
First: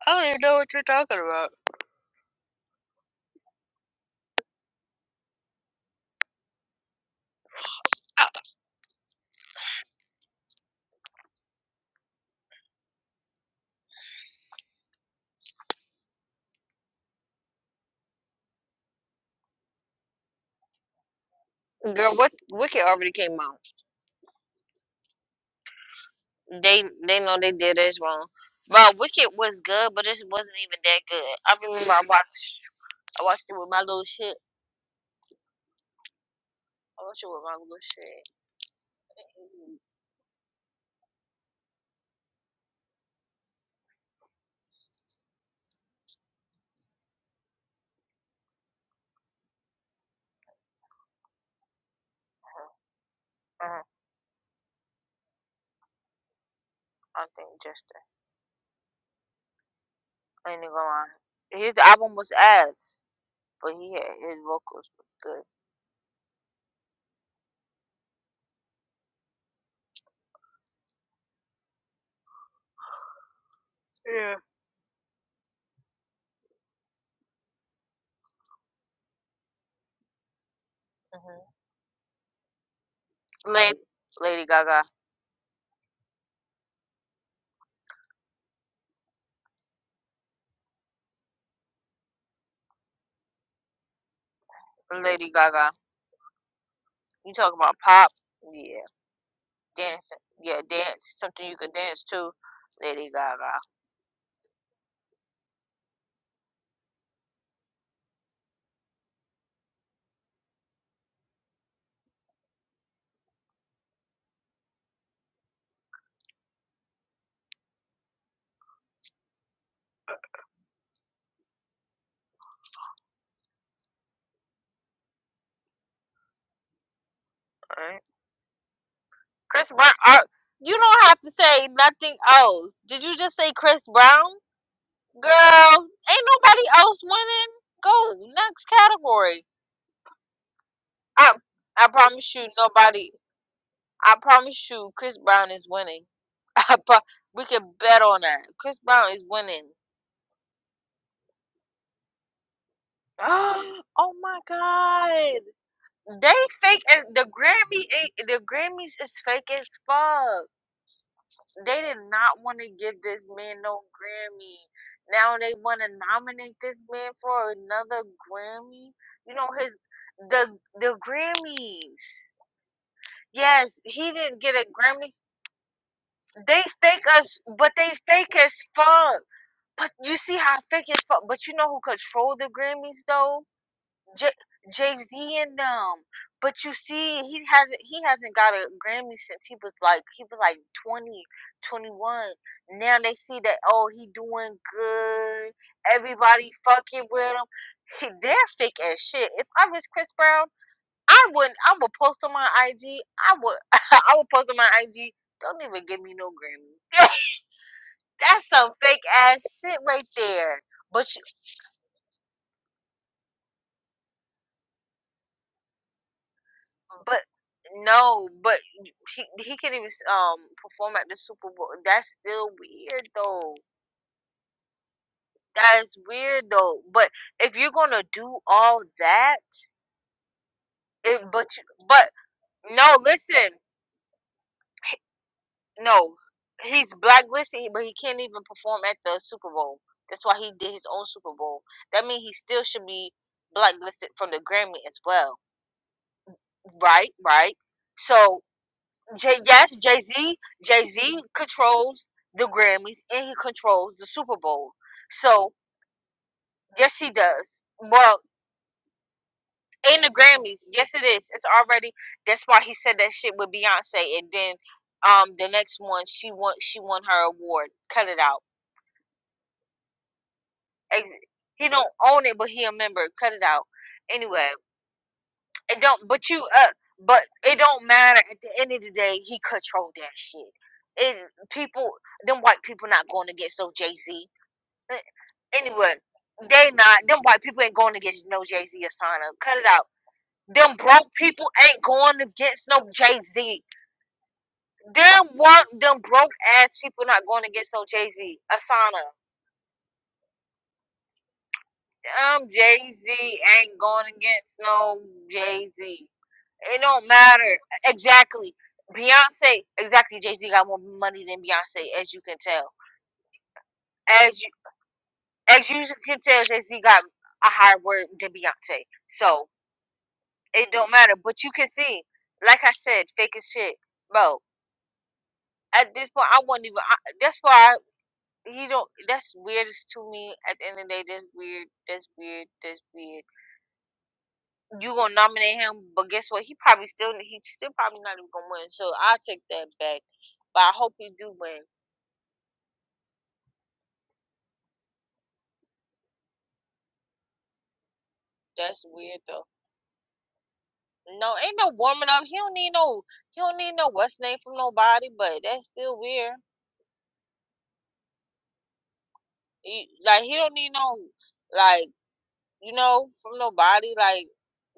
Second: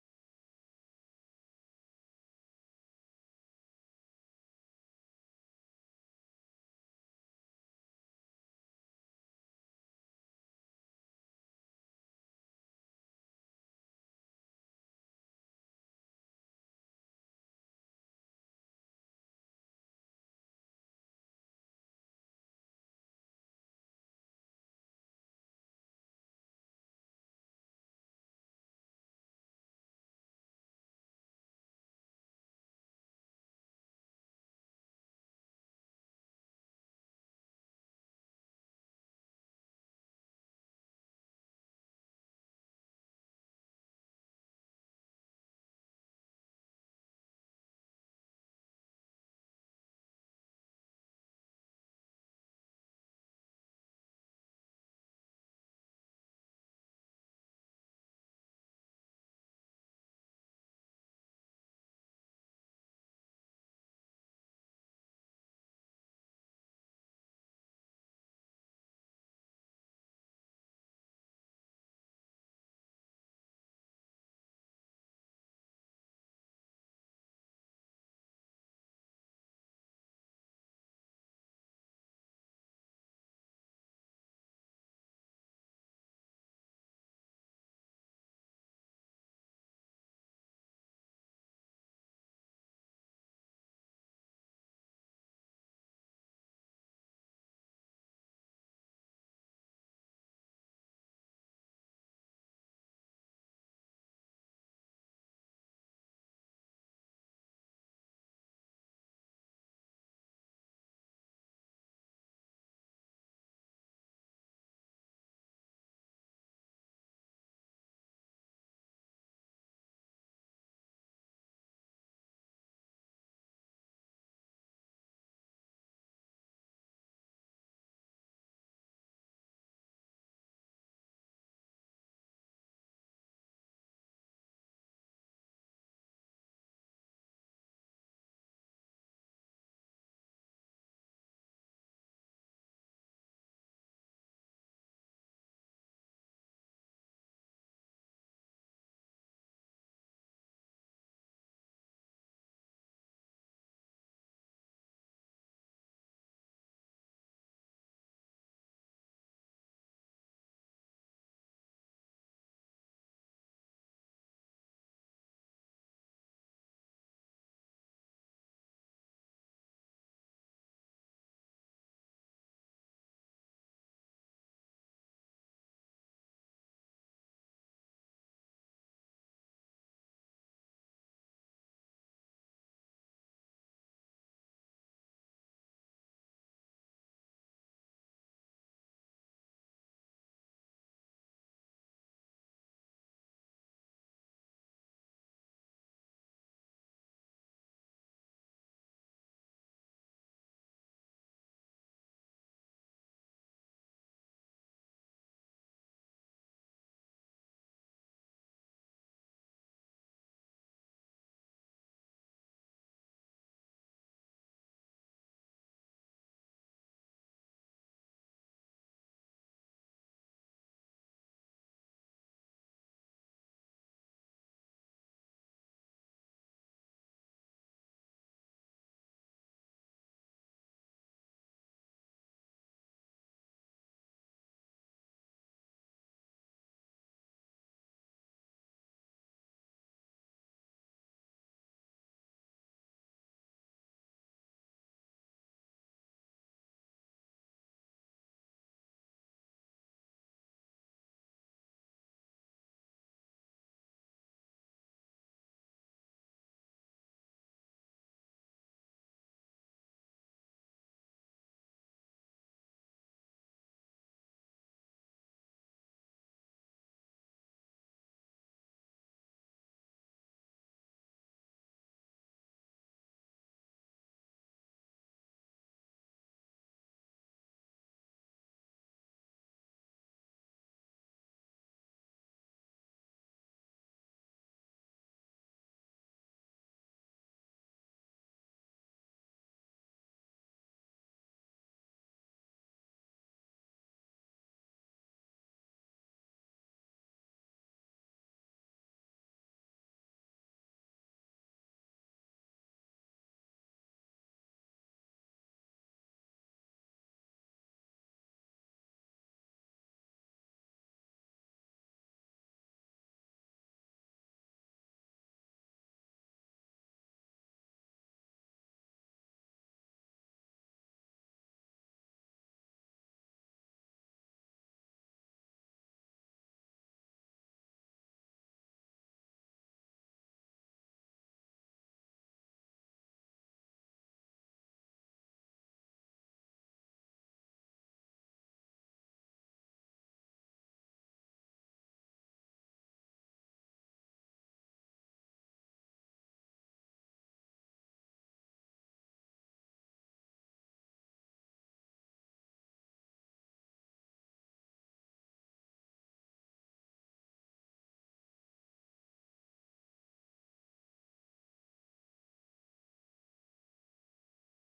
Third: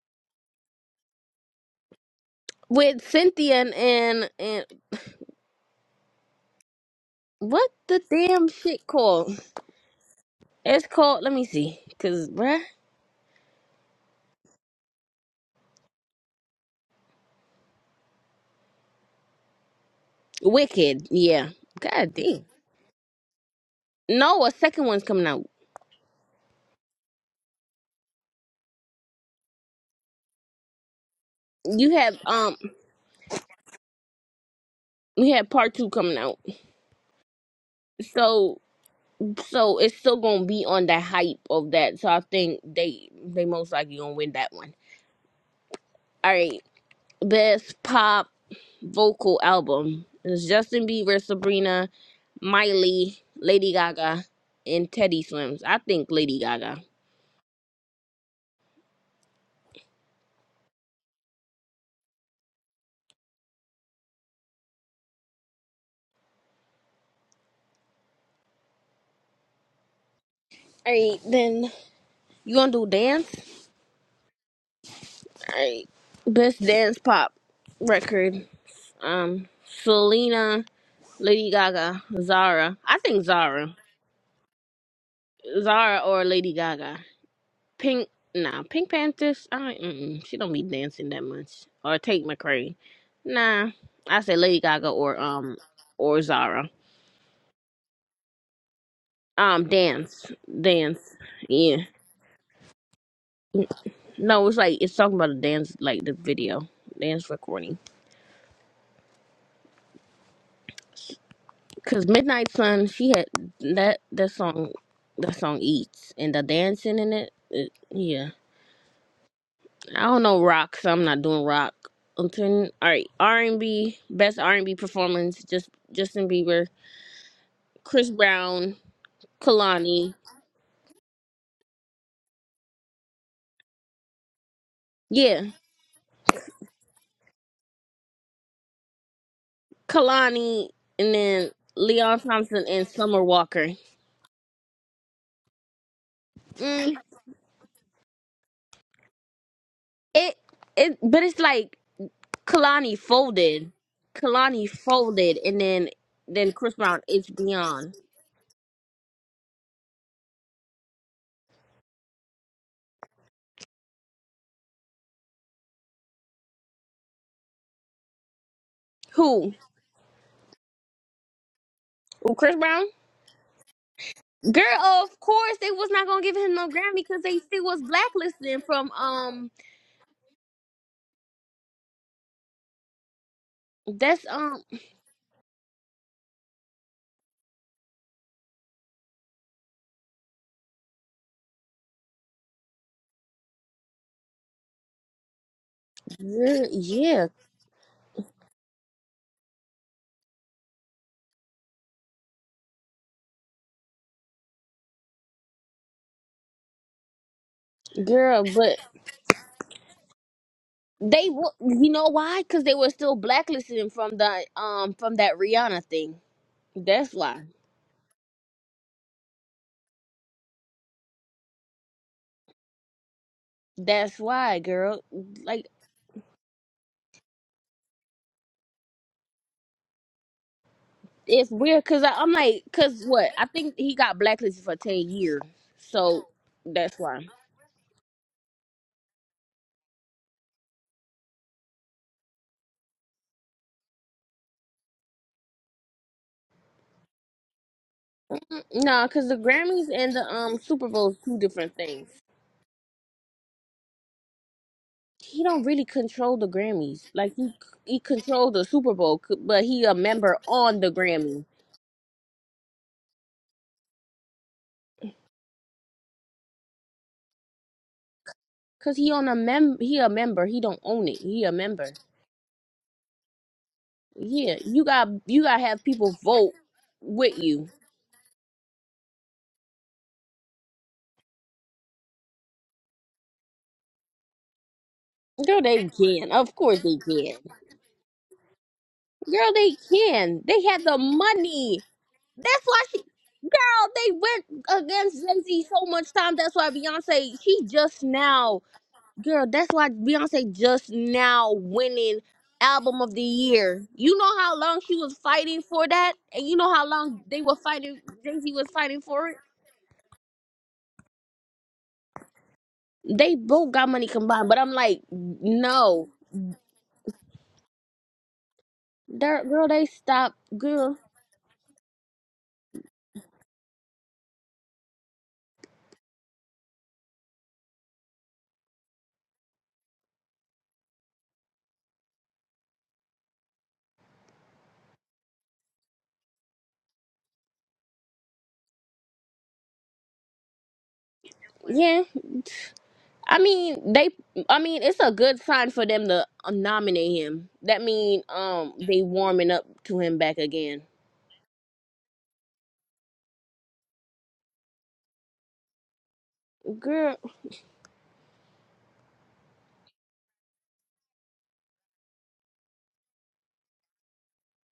Speaker 1: I don't even know what you're talking about.
Speaker 2: with cynthia and and, and what the
Speaker 1: Uh,
Speaker 2: damn shit called it's called let me see because bruh Wicked, yeah. God
Speaker 1: Girl, what
Speaker 2: damn.
Speaker 1: Wicked already came out.
Speaker 2: No, a second one's coming out.
Speaker 1: They they know they did us wrong. Bro, Wicked was good, but it wasn't even that good. I remember
Speaker 2: You
Speaker 1: I
Speaker 2: have um
Speaker 1: watched I watched it with my little shit.
Speaker 2: we have part two coming out.
Speaker 1: I watched it with my little shit.
Speaker 2: So so it's still gonna be on the hype of that. So I think they they most likely gonna win that one. Alright. Best pop vocal album. is Justin Bieber, Sabrina, Miley,
Speaker 1: Uh,
Speaker 2: Lady
Speaker 1: uh,
Speaker 2: Gaga, and Teddy Swims. I think Lady Gaga.
Speaker 1: I think Jester. I ain't even gonna lie. His album was ass, but he had his vocals was good.
Speaker 2: Alright, then you gonna do dance?
Speaker 1: Yeah.
Speaker 2: Alright. Best dance pop record. um Selena, Lady
Speaker 1: hmm
Speaker 2: Gaga, Zara. I think Zara,
Speaker 1: Lady Lady Gaga.
Speaker 2: Zara or Lady Gaga. Pink, nah, Pink Panthers. I don't, mm-mm, she don't be dancing that much. Or Tate McRae. Nah, I say Lady Gaga or
Speaker 1: Lady
Speaker 2: um
Speaker 1: Gaga.
Speaker 2: or Zara.
Speaker 1: You talk about pop? Yeah.
Speaker 2: Um,
Speaker 1: Dancing.
Speaker 2: dance,
Speaker 1: Yeah, dance.
Speaker 2: dance.
Speaker 1: Something you could
Speaker 2: Yeah.
Speaker 1: dance to. Lady Gaga.
Speaker 2: No, it's like it's talking about a dance, like the video dance recording. Cause Midnight Sun, she had that that song, that song eats, and the dancing in it. it yeah. I don't know rock, so I'm not doing rock. Until all right, R and B best R and B performance, just Justin Bieber, Chris Brown,
Speaker 1: Chris Brown.
Speaker 2: Kalani,
Speaker 1: Uh, you don't have to say nothing else. Did you just say Chris Brown?
Speaker 2: yeah,
Speaker 1: Girl, ain't nobody else winning. Go next category.
Speaker 2: Kalani, and
Speaker 1: I
Speaker 2: then
Speaker 1: I
Speaker 2: Leon
Speaker 1: promise you,
Speaker 2: Thompson and
Speaker 1: nobody.
Speaker 2: Summer Walker.
Speaker 1: I promise you, Chris Brown is winning. I
Speaker 2: Mm,
Speaker 1: pro- we can bet on that. Chris Brown is winning.
Speaker 2: it it, but it's like Kalani folded,
Speaker 1: oh my
Speaker 2: Kalani folded,
Speaker 1: God!
Speaker 2: and then
Speaker 1: They
Speaker 2: then Chris
Speaker 1: fake
Speaker 2: Brown.
Speaker 1: as the
Speaker 2: It's
Speaker 1: Grammy.
Speaker 2: beyond
Speaker 1: The Grammys is fake as fuck. They did not want to give this man no Grammy. Now they want to nominate this man for another Grammy. You know
Speaker 2: who?
Speaker 1: his the the Grammys.
Speaker 2: Who Chris Brown?
Speaker 1: Yes, he didn't get a
Speaker 2: Girl,
Speaker 1: Grammy.
Speaker 2: of course they was not gonna give him
Speaker 1: They
Speaker 2: no Grammy
Speaker 1: fake
Speaker 2: because
Speaker 1: us,
Speaker 2: they still
Speaker 1: but
Speaker 2: was
Speaker 1: they fake as
Speaker 2: blacklisting from
Speaker 1: fuck.
Speaker 2: um
Speaker 1: But you see how fake as fuck. But you know who control the Grammys though?
Speaker 2: That's
Speaker 1: J-
Speaker 2: um,
Speaker 1: Jay Z and them. But you see, he hasn't he hasn't got a Grammy since he was like he was like 20 21. Now they see that oh he doing good. Everybody
Speaker 2: yeah,
Speaker 1: fucking
Speaker 2: yeah,
Speaker 1: with him. He, they're fake as shit. If I was Chris Brown, I wouldn't. I would post on my IG. I would. I would post on my IG. Don't even give me no Grammy.
Speaker 2: girl.
Speaker 1: That's some
Speaker 2: But
Speaker 1: fake ass shit right there. But you.
Speaker 2: they, wa- you know why? Because they were still blacklisting him from the um from that Rihanna thing. That's
Speaker 1: But
Speaker 2: why.
Speaker 1: no, but he he can even um perform at the Super Bowl. That's still weird though.
Speaker 2: That's why, girl. Like
Speaker 1: That is weird though. But if you're gonna do all that, it but
Speaker 2: it's
Speaker 1: you,
Speaker 2: weird because
Speaker 1: but
Speaker 2: I'm like,
Speaker 1: no,
Speaker 2: because what? I
Speaker 1: listen,
Speaker 2: think he got blacklisted for
Speaker 1: he-
Speaker 2: ten years.
Speaker 1: no,
Speaker 2: So
Speaker 1: he's
Speaker 2: that's why.
Speaker 1: blacklisted, but he can't even perform at the Super Bowl. That's why he did his own Super Bowl. That means he still should be blacklisted from the Grammy as well. Right, right. So
Speaker 2: No, because the
Speaker 1: Jay, yes,
Speaker 2: Grammys
Speaker 1: Jay
Speaker 2: and the
Speaker 1: Z,
Speaker 2: um
Speaker 1: Jay
Speaker 2: Super Bowl is
Speaker 1: Z
Speaker 2: two different
Speaker 1: controls
Speaker 2: things.
Speaker 1: the Grammys and he controls the Super Bowl.
Speaker 2: He
Speaker 1: So
Speaker 2: don't really control the
Speaker 1: yes,
Speaker 2: Grammys.
Speaker 1: he
Speaker 2: Like he
Speaker 1: does.
Speaker 2: he
Speaker 1: Well,
Speaker 2: controlled the Super Bowl, c- but he a
Speaker 1: in the
Speaker 2: member
Speaker 1: Grammys,
Speaker 2: on the
Speaker 1: yes, it is.
Speaker 2: Grammys.
Speaker 1: It's already. That's why he said that shit with Beyonce, and then um the next one she won she won her award. Cut it out.
Speaker 2: Cause he on a mem he a member. He don't own
Speaker 1: Ex-
Speaker 2: it. He a
Speaker 1: He don't
Speaker 2: member.
Speaker 1: own it, but he a member. Cut it out. Anyway,
Speaker 2: Yeah. You got you gotta
Speaker 1: it
Speaker 2: have
Speaker 1: don't.
Speaker 2: people
Speaker 1: But you
Speaker 2: vote
Speaker 1: uh, but
Speaker 2: with
Speaker 1: it
Speaker 2: you.
Speaker 1: don't matter. At the end of the day, he controlled that shit. It people, them white people not going against no Jay Z. Eh,
Speaker 2: Girl, they
Speaker 1: Anyway,
Speaker 2: can. Of
Speaker 1: they
Speaker 2: course they
Speaker 1: not them
Speaker 2: can.
Speaker 1: white people ain't going against no Jay Z or Sana.
Speaker 2: Girl,
Speaker 1: Cut it
Speaker 2: they
Speaker 1: out.
Speaker 2: can. They
Speaker 1: Them
Speaker 2: had the
Speaker 1: broke people
Speaker 2: money.
Speaker 1: ain't going
Speaker 2: That's
Speaker 1: against
Speaker 2: why
Speaker 1: no
Speaker 2: she
Speaker 1: Jay Z.
Speaker 2: girl, they went against
Speaker 1: Them
Speaker 2: Jay-Z
Speaker 1: work
Speaker 2: so
Speaker 1: them
Speaker 2: much
Speaker 1: broke
Speaker 2: time. That's why
Speaker 1: ass people not
Speaker 2: Beyonce,
Speaker 1: going
Speaker 2: she
Speaker 1: against no
Speaker 2: just
Speaker 1: Jay Z.
Speaker 2: now
Speaker 1: Asana.
Speaker 2: girl, that's why Beyonce just now winning
Speaker 1: Them Jay
Speaker 2: album of the
Speaker 1: Z ain't
Speaker 2: year.
Speaker 1: going
Speaker 2: You know how
Speaker 1: against
Speaker 2: long she
Speaker 1: no
Speaker 2: was fighting
Speaker 1: Jay
Speaker 2: for
Speaker 1: Z.
Speaker 2: that? And you know
Speaker 1: It
Speaker 2: how
Speaker 1: don't
Speaker 2: long they were
Speaker 1: matter
Speaker 2: fighting Jay-Z
Speaker 1: exactly.
Speaker 2: was fighting for it?
Speaker 1: Beyonce exactly Jay Z got more money than Beyonce as you can tell.
Speaker 2: They both got money
Speaker 1: As
Speaker 2: combined,
Speaker 1: you
Speaker 2: but I'm like,
Speaker 1: as you
Speaker 2: no,
Speaker 1: can tell Jay Z got a higher word than Beyonce. So
Speaker 2: Dirt, girl, they stopped,
Speaker 1: It don't
Speaker 2: girl.
Speaker 1: matter. But you can see, like I said, fake as shit, bro. At this point, I wouldn't even. I, that's why I, he don't. That's weirdest to me. At the end of the day, that's weird. That's weird. That's weird. You gonna nominate him, but guess what? He probably still. He still probably not even gonna win. So I will take that back. But I hope he do win.
Speaker 2: Yeah, I mean they. I mean it's a good sign for them to um, nominate him. That mean um
Speaker 1: That's
Speaker 2: they
Speaker 1: weird though.
Speaker 2: warming up to him back again.
Speaker 1: No, ain't no warming up. He don't need no. He don't need no what's name from nobody. But that's still weird.
Speaker 2: Girl,
Speaker 1: He, like he don't need no. Like. you know, from nobody. Like,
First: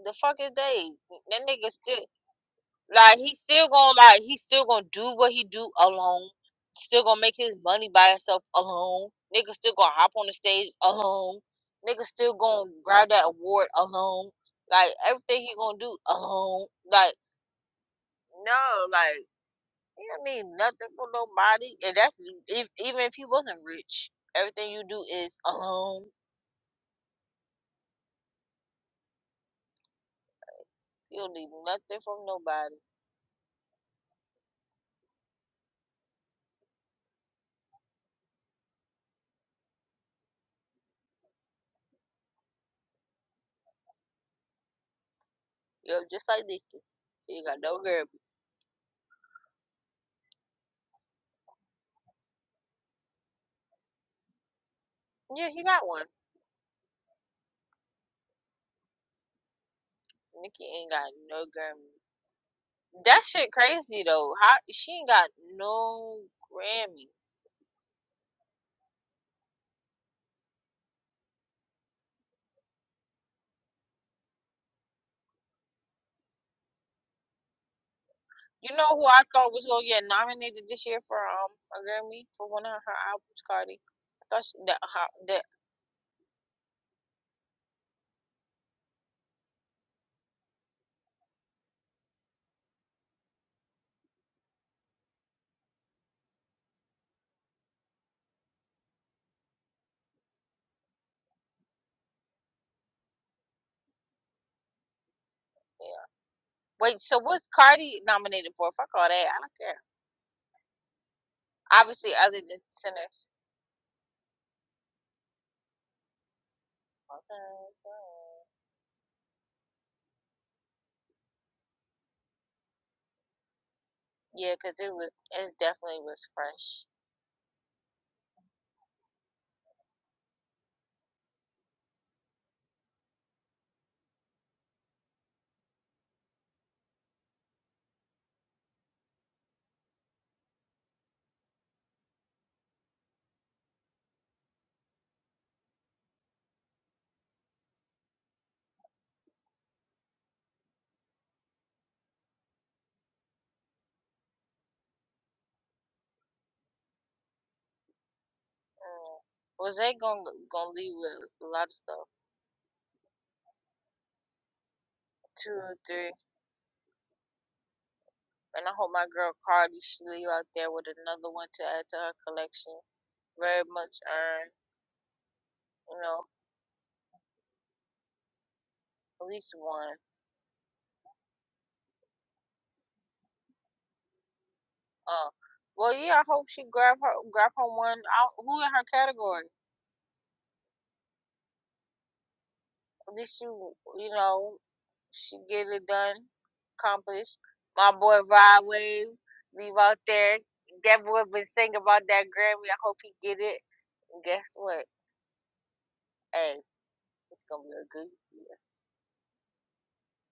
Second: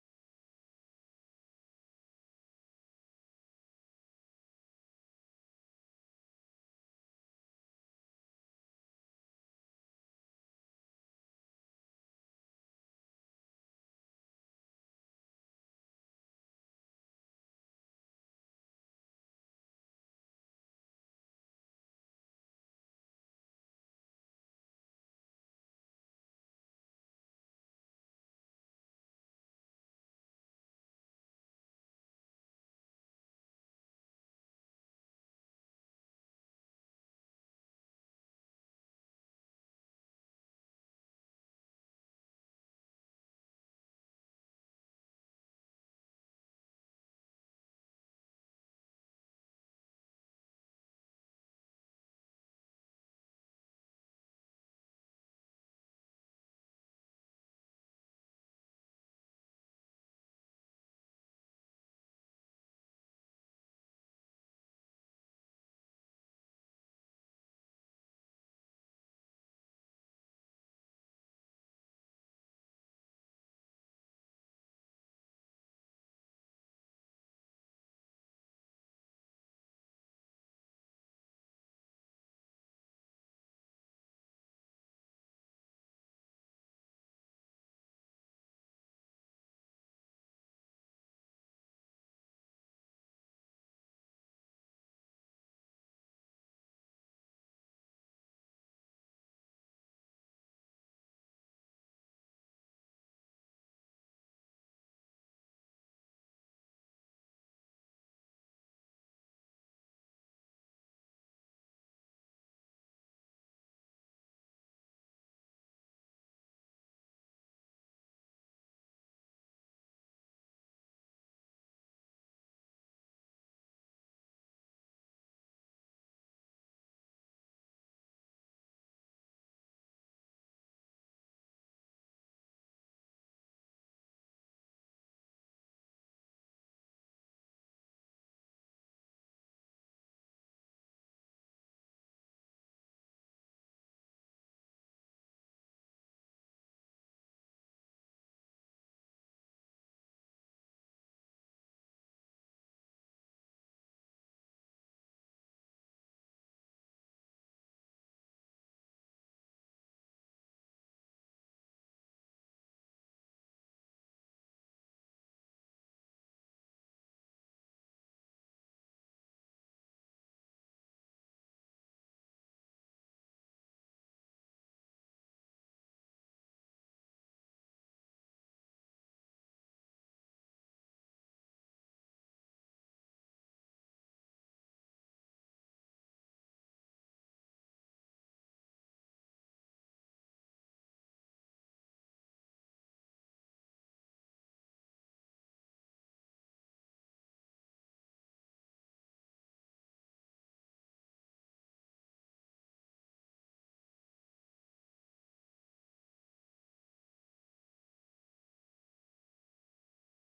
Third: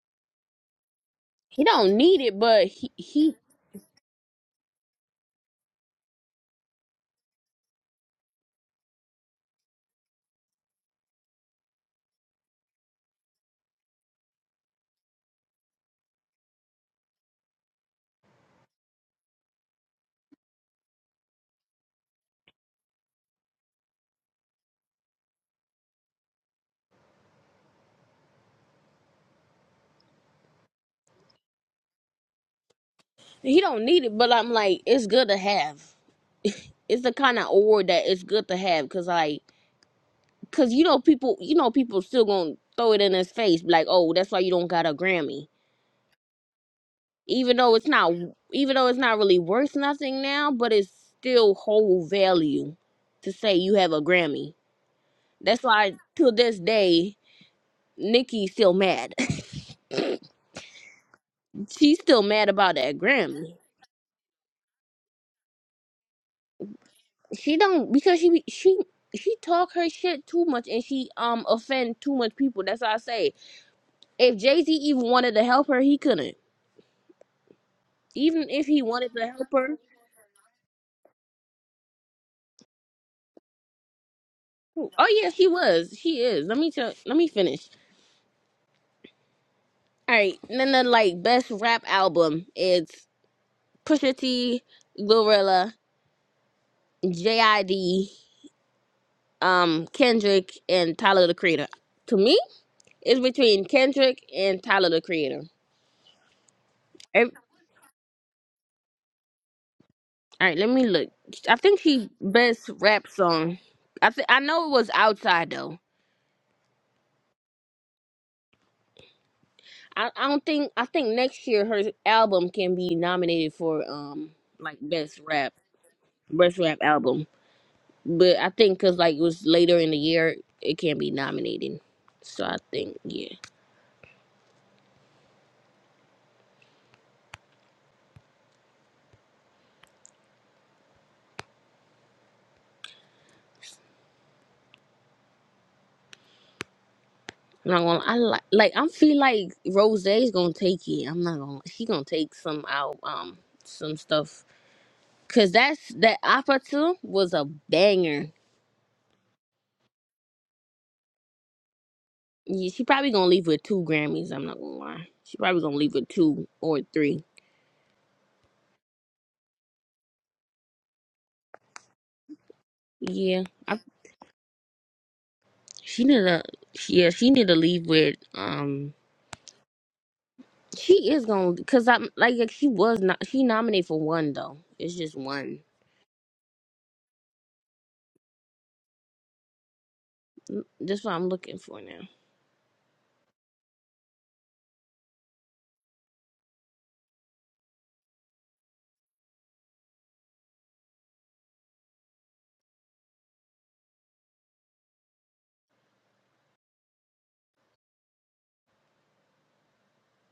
Speaker 1: the fuck is they? That
Speaker 2: he
Speaker 1: nigga
Speaker 2: don't
Speaker 1: still,
Speaker 2: need it, but he
Speaker 1: like,
Speaker 2: he
Speaker 1: he still gonna, like, he still gonna do what he do alone. Still gonna make his money by himself alone. Nigga still gonna hop on the stage alone. Nigga still gonna grab that award alone. Like, everything he gonna do alone. Like, no, like, he don't need nothing from nobody. And that's if, even if he wasn't rich. Everything you do is alone. You don't need nothing from nobody.
Speaker 2: he don't need it. But I'm like, it's good to have. It's the kind of award that it's good to have, cause like, cause you know people, you know people still gonna throw it in his face, like, oh, that's why you don't got a Grammy
Speaker 1: Yo, just like Nicki, He
Speaker 2: even
Speaker 1: got
Speaker 2: though
Speaker 1: no
Speaker 2: it's not
Speaker 1: Grammy.
Speaker 2: even though it's not really worth nothing now, but it's still whole value to say you have a Grammy.
Speaker 1: Yeah,
Speaker 2: That's
Speaker 1: he got
Speaker 2: why
Speaker 1: one.
Speaker 2: to this day, Nikki's still mad.
Speaker 1: Nicki ain't got no Grammy.
Speaker 2: She's still mad about that
Speaker 1: That shit
Speaker 2: Grammy.
Speaker 1: crazy though. How she ain't got no Grammy.
Speaker 2: She don't because she be- she she talk her shit too much and she um offend too much people. That's why I say if Jay Z even wanted to help her, he couldn't. Even if
Speaker 1: You
Speaker 2: he
Speaker 1: know who
Speaker 2: wanted
Speaker 1: I
Speaker 2: to help
Speaker 1: thought was
Speaker 2: her,
Speaker 1: gonna get nominated this year for um a Grammy for one of her albums, Cardi. I thought she, that, her,
Speaker 2: oh yeah,
Speaker 1: that
Speaker 2: she was. She is. Let me tell. Let me finish. All right, and then the like best rap album is Pusha T, Glorilla, J.I.D., um, Kendrick, and Tyler the Creator. To me, it's between Kendrick and Tyler the Creator.
Speaker 1: yeah. Wait, so
Speaker 2: Ev-
Speaker 1: what's Cardi nominated for? Fuck all that. I don't care.
Speaker 2: All right, let me look. I think she
Speaker 1: Obviously, other than
Speaker 2: best rap
Speaker 1: Sinners.
Speaker 2: song. I th- I know it was Outside though.
Speaker 1: Okay.
Speaker 2: I I don't think I think next year her album can be nominated for um
Speaker 1: Yeah, cause
Speaker 2: like
Speaker 1: it was
Speaker 2: best rap
Speaker 1: it definitely was
Speaker 2: best rap
Speaker 1: fresh.
Speaker 2: album. But I think because like it was later in the year, it can't be nominated. So I think yeah. I'm not gonna. I like like I feel like Rose is gonna take it. I'm not gonna. She gonna take some out um some stuff because that's that opera too was a banger.
Speaker 1: Mm. Was they gonna gonna leave with a lot of stuff?
Speaker 2: Yeah, she probably gonna leave with two Grammys. I'm not gonna lie. She
Speaker 1: Two
Speaker 2: probably gonna leave with
Speaker 1: three,
Speaker 2: two or three.
Speaker 1: and I hope my girl Cardi she leave out there with another one to add to her collection.
Speaker 2: Yeah,
Speaker 1: Very
Speaker 2: I,
Speaker 1: much earned, you
Speaker 2: she need
Speaker 1: know,
Speaker 2: to. Yeah, she need to leave with um.
Speaker 1: at least one.
Speaker 2: She is gonna because I'm like, like she was not she nominated for one though. It's just
Speaker 1: Uh,
Speaker 2: one.
Speaker 1: well, yeah, I hope she grab her grab her one out. Who in her category?
Speaker 2: That's what I'm looking for now.
Speaker 1: At least you you know she get it done, accomplished. My boy Rod Wave leave out there. That boy been singing about that Grammy. I hope he get it. Guess what? Hey. It's gonna be a good year.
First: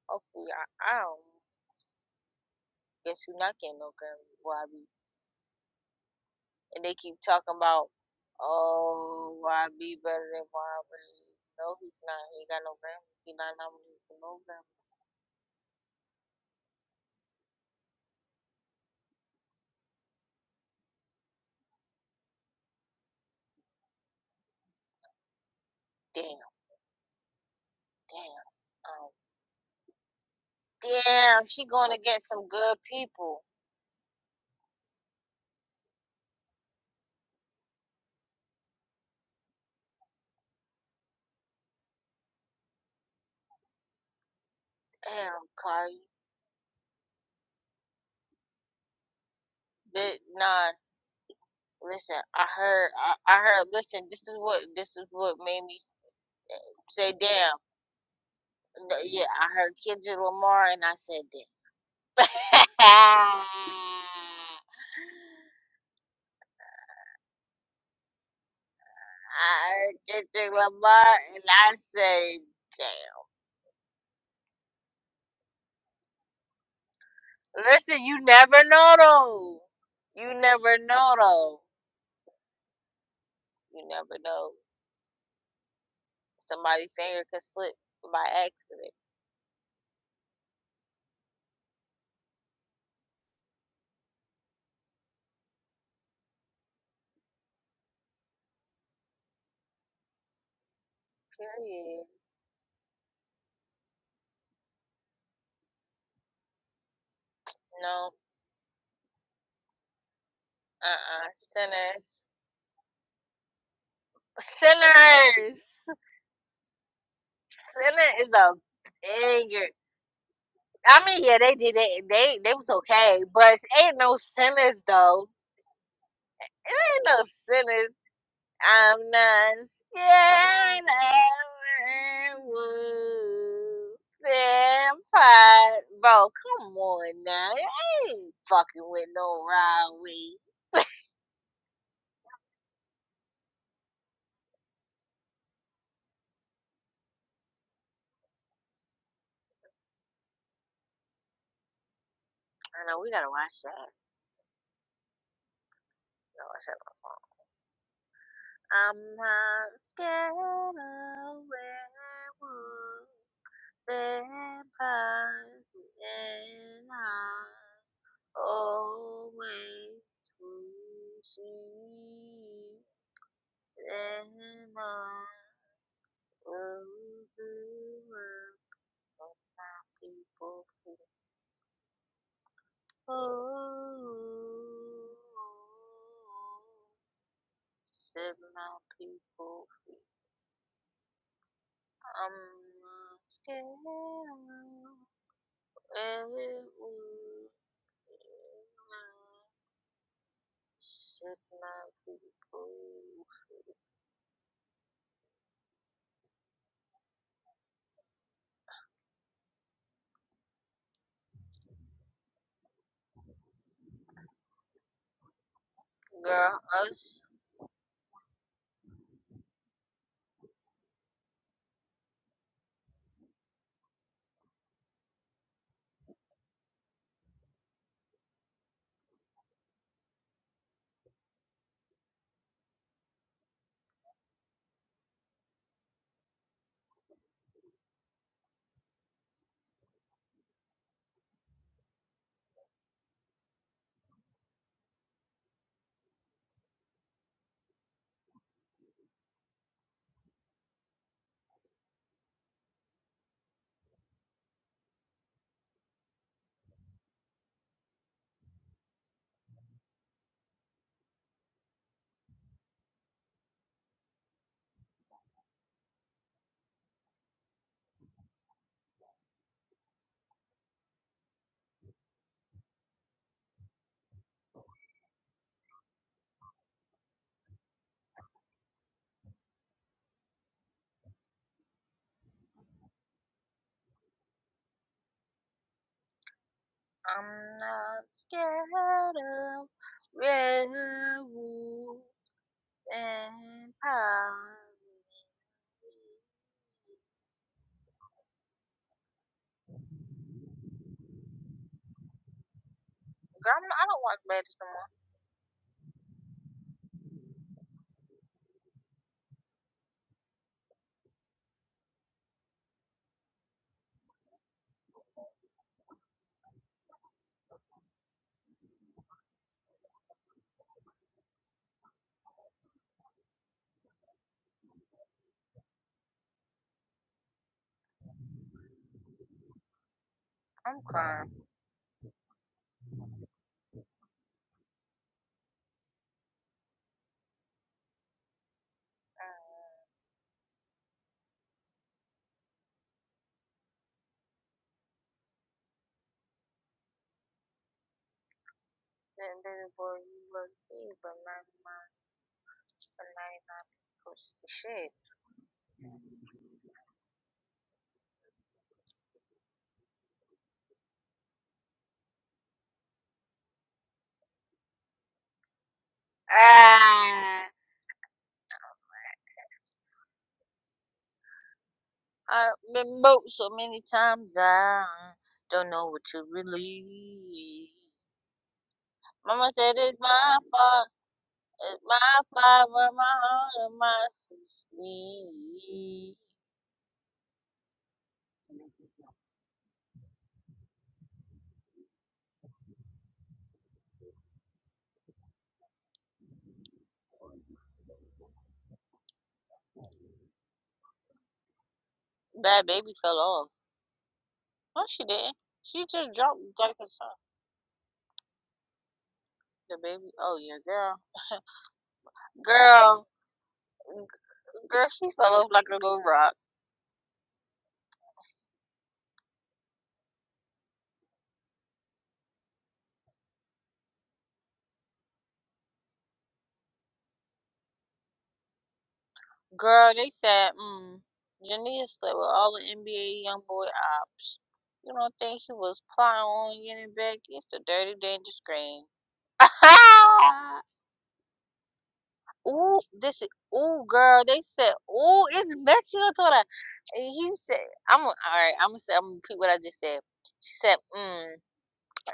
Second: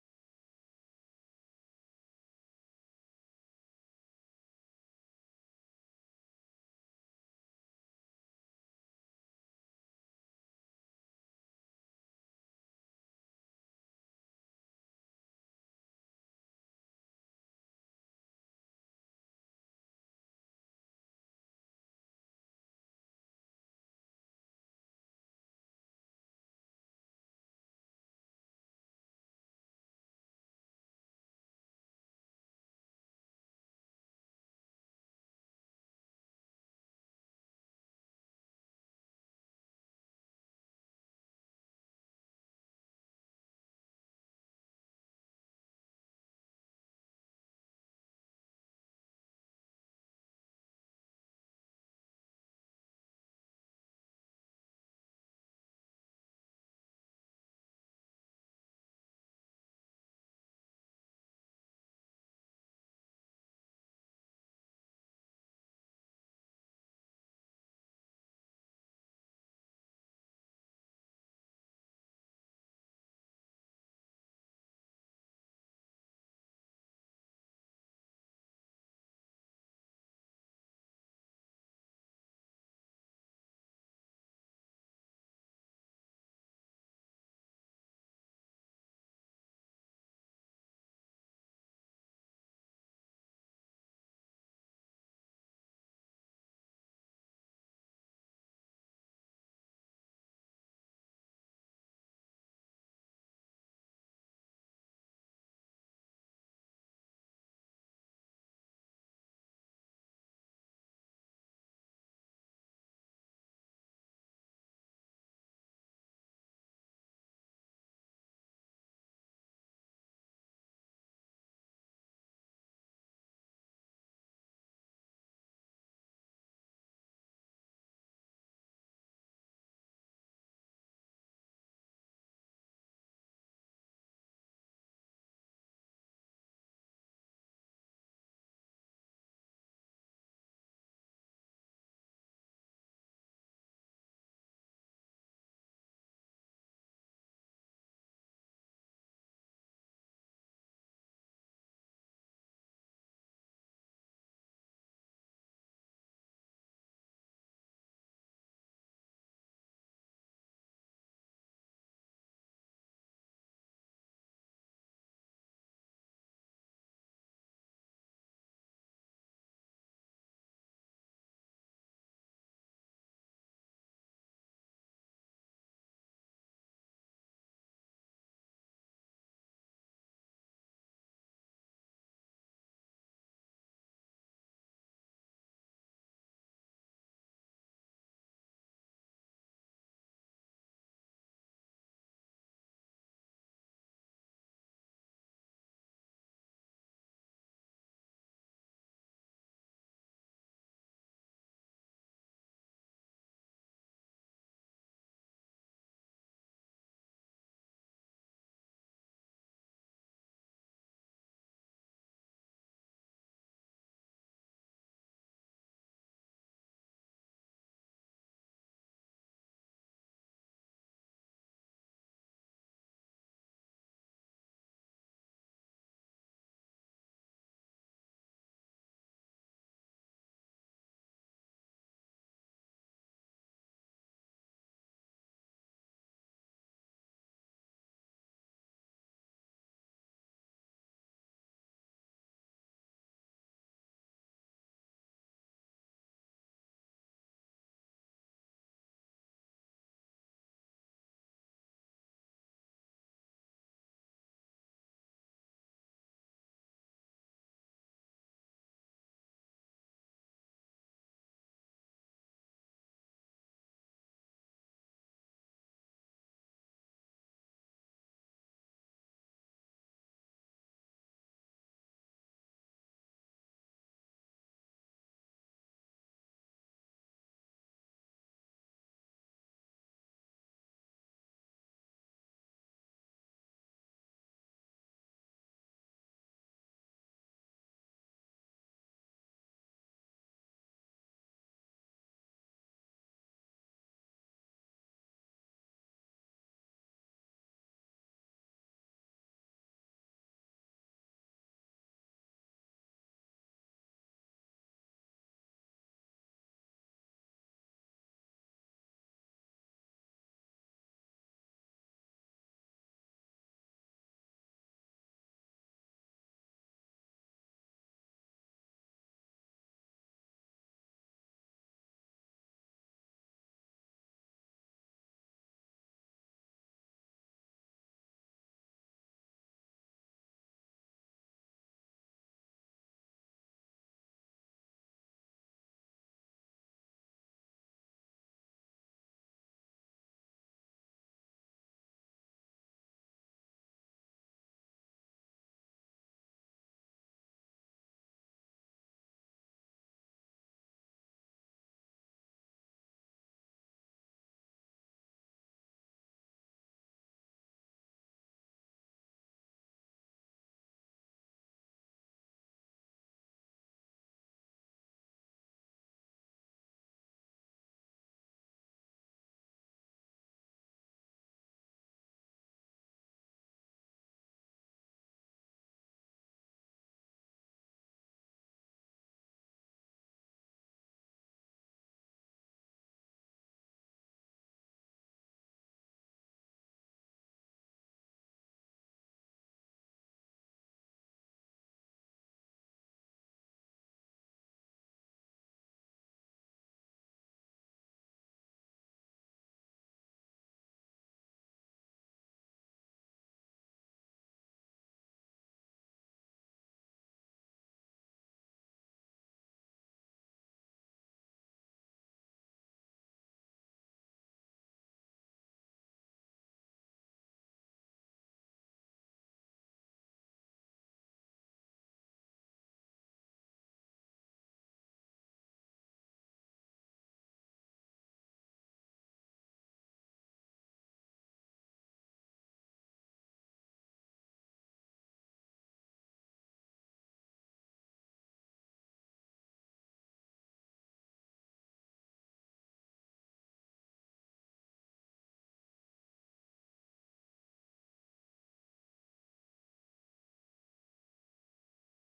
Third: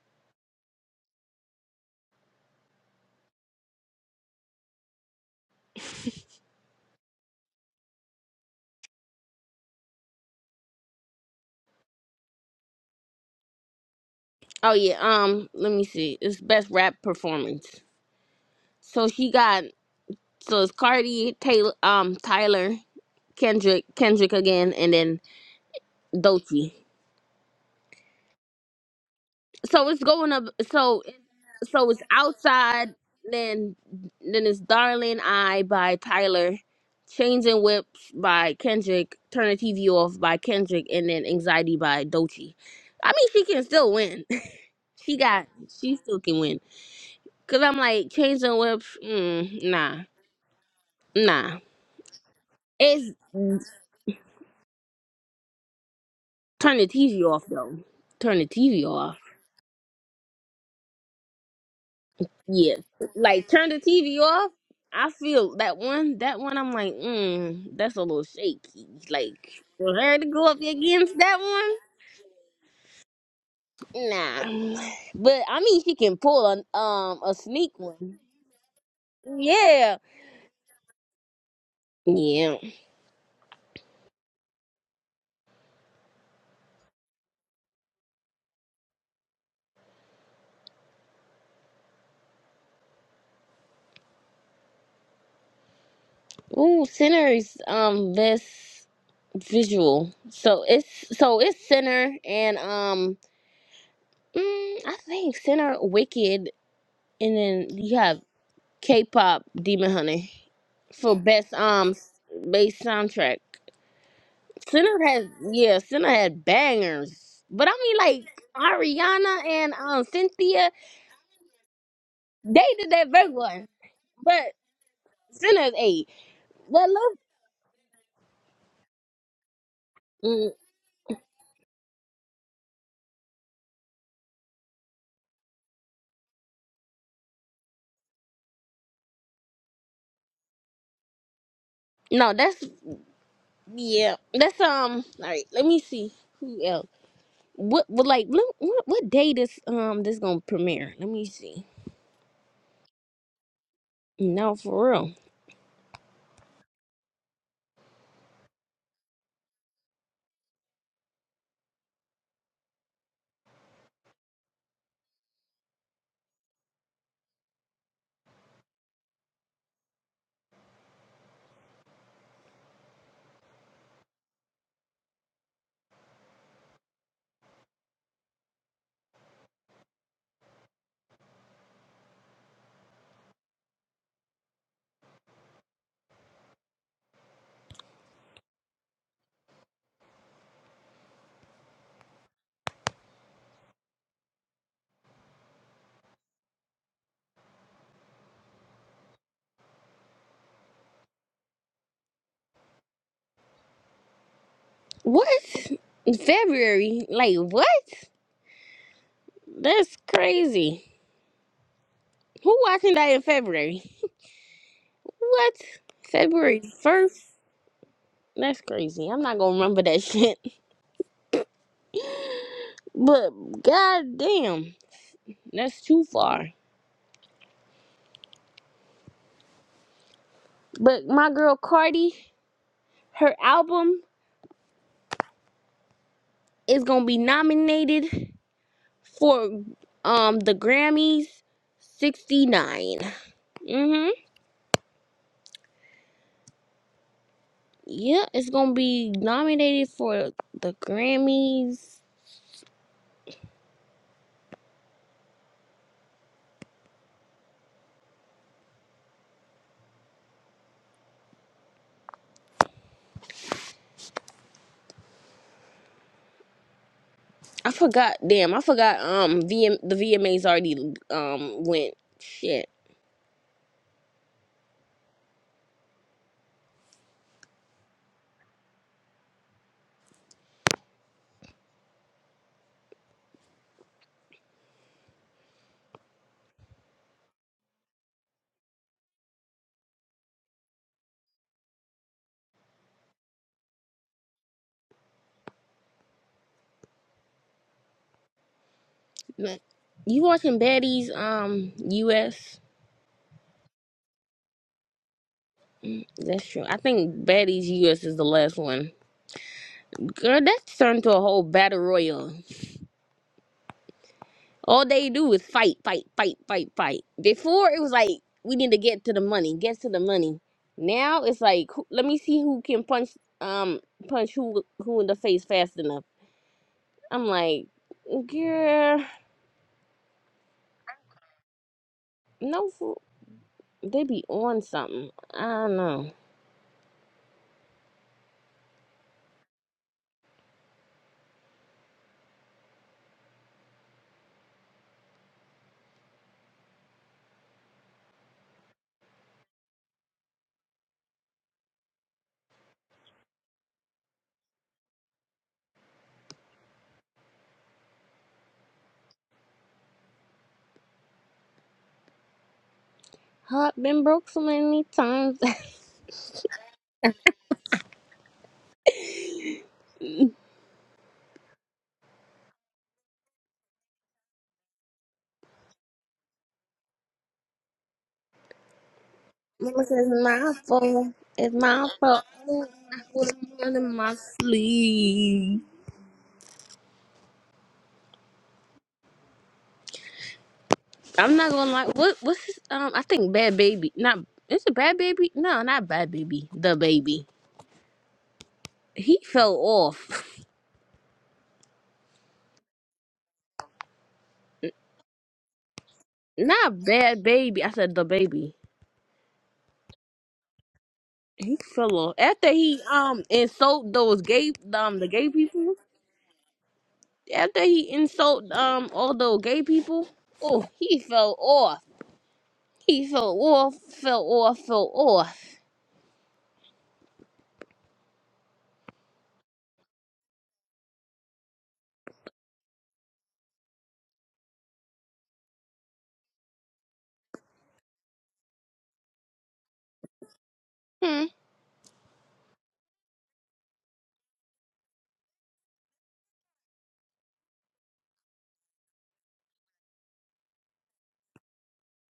Speaker 1: Hopefully, I, I don't guess who not getting no gun YB. And they keep talking about, oh, YB better than YB. No, he's not. He ain't got no Grammy. He not nominated for no
Speaker 2: Oh
Speaker 1: Grammy.
Speaker 2: yeah, um, let me see. It's best rap performance. So she got so it's Cardi, Taylor, um, Tyler, Kendrick, Kendrick again, and then
Speaker 1: Damn,
Speaker 2: Dolce.
Speaker 1: damn. Oh,
Speaker 2: So it's going up. So
Speaker 1: damn, she
Speaker 2: so
Speaker 1: going to
Speaker 2: it's
Speaker 1: get some good
Speaker 2: outside
Speaker 1: people.
Speaker 2: then then it's darling I" by tyler changing whips by kendrick turn the tv off by kendrick and then anxiety by dochi i mean she can still win she
Speaker 1: Damn,
Speaker 2: got she
Speaker 1: Cardi.
Speaker 2: still can win because i'm like changing whips mm, nah
Speaker 1: But nah,
Speaker 2: nah
Speaker 1: listen. I heard.
Speaker 2: it's
Speaker 1: I, I heard. Listen, this is what this is what made me
Speaker 2: turn the
Speaker 1: say
Speaker 2: tv off
Speaker 1: damn.
Speaker 2: though turn the tv off
Speaker 1: Yeah, I heard Kendrick Lamar, and I said damn.
Speaker 2: Yeah.
Speaker 1: I
Speaker 2: Like turn the TV off. I feel that one. That one. I'm like, mm, that's a little shaky. Like for her to go
Speaker 1: Kendrick
Speaker 2: up
Speaker 1: Lamar,
Speaker 2: against
Speaker 1: and
Speaker 2: that
Speaker 1: I say, damn.
Speaker 2: one, nah. But I mean, she can pull a um a sneak
Speaker 1: Listen,
Speaker 2: one.
Speaker 1: you never know though.
Speaker 2: Yeah.
Speaker 1: You never know though.
Speaker 2: Yeah.
Speaker 1: You never know. Somebody's finger could slip by accident.
Speaker 2: Ooh, Sinner's um best visual. So it's so it's
Speaker 1: Period.
Speaker 2: Sinner and um mm, I think Sinner, Wicked, and then you
Speaker 1: No.
Speaker 2: have K-pop Demon Hunter. for
Speaker 1: Uh uh
Speaker 2: best um
Speaker 1: Sinners.
Speaker 2: bass soundtrack. Sinner has
Speaker 1: Sinners.
Speaker 2: yeah, Sinner had bangers. But I mean
Speaker 1: Sinner is
Speaker 2: like
Speaker 1: a
Speaker 2: Ariana
Speaker 1: banger.
Speaker 2: and um Cynthia,
Speaker 1: I mean, yeah, they did it. They they
Speaker 2: they
Speaker 1: was
Speaker 2: did that
Speaker 1: okay,
Speaker 2: very
Speaker 1: but
Speaker 2: well.
Speaker 1: it ain't no
Speaker 2: But
Speaker 1: sinners though.
Speaker 2: Sinner's eight.
Speaker 1: It
Speaker 2: But
Speaker 1: ain't
Speaker 2: look
Speaker 1: no sinners. I'm not
Speaker 2: mm,
Speaker 1: scared of werewolves. Vampire, bro, come on now. I ain't fucking with no Rowdy.
Speaker 2: no, that's yeah. That's um all right, let me see who else. What what like look, what what day this um this gonna premiere? Let me see.
Speaker 1: I know we gotta watch that.
Speaker 2: No, for real.
Speaker 1: We gotta watch that on the phone. I'm not scared of werewolves. Vampires, and I always will see. Anyone will do work for my people who hold. Set my people free. I'm not scared. Everyone. Set my people
Speaker 2: What? In February? Like what? That's crazy. Who watching that in February? What? February
Speaker 1: Got us.
Speaker 2: 1st? That's crazy. I'm not gonna remember that shit. But god damn, that's too far. But my girl Cardi, her album is gonna be nominated for um the Grammys 69. Mm-hmm. Yeah, it's gonna be nominated for the Grammys. I forgot. Damn, I forgot. Um, VM, the VMAs already um went. Shit.
Speaker 1: I'm not scared of werewolves. And pie.
Speaker 2: Man, You watching Betty's um US?
Speaker 1: Girl, I'm not, I don't watch Legends no more.
Speaker 2: Mm, That's true. I think Betty's US is the last one. Girl, that's turned to a whole battle royal. All they do is fight, fight, fight, fight, fight. Before it was like we need to get to the money, get to the money. Now it's like who- let me see who can punch um punch who who in the face fast enough. I'm like, girl,
Speaker 1: I'm crying.
Speaker 2: no, fool. they be on something. I don't know.
Speaker 1: That baby boy, you look big, but not mine. The 99 percent shit.
Speaker 2: Heart been broke so many times.
Speaker 1: Ah, I've been broke so many times. I don't know what to believe. Mama said
Speaker 2: This
Speaker 1: it's
Speaker 2: is
Speaker 1: my
Speaker 2: my
Speaker 1: fault.
Speaker 2: fault. It's
Speaker 1: It's
Speaker 2: my fault.
Speaker 1: my
Speaker 2: I
Speaker 1: fault where my
Speaker 2: didn't put
Speaker 1: heart
Speaker 2: him
Speaker 1: and
Speaker 2: in
Speaker 1: my
Speaker 2: my sleep.
Speaker 1: sleep.
Speaker 2: I'm not gonna lie. What? What's his, um? I think Bad Baby. Not. Is it Bad Baby? No, not Bad Baby. The Baby. He fell off.
Speaker 1: Bad baby fell off. No, she didn't. She just dropped like
Speaker 2: Not
Speaker 1: a son.
Speaker 2: Bad Baby. I said the Baby.
Speaker 1: The baby. Oh yeah, girl.
Speaker 2: He fell off after he
Speaker 1: Girl,
Speaker 2: um insult
Speaker 1: g-
Speaker 2: those gay
Speaker 1: girl,
Speaker 2: um the
Speaker 1: she
Speaker 2: gay
Speaker 1: fell off like
Speaker 2: people.
Speaker 1: a little rock.
Speaker 2: After he insult um all those gay people. Oh, he fell off. He fell off. Fell off. Fell off.
Speaker 1: Girl, they said, mm, Jania slept with all the NBA young boy ops. You don't think he was plotting on getting back? It's the dirty, dangerous game.
Speaker 2: Hmm.
Speaker 1: ooh, this is ooh, girl. They said, ooh, it's Betty Otora. And he said, I'm all right. I'm gonna say, I'm gonna repeat what I just said. She said, mm.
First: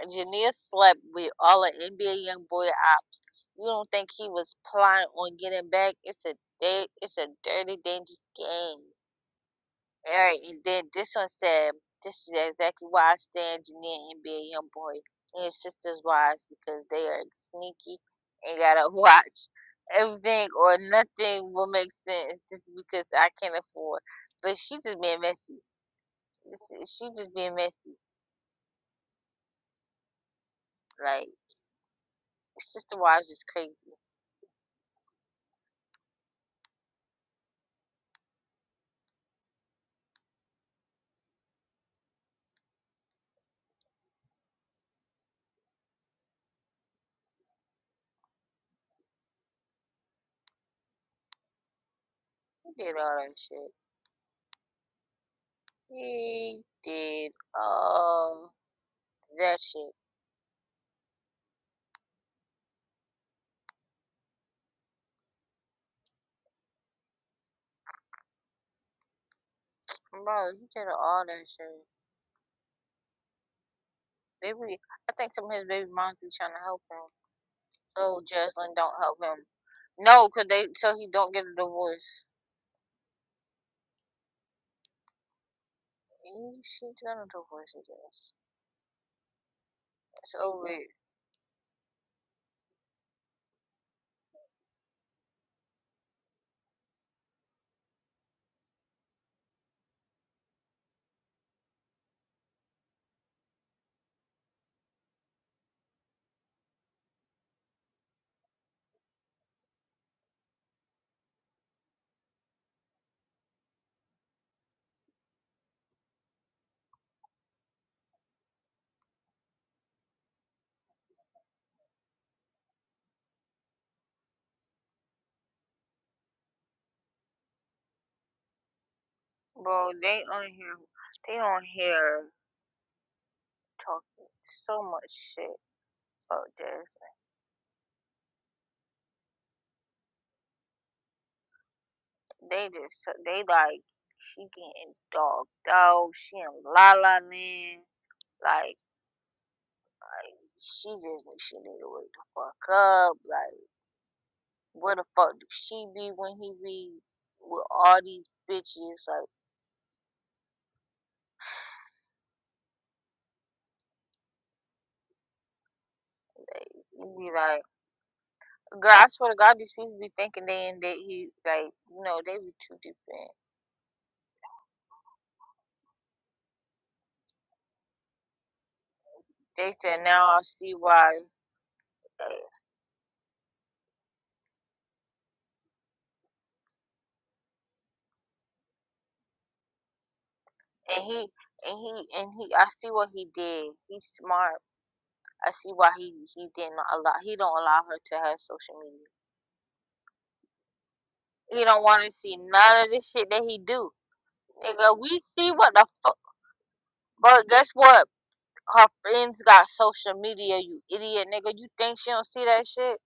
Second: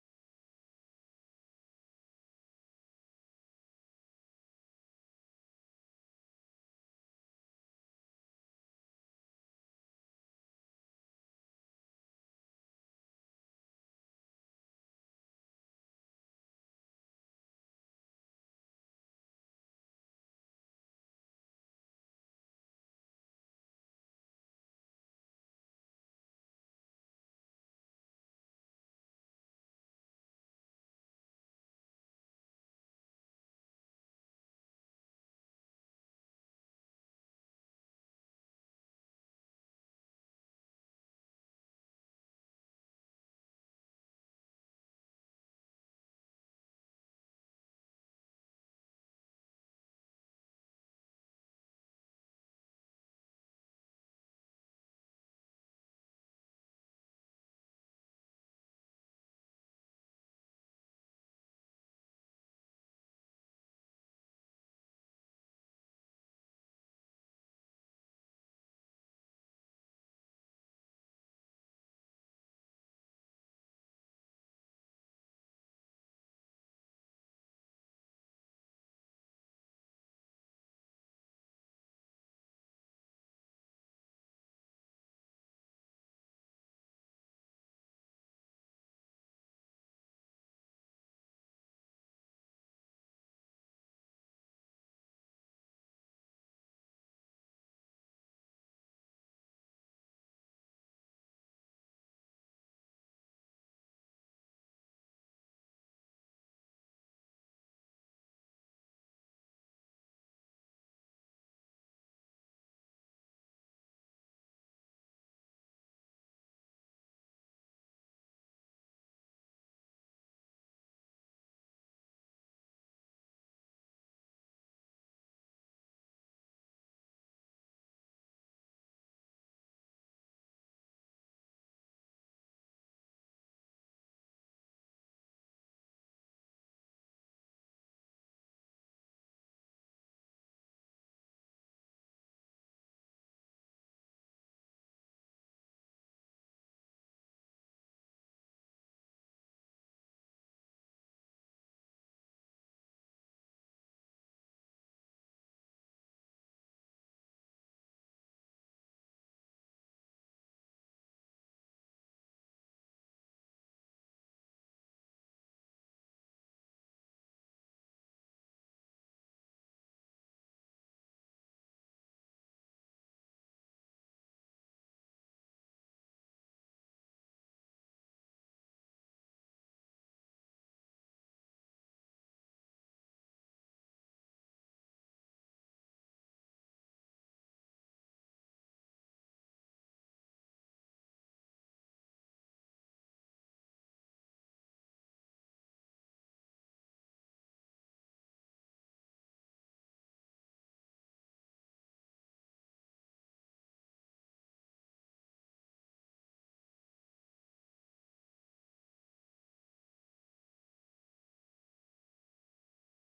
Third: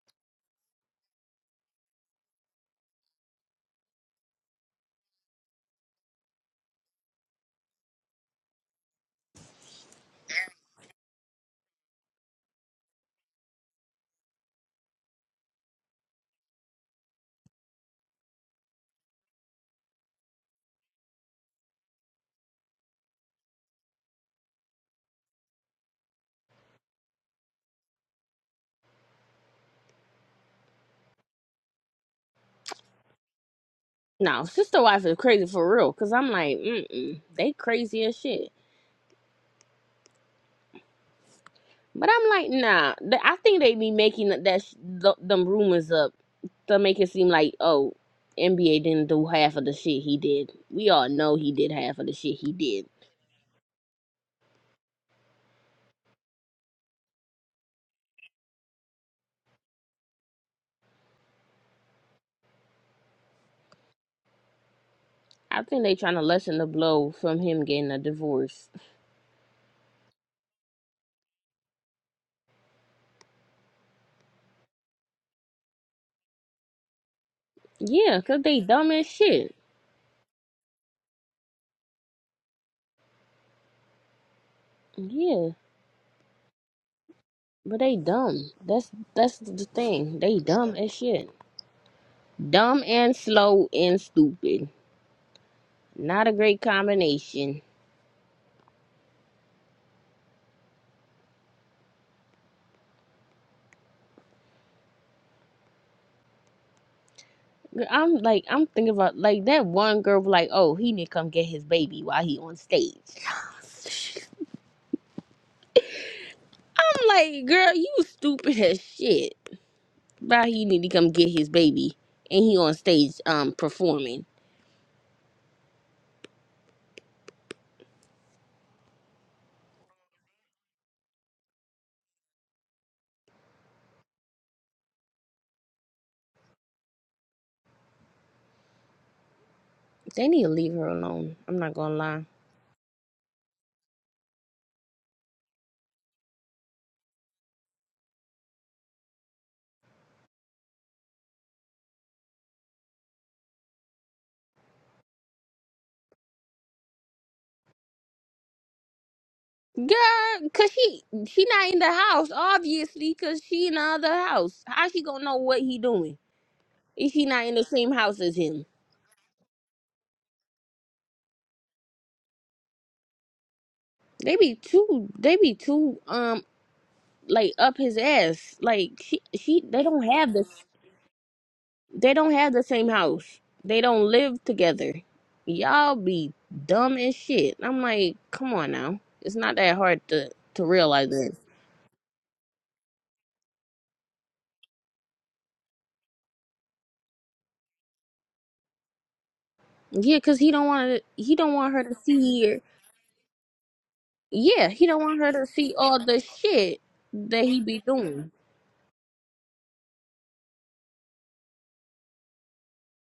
Speaker 1: Jania slept with all of NBA young boy ops. You don't think he was plotting on getting back? It's a da- it's a dirty, dangerous game. Alright, and then this one said, This is exactly why I stand Jania and NBA young boy and his sisters wives because they are sneaky and gotta watch everything or nothing will make sense just because I can't afford. But she just being messy. This is- She just being messy. Like sister wives is crazy.
Speaker 2: No, sister wife is crazy for real. Cause I'm like, mm they crazy as shit. But I'm like, nah. th- I think they be making that that sh- th- them rumors up to make it seem like, oh, NBA didn't do half of the shit he did. We all know he did half of the shit he
Speaker 1: Who
Speaker 2: did.
Speaker 1: did all that shit? He did um that shit,
Speaker 2: I think they trying to lessen the blow from him getting a divorce.
Speaker 1: bro. He did all that shit. Baby, I think some of his baby moms be trying to help him.
Speaker 2: Yeah,
Speaker 1: Oh,
Speaker 2: cause they
Speaker 1: Jaslyn
Speaker 2: dumb
Speaker 1: don't
Speaker 2: as
Speaker 1: help him.
Speaker 2: shit.
Speaker 1: No, cause they so he don't get a divorce.
Speaker 2: Yeah,
Speaker 1: He, she gonna divorce
Speaker 2: but
Speaker 1: his
Speaker 2: they
Speaker 1: ass.
Speaker 2: dumb. That's that's the thing.
Speaker 1: It's
Speaker 2: They
Speaker 1: over,
Speaker 2: dumb
Speaker 1: it.
Speaker 2: as shit. Dumb and slow and stupid. Not a great combination. I'm like I'm thinking about like that one girl was like, oh, he need to come get his baby while he on stage. I'm like, girl, you stupid as shit. Why he need to come get his baby and he on stage um performing.
Speaker 1: bro. They on here, they on here talking so much shit about Jaslyn.
Speaker 2: They need to leave her alone. I'm not gonna lie.
Speaker 1: They just they like she getting dogged out. She in la la land. Like. She just knew she need to wake the fuck up. Like, where the fuck do she be when he be with all these bitches? Like,
Speaker 2: Girl, cause she she not in the house, obviously, cause she in the other house. How she gonna know what he doing? If
Speaker 1: you
Speaker 2: she
Speaker 1: be
Speaker 2: not in
Speaker 1: like,
Speaker 2: the same house as him?
Speaker 1: girl, I swear to God, these people be thinking they in that he like, you know, they be too deep in.
Speaker 2: They be too they be too um like up his ass. Like she, she
Speaker 1: They
Speaker 2: they
Speaker 1: said
Speaker 2: don't
Speaker 1: now
Speaker 2: have
Speaker 1: I
Speaker 2: this.
Speaker 1: see why,
Speaker 2: They don't
Speaker 1: like,
Speaker 2: have the same house. They don't live together. Y'all be dumb as shit. I'm like, come on now. It's not that hard to to
Speaker 1: and
Speaker 2: realize
Speaker 1: he
Speaker 2: that.
Speaker 1: and he and he, I see what he did. He's smart. I see why he he didn't allow he don't allow her to have social media.
Speaker 2: Yeah, cause he don't want to. He don't
Speaker 1: He
Speaker 2: want her
Speaker 1: don't
Speaker 2: to
Speaker 1: want to see
Speaker 2: see her.
Speaker 1: none of this shit that he do.
Speaker 2: Yeah, he
Speaker 1: Nigga,
Speaker 2: don't
Speaker 1: we
Speaker 2: want her to
Speaker 1: see what
Speaker 2: see
Speaker 1: the
Speaker 2: all
Speaker 1: fuck.
Speaker 2: the shit that
Speaker 1: But
Speaker 2: he
Speaker 1: guess
Speaker 2: be
Speaker 1: what?
Speaker 2: doing.
Speaker 1: her friends got social media, you idiot nigga. You think she don't see that shit?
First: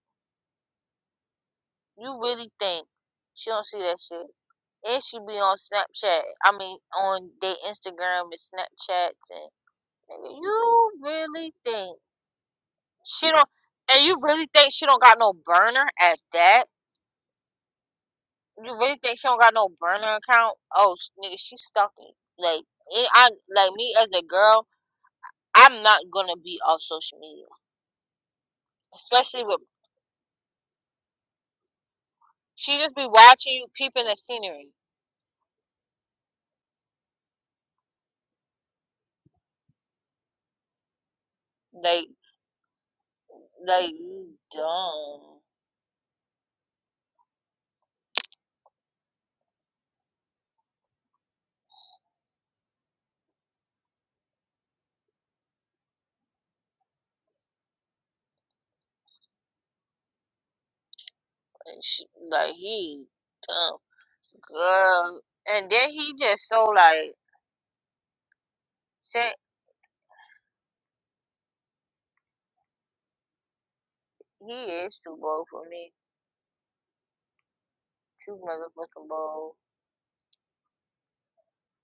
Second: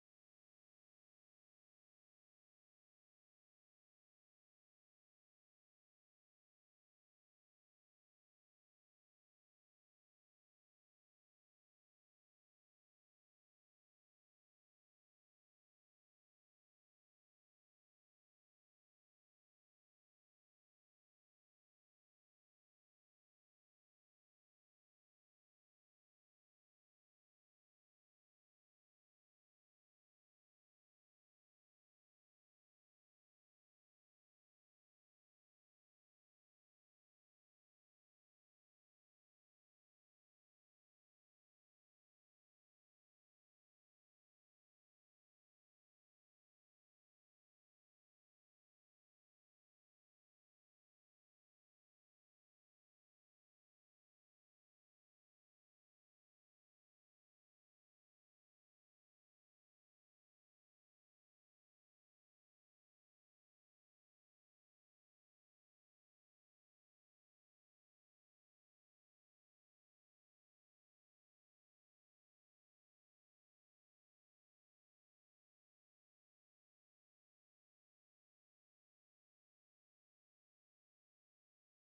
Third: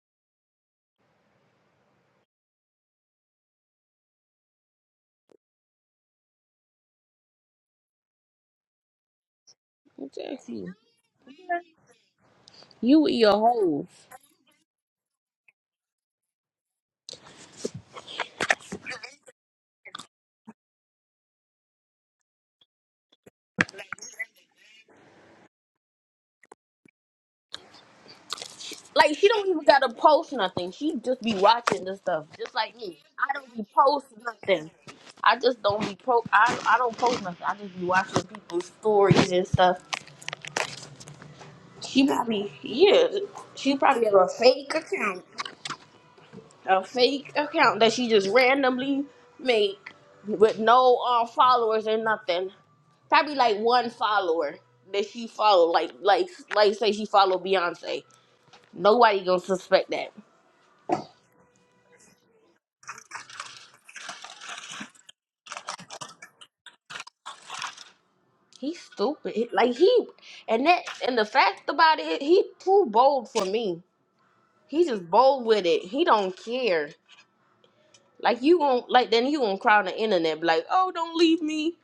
Speaker 1: You really think she don't see that shit? And she be on Snapchat. I mean, on their Instagram and Snapchats and nigga,
Speaker 2: Exactly.
Speaker 1: you really think
Speaker 2: You with
Speaker 1: she
Speaker 2: your
Speaker 1: don't?
Speaker 2: hoes.
Speaker 1: And you really think she don't got no burner at that? You really think she don't got no burner account? Oh, nigga, she stalking. Like, it, I like me as a girl, I'm not gonna be off social media,
Speaker 2: Like she
Speaker 1: especially
Speaker 2: don't
Speaker 1: with
Speaker 2: even gotta post nothing. She just be watching this stuff, just like
Speaker 1: she just
Speaker 2: me.
Speaker 1: be
Speaker 2: I
Speaker 1: watching
Speaker 2: don't be
Speaker 1: you peeping
Speaker 2: post
Speaker 1: the scenery.
Speaker 2: nothing. I just don't be pro. I I don't post nothing. I just be watching people's stories and stuff. She
Speaker 1: Like,
Speaker 2: probably yeah. She
Speaker 1: like
Speaker 2: probably have a
Speaker 1: you
Speaker 2: fake account,
Speaker 1: dumb.
Speaker 2: a fake account that she just randomly make with no uh, followers or nothing. Probably like one follower that she follow. Like like like say she follow Beyonce. Nobody gonna suspect that.
Speaker 1: And she, like he dumb girl. And then he just so like
Speaker 2: He's stupid.
Speaker 1: said
Speaker 2: He- Like he and that and the fact about it, he too bold for me.
Speaker 1: he
Speaker 2: He
Speaker 1: is
Speaker 2: just
Speaker 1: too
Speaker 2: bold
Speaker 1: bold
Speaker 2: with
Speaker 1: for
Speaker 2: it.
Speaker 1: me.
Speaker 2: He don't care.
Speaker 1: Too
Speaker 2: Like you gon'
Speaker 1: motherfucking
Speaker 2: like then you
Speaker 1: bold.
Speaker 2: gonna cry on the internet be like, oh don't leave me.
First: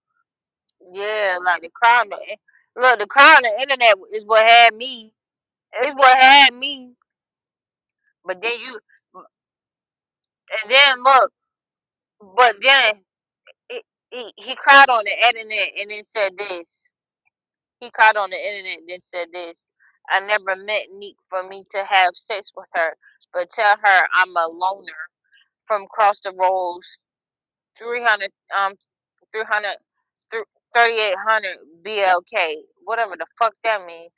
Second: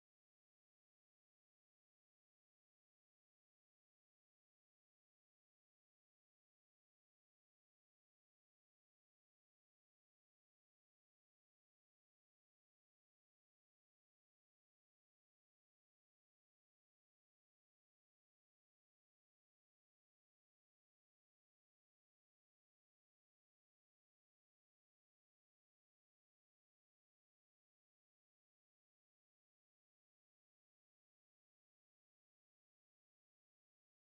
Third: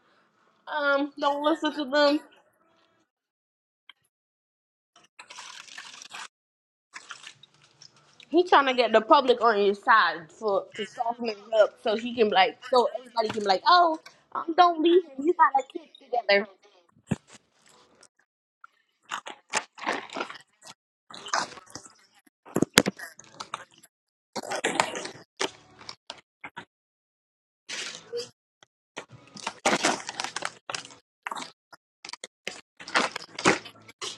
Speaker 2: Um,
Speaker 1: Yeah,
Speaker 2: don't
Speaker 1: like the
Speaker 2: listen to
Speaker 1: crowd. on
Speaker 2: them.
Speaker 1: the- Look, the crowd. on The internet is what had me. It's what had me. But
Speaker 2: He
Speaker 1: then
Speaker 2: trying to
Speaker 1: you,
Speaker 2: get the public on his side for
Speaker 1: and
Speaker 2: to
Speaker 1: then
Speaker 2: soften
Speaker 1: look.
Speaker 2: it up so he can
Speaker 1: But
Speaker 2: like so
Speaker 1: then
Speaker 2: everybody can be like,
Speaker 1: he
Speaker 2: oh,
Speaker 1: he,
Speaker 2: um,
Speaker 1: he
Speaker 2: don't
Speaker 1: cried
Speaker 2: leave
Speaker 1: on
Speaker 2: him.
Speaker 1: the
Speaker 2: You got a
Speaker 1: internet
Speaker 2: kid
Speaker 1: and then said
Speaker 2: together.
Speaker 1: this. He caught on the internet and then said this. I never met Neek for me to have sex with her, but tell her I'm a loner from Cross the Rolls, 300, um, 300, BLK, whatever the fuck that means.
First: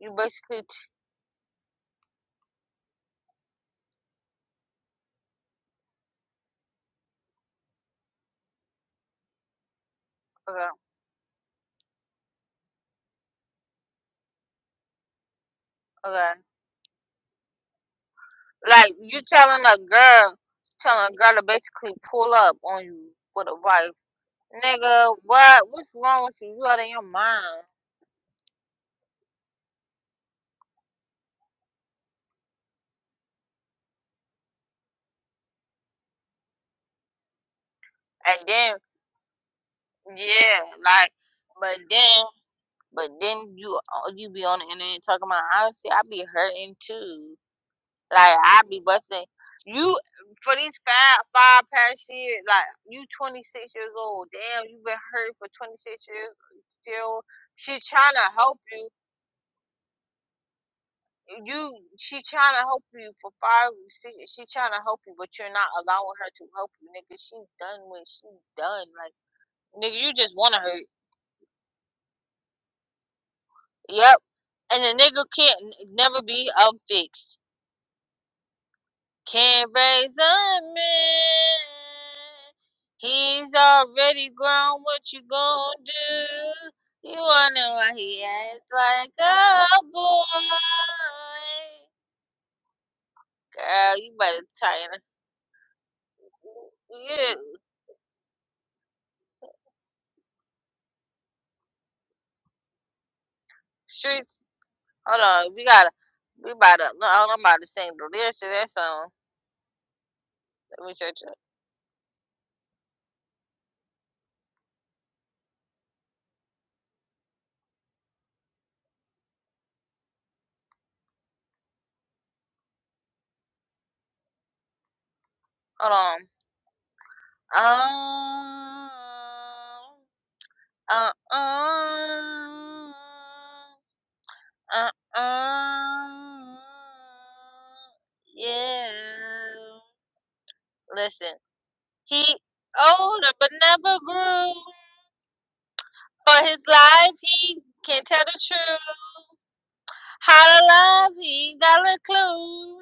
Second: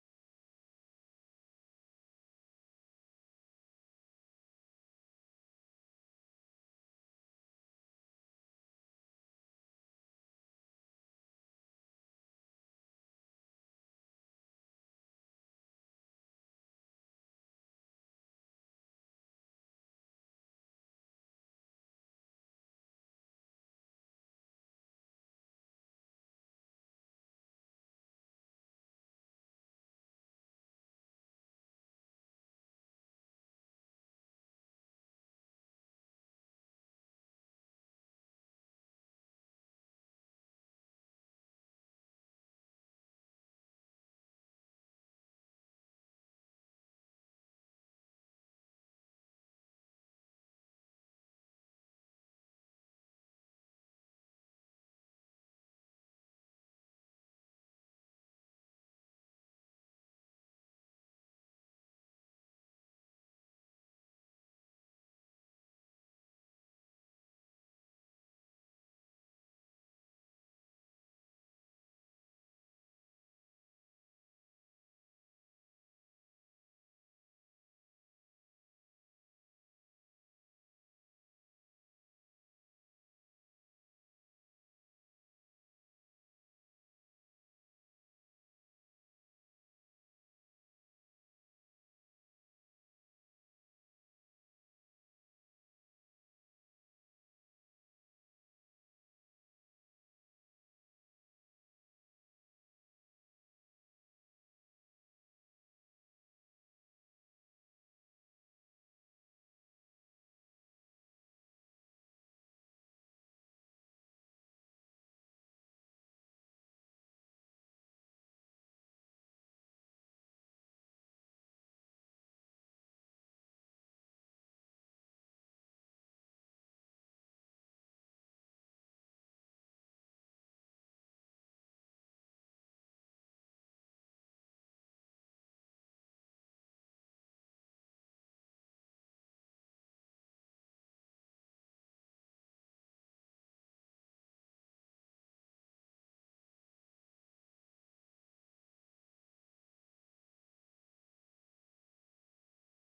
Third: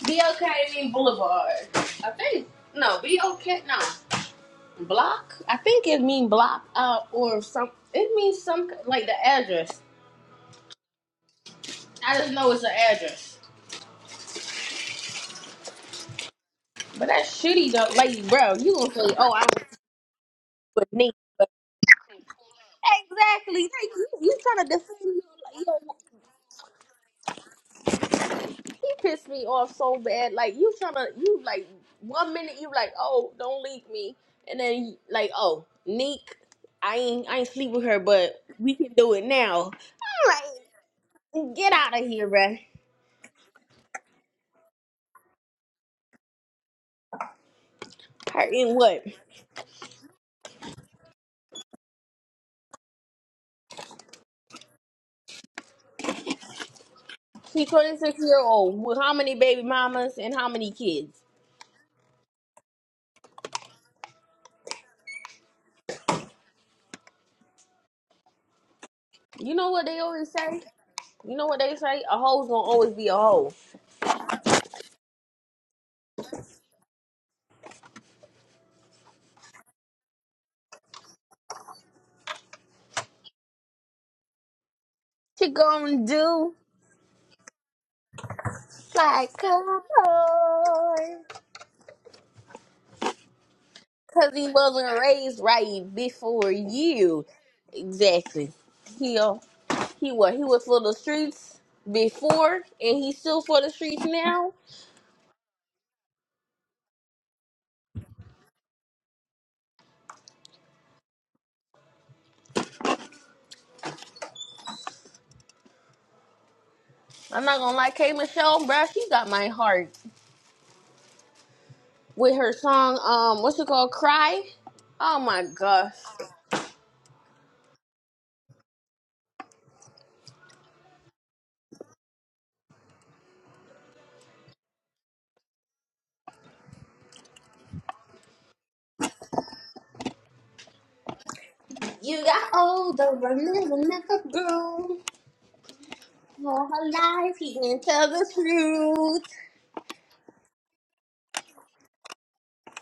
Speaker 1: You
Speaker 2: Be
Speaker 1: basically, t-
Speaker 2: okay Boulevard. I think no, be okay. No. Block? I think it mean block uh, or some. It means some like the address.
Speaker 1: okay,
Speaker 2: I just know it's an address.
Speaker 1: okay.
Speaker 2: But that's shitty though. Like, bro, you gonna
Speaker 1: Like,
Speaker 2: say,
Speaker 1: you
Speaker 2: "Oh, I
Speaker 1: telling
Speaker 2: was
Speaker 1: a girl,
Speaker 2: with Nick."
Speaker 1: telling a girl to
Speaker 2: But
Speaker 1: basically pull up on you with a
Speaker 2: exactly.
Speaker 1: wife.
Speaker 2: Like you, you trying to defend
Speaker 1: Nigga,
Speaker 2: you.
Speaker 1: what?
Speaker 2: Like,
Speaker 1: What's
Speaker 2: yo,
Speaker 1: wrong with you? You out of your mind.
Speaker 2: he pissed me off so bad. Like you trying to, you like one minute you like, "Oh, don't leave me," and then you- like, "Oh, Nick, I ain't, I ain't sleep with her,
Speaker 1: And
Speaker 2: but
Speaker 1: then,
Speaker 2: we can do it now."
Speaker 1: yeah,
Speaker 2: I'm
Speaker 1: like,
Speaker 2: like, get
Speaker 1: but
Speaker 2: out of
Speaker 1: then
Speaker 2: here, bro.
Speaker 1: But then you uh, you be on the internet talking about honestly, I be hurting too. Like I
Speaker 2: Hurting
Speaker 1: be
Speaker 2: what?
Speaker 1: busting you for these five five past years. Like you twenty six years old. Damn, you been hurt for twenty six years. Still,
Speaker 2: She's
Speaker 1: she trying
Speaker 2: 26
Speaker 1: to
Speaker 2: year
Speaker 1: help
Speaker 2: old
Speaker 1: you.
Speaker 2: with how many baby mamas and how many kids?
Speaker 1: You she trying to help you for five six. She trying to help you, but you're not allowing her to help you, nigga. She done with. She done. Like
Speaker 2: You know what they
Speaker 1: nigga, you
Speaker 2: always
Speaker 1: just want to
Speaker 2: say?
Speaker 1: hurt.
Speaker 2: You know what they say? A hoe's gonna always be a hoe.
Speaker 1: Yep. And the nigga can't n- never be unfixed. Can't raise a man. He's already grown. What you
Speaker 2: She
Speaker 1: gonna
Speaker 2: gonna
Speaker 1: do?
Speaker 2: do
Speaker 1: You wonder why he acts like
Speaker 2: like a
Speaker 1: a boy.
Speaker 2: hoe.
Speaker 1: Girl, you
Speaker 2: Cause
Speaker 1: better
Speaker 2: he wasn't
Speaker 1: tighten.
Speaker 2: raised right before you.
Speaker 1: Yeah,
Speaker 2: Exactly. He uh, he what he was for the streets before and he's still for the streets
Speaker 1: streets.
Speaker 2: now.
Speaker 1: Hold on, we gotta. We about to. no, Hold on, I'm about to sing the lyrics to that song. Let me search it.
Speaker 2: I'm not gonna lie, K Michelle, bruh, she got my heart with her song, um, what's it called? Cry. Oh my
Speaker 1: Hold
Speaker 2: gosh.
Speaker 1: on. Um. Uh. Um. Uh, um, yeah. Listen, he
Speaker 2: You got older,
Speaker 1: older but
Speaker 2: remember,
Speaker 1: never
Speaker 2: never
Speaker 1: grew.
Speaker 2: grew.
Speaker 1: For his
Speaker 2: All her
Speaker 1: life,
Speaker 2: life, he
Speaker 1: he
Speaker 2: didn't
Speaker 1: can
Speaker 2: tell
Speaker 1: tell
Speaker 2: the
Speaker 1: the truth.
Speaker 2: truth.
Speaker 1: How to love, he ain't got a clue.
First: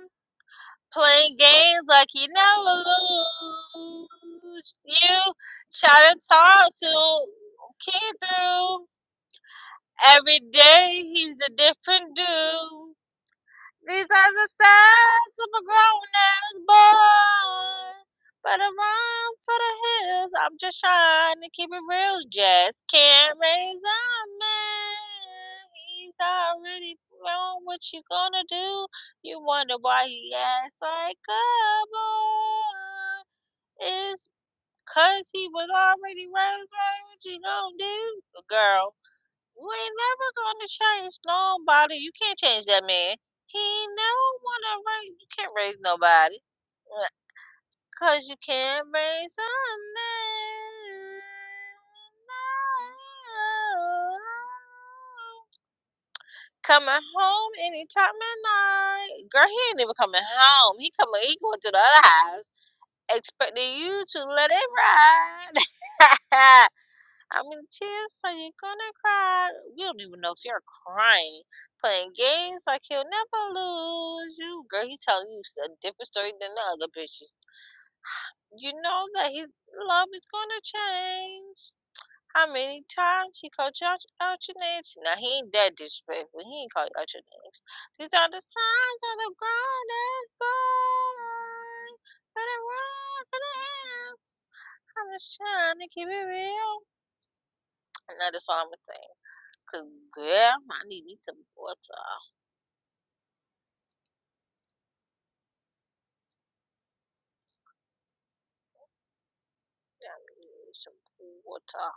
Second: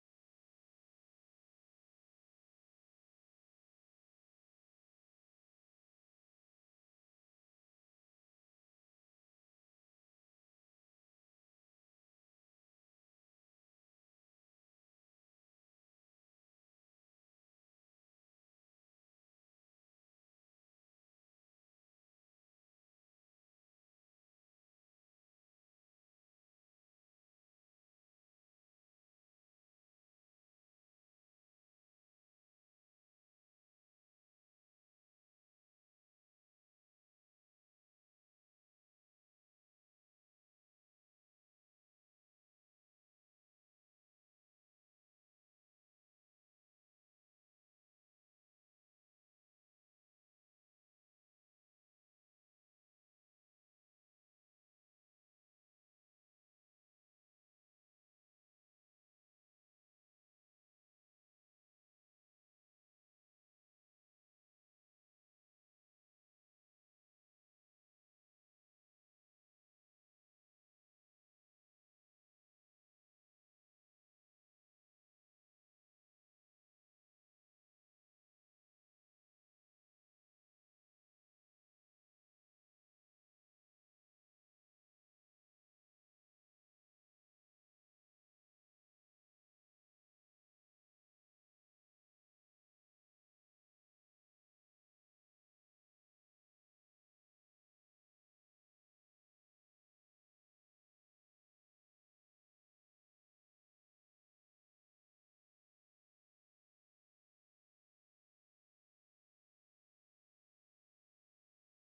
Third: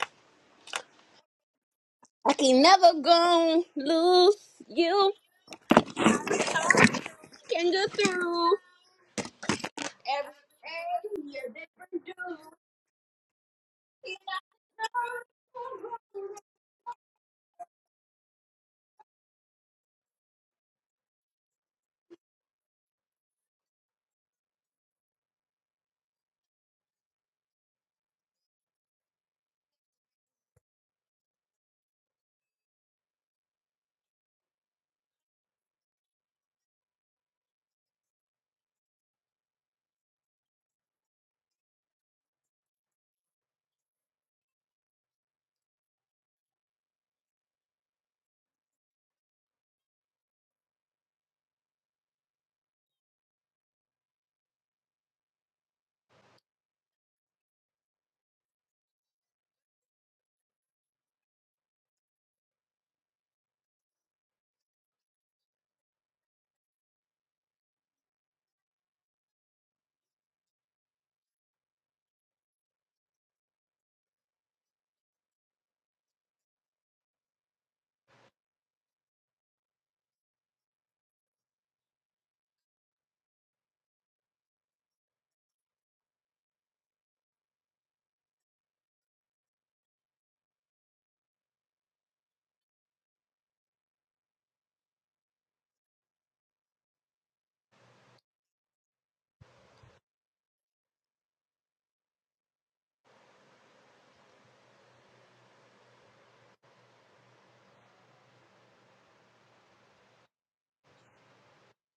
Speaker 1: Playing games like he
Speaker 2: I can
Speaker 1: never
Speaker 2: never go lose.
Speaker 1: lose.
Speaker 2: You
Speaker 1: You try to talk to
Speaker 2: can go
Speaker 1: kid
Speaker 2: through
Speaker 1: through.
Speaker 2: every
Speaker 1: Every day,
Speaker 2: day.
Speaker 1: he's
Speaker 2: You're
Speaker 1: a
Speaker 2: a different,
Speaker 1: different
Speaker 2: dude.
Speaker 1: dude. These are the sides of a grown ass boy. But I run for the hills. I'm just trying to keep it real. Just can't raise a man. He's already grown. What you gonna do? You wonder why he acts like a boy. It's 'cause he was already raised right. What you gonna do, girl? We ain't never gonna change nobody. You can't change that man. He ain't never wanna raise. You can't raise nobody, Uh, cause you can't raise a man. No. Coming home anytime at night, girl. He ain't even coming home. He coming. He going to the other house, expecting you to let it ride. I mean, tears are you gonna cry? We don't even know if you're crying. Playing games like he'll never lose you. Girl, he telling you a different story than the other bitches. You know that his love is gonna change. How many times he called you out, out your names? Now he ain't that disrespectful. He ain't called you out your names. These are the signs of the ground is born. For the world, for the ends. I'm just trying to keep it real. And that is all I'm gonna say. Cause girl, I need me some water. Yeah, I need me some cool water.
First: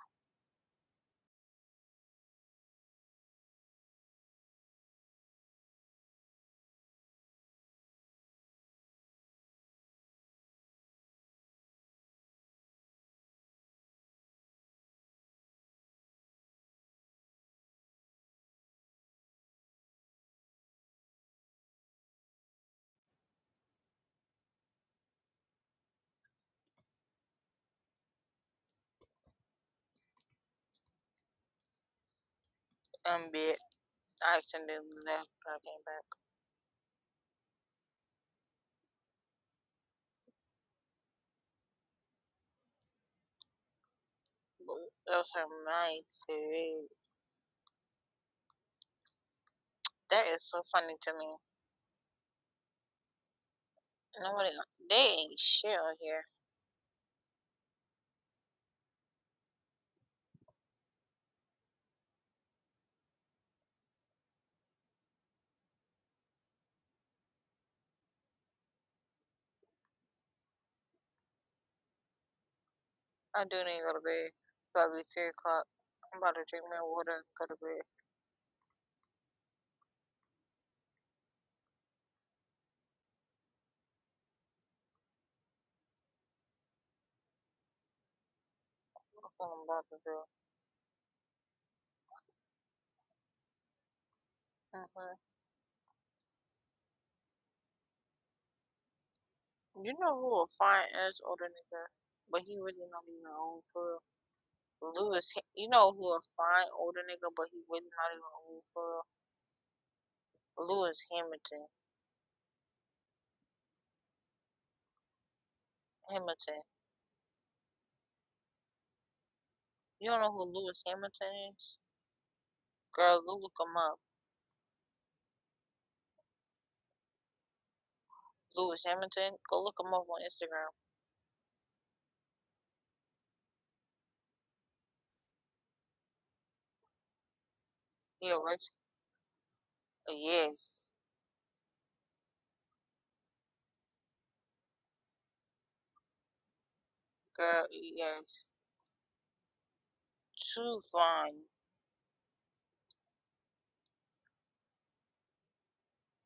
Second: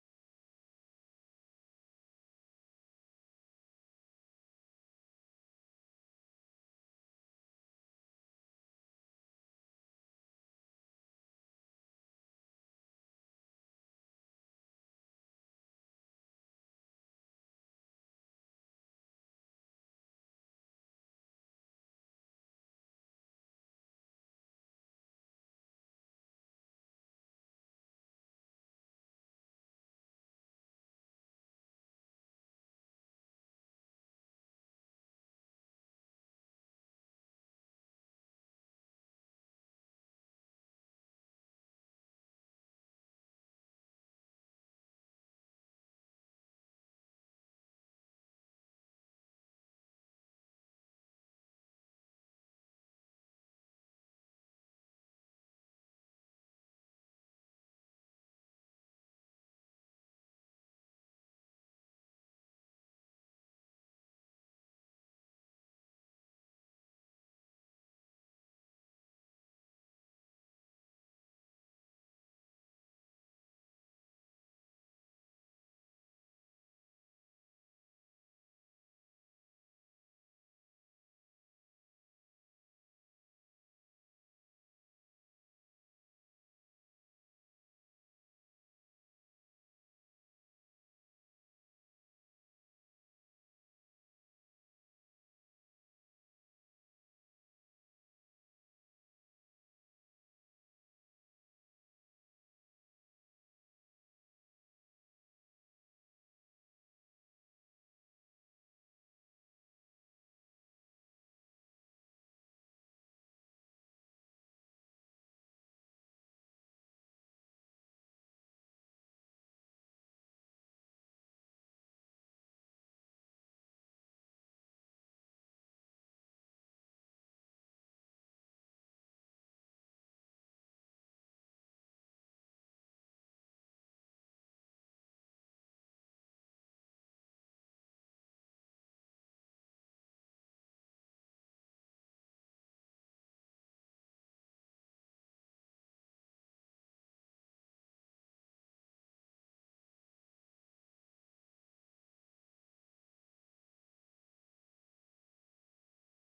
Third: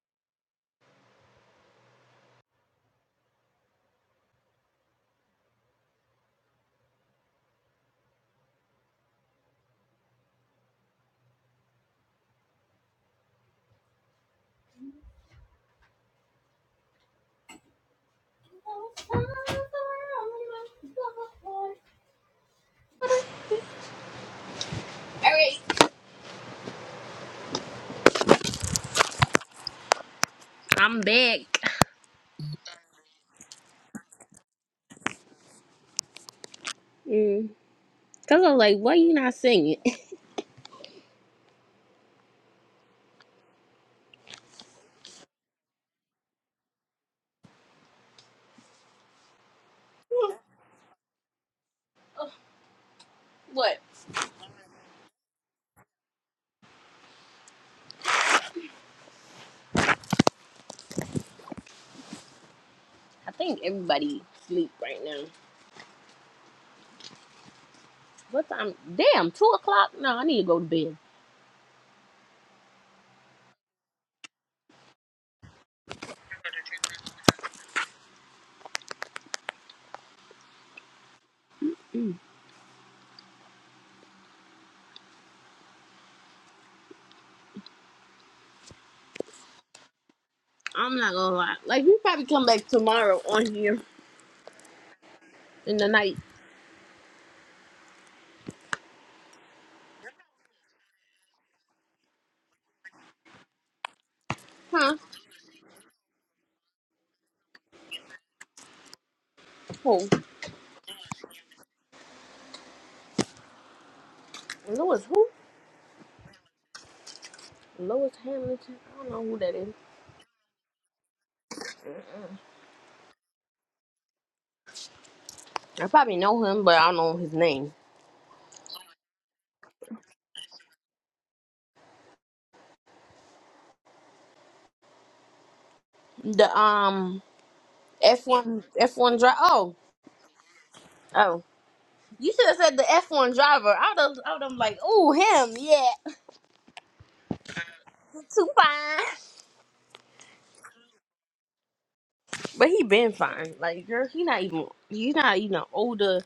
Speaker 2: Alright. I'm back.
Speaker 1: I'm bit. I accidentally left, but I came back.
Speaker 2: Mm. Cause I was like, why you not singing?
Speaker 1: But that was her mindset. That is so funny to me.
Speaker 2: What?
Speaker 1: Nobody, they ain't shit out here.
Speaker 2: I think everybody sleep right now. What time? Damn, two o'clock. No, I need to go to bed.
Speaker 1: I do need to go to bed. It's probably three o'clock. I'm about to drink my water, and go to bed. That's what I'm about to do.
Speaker 2: I'm not gonna lie. Like we probably come back tomorrow on here
Speaker 1: hmm
Speaker 2: in the night,
Speaker 1: You know who a fine ass older nigga, but he really not even old for real.
Speaker 2: huh?
Speaker 1: Lewis, you know who a fine older nigga, but he really not even old for real.
Speaker 2: Who?
Speaker 1: Lewis Hamilton.
Speaker 2: Lewis? Who?
Speaker 1: Hamilton.
Speaker 2: Lewis Hamilton? I don't know who that is.
Speaker 1: You don't know who Lewis Hamilton is? Girl, go look him up.
Speaker 2: I probably know him, but I don't know his name.
Speaker 1: Lewis Hamilton. Go look him up on Instagram.
Speaker 2: The um
Speaker 1: Yeah, a
Speaker 2: F1 F1 driver. Oh,
Speaker 1: uh, Yes.
Speaker 2: oh. You should have said the F1 driver. I would have. I would have like, ooh, him. Yeah,
Speaker 1: Girl,
Speaker 2: too
Speaker 1: yes.
Speaker 2: fine.
Speaker 1: Too fine.
Speaker 2: But he been fine. Like, girl, he not even. He's not even an older.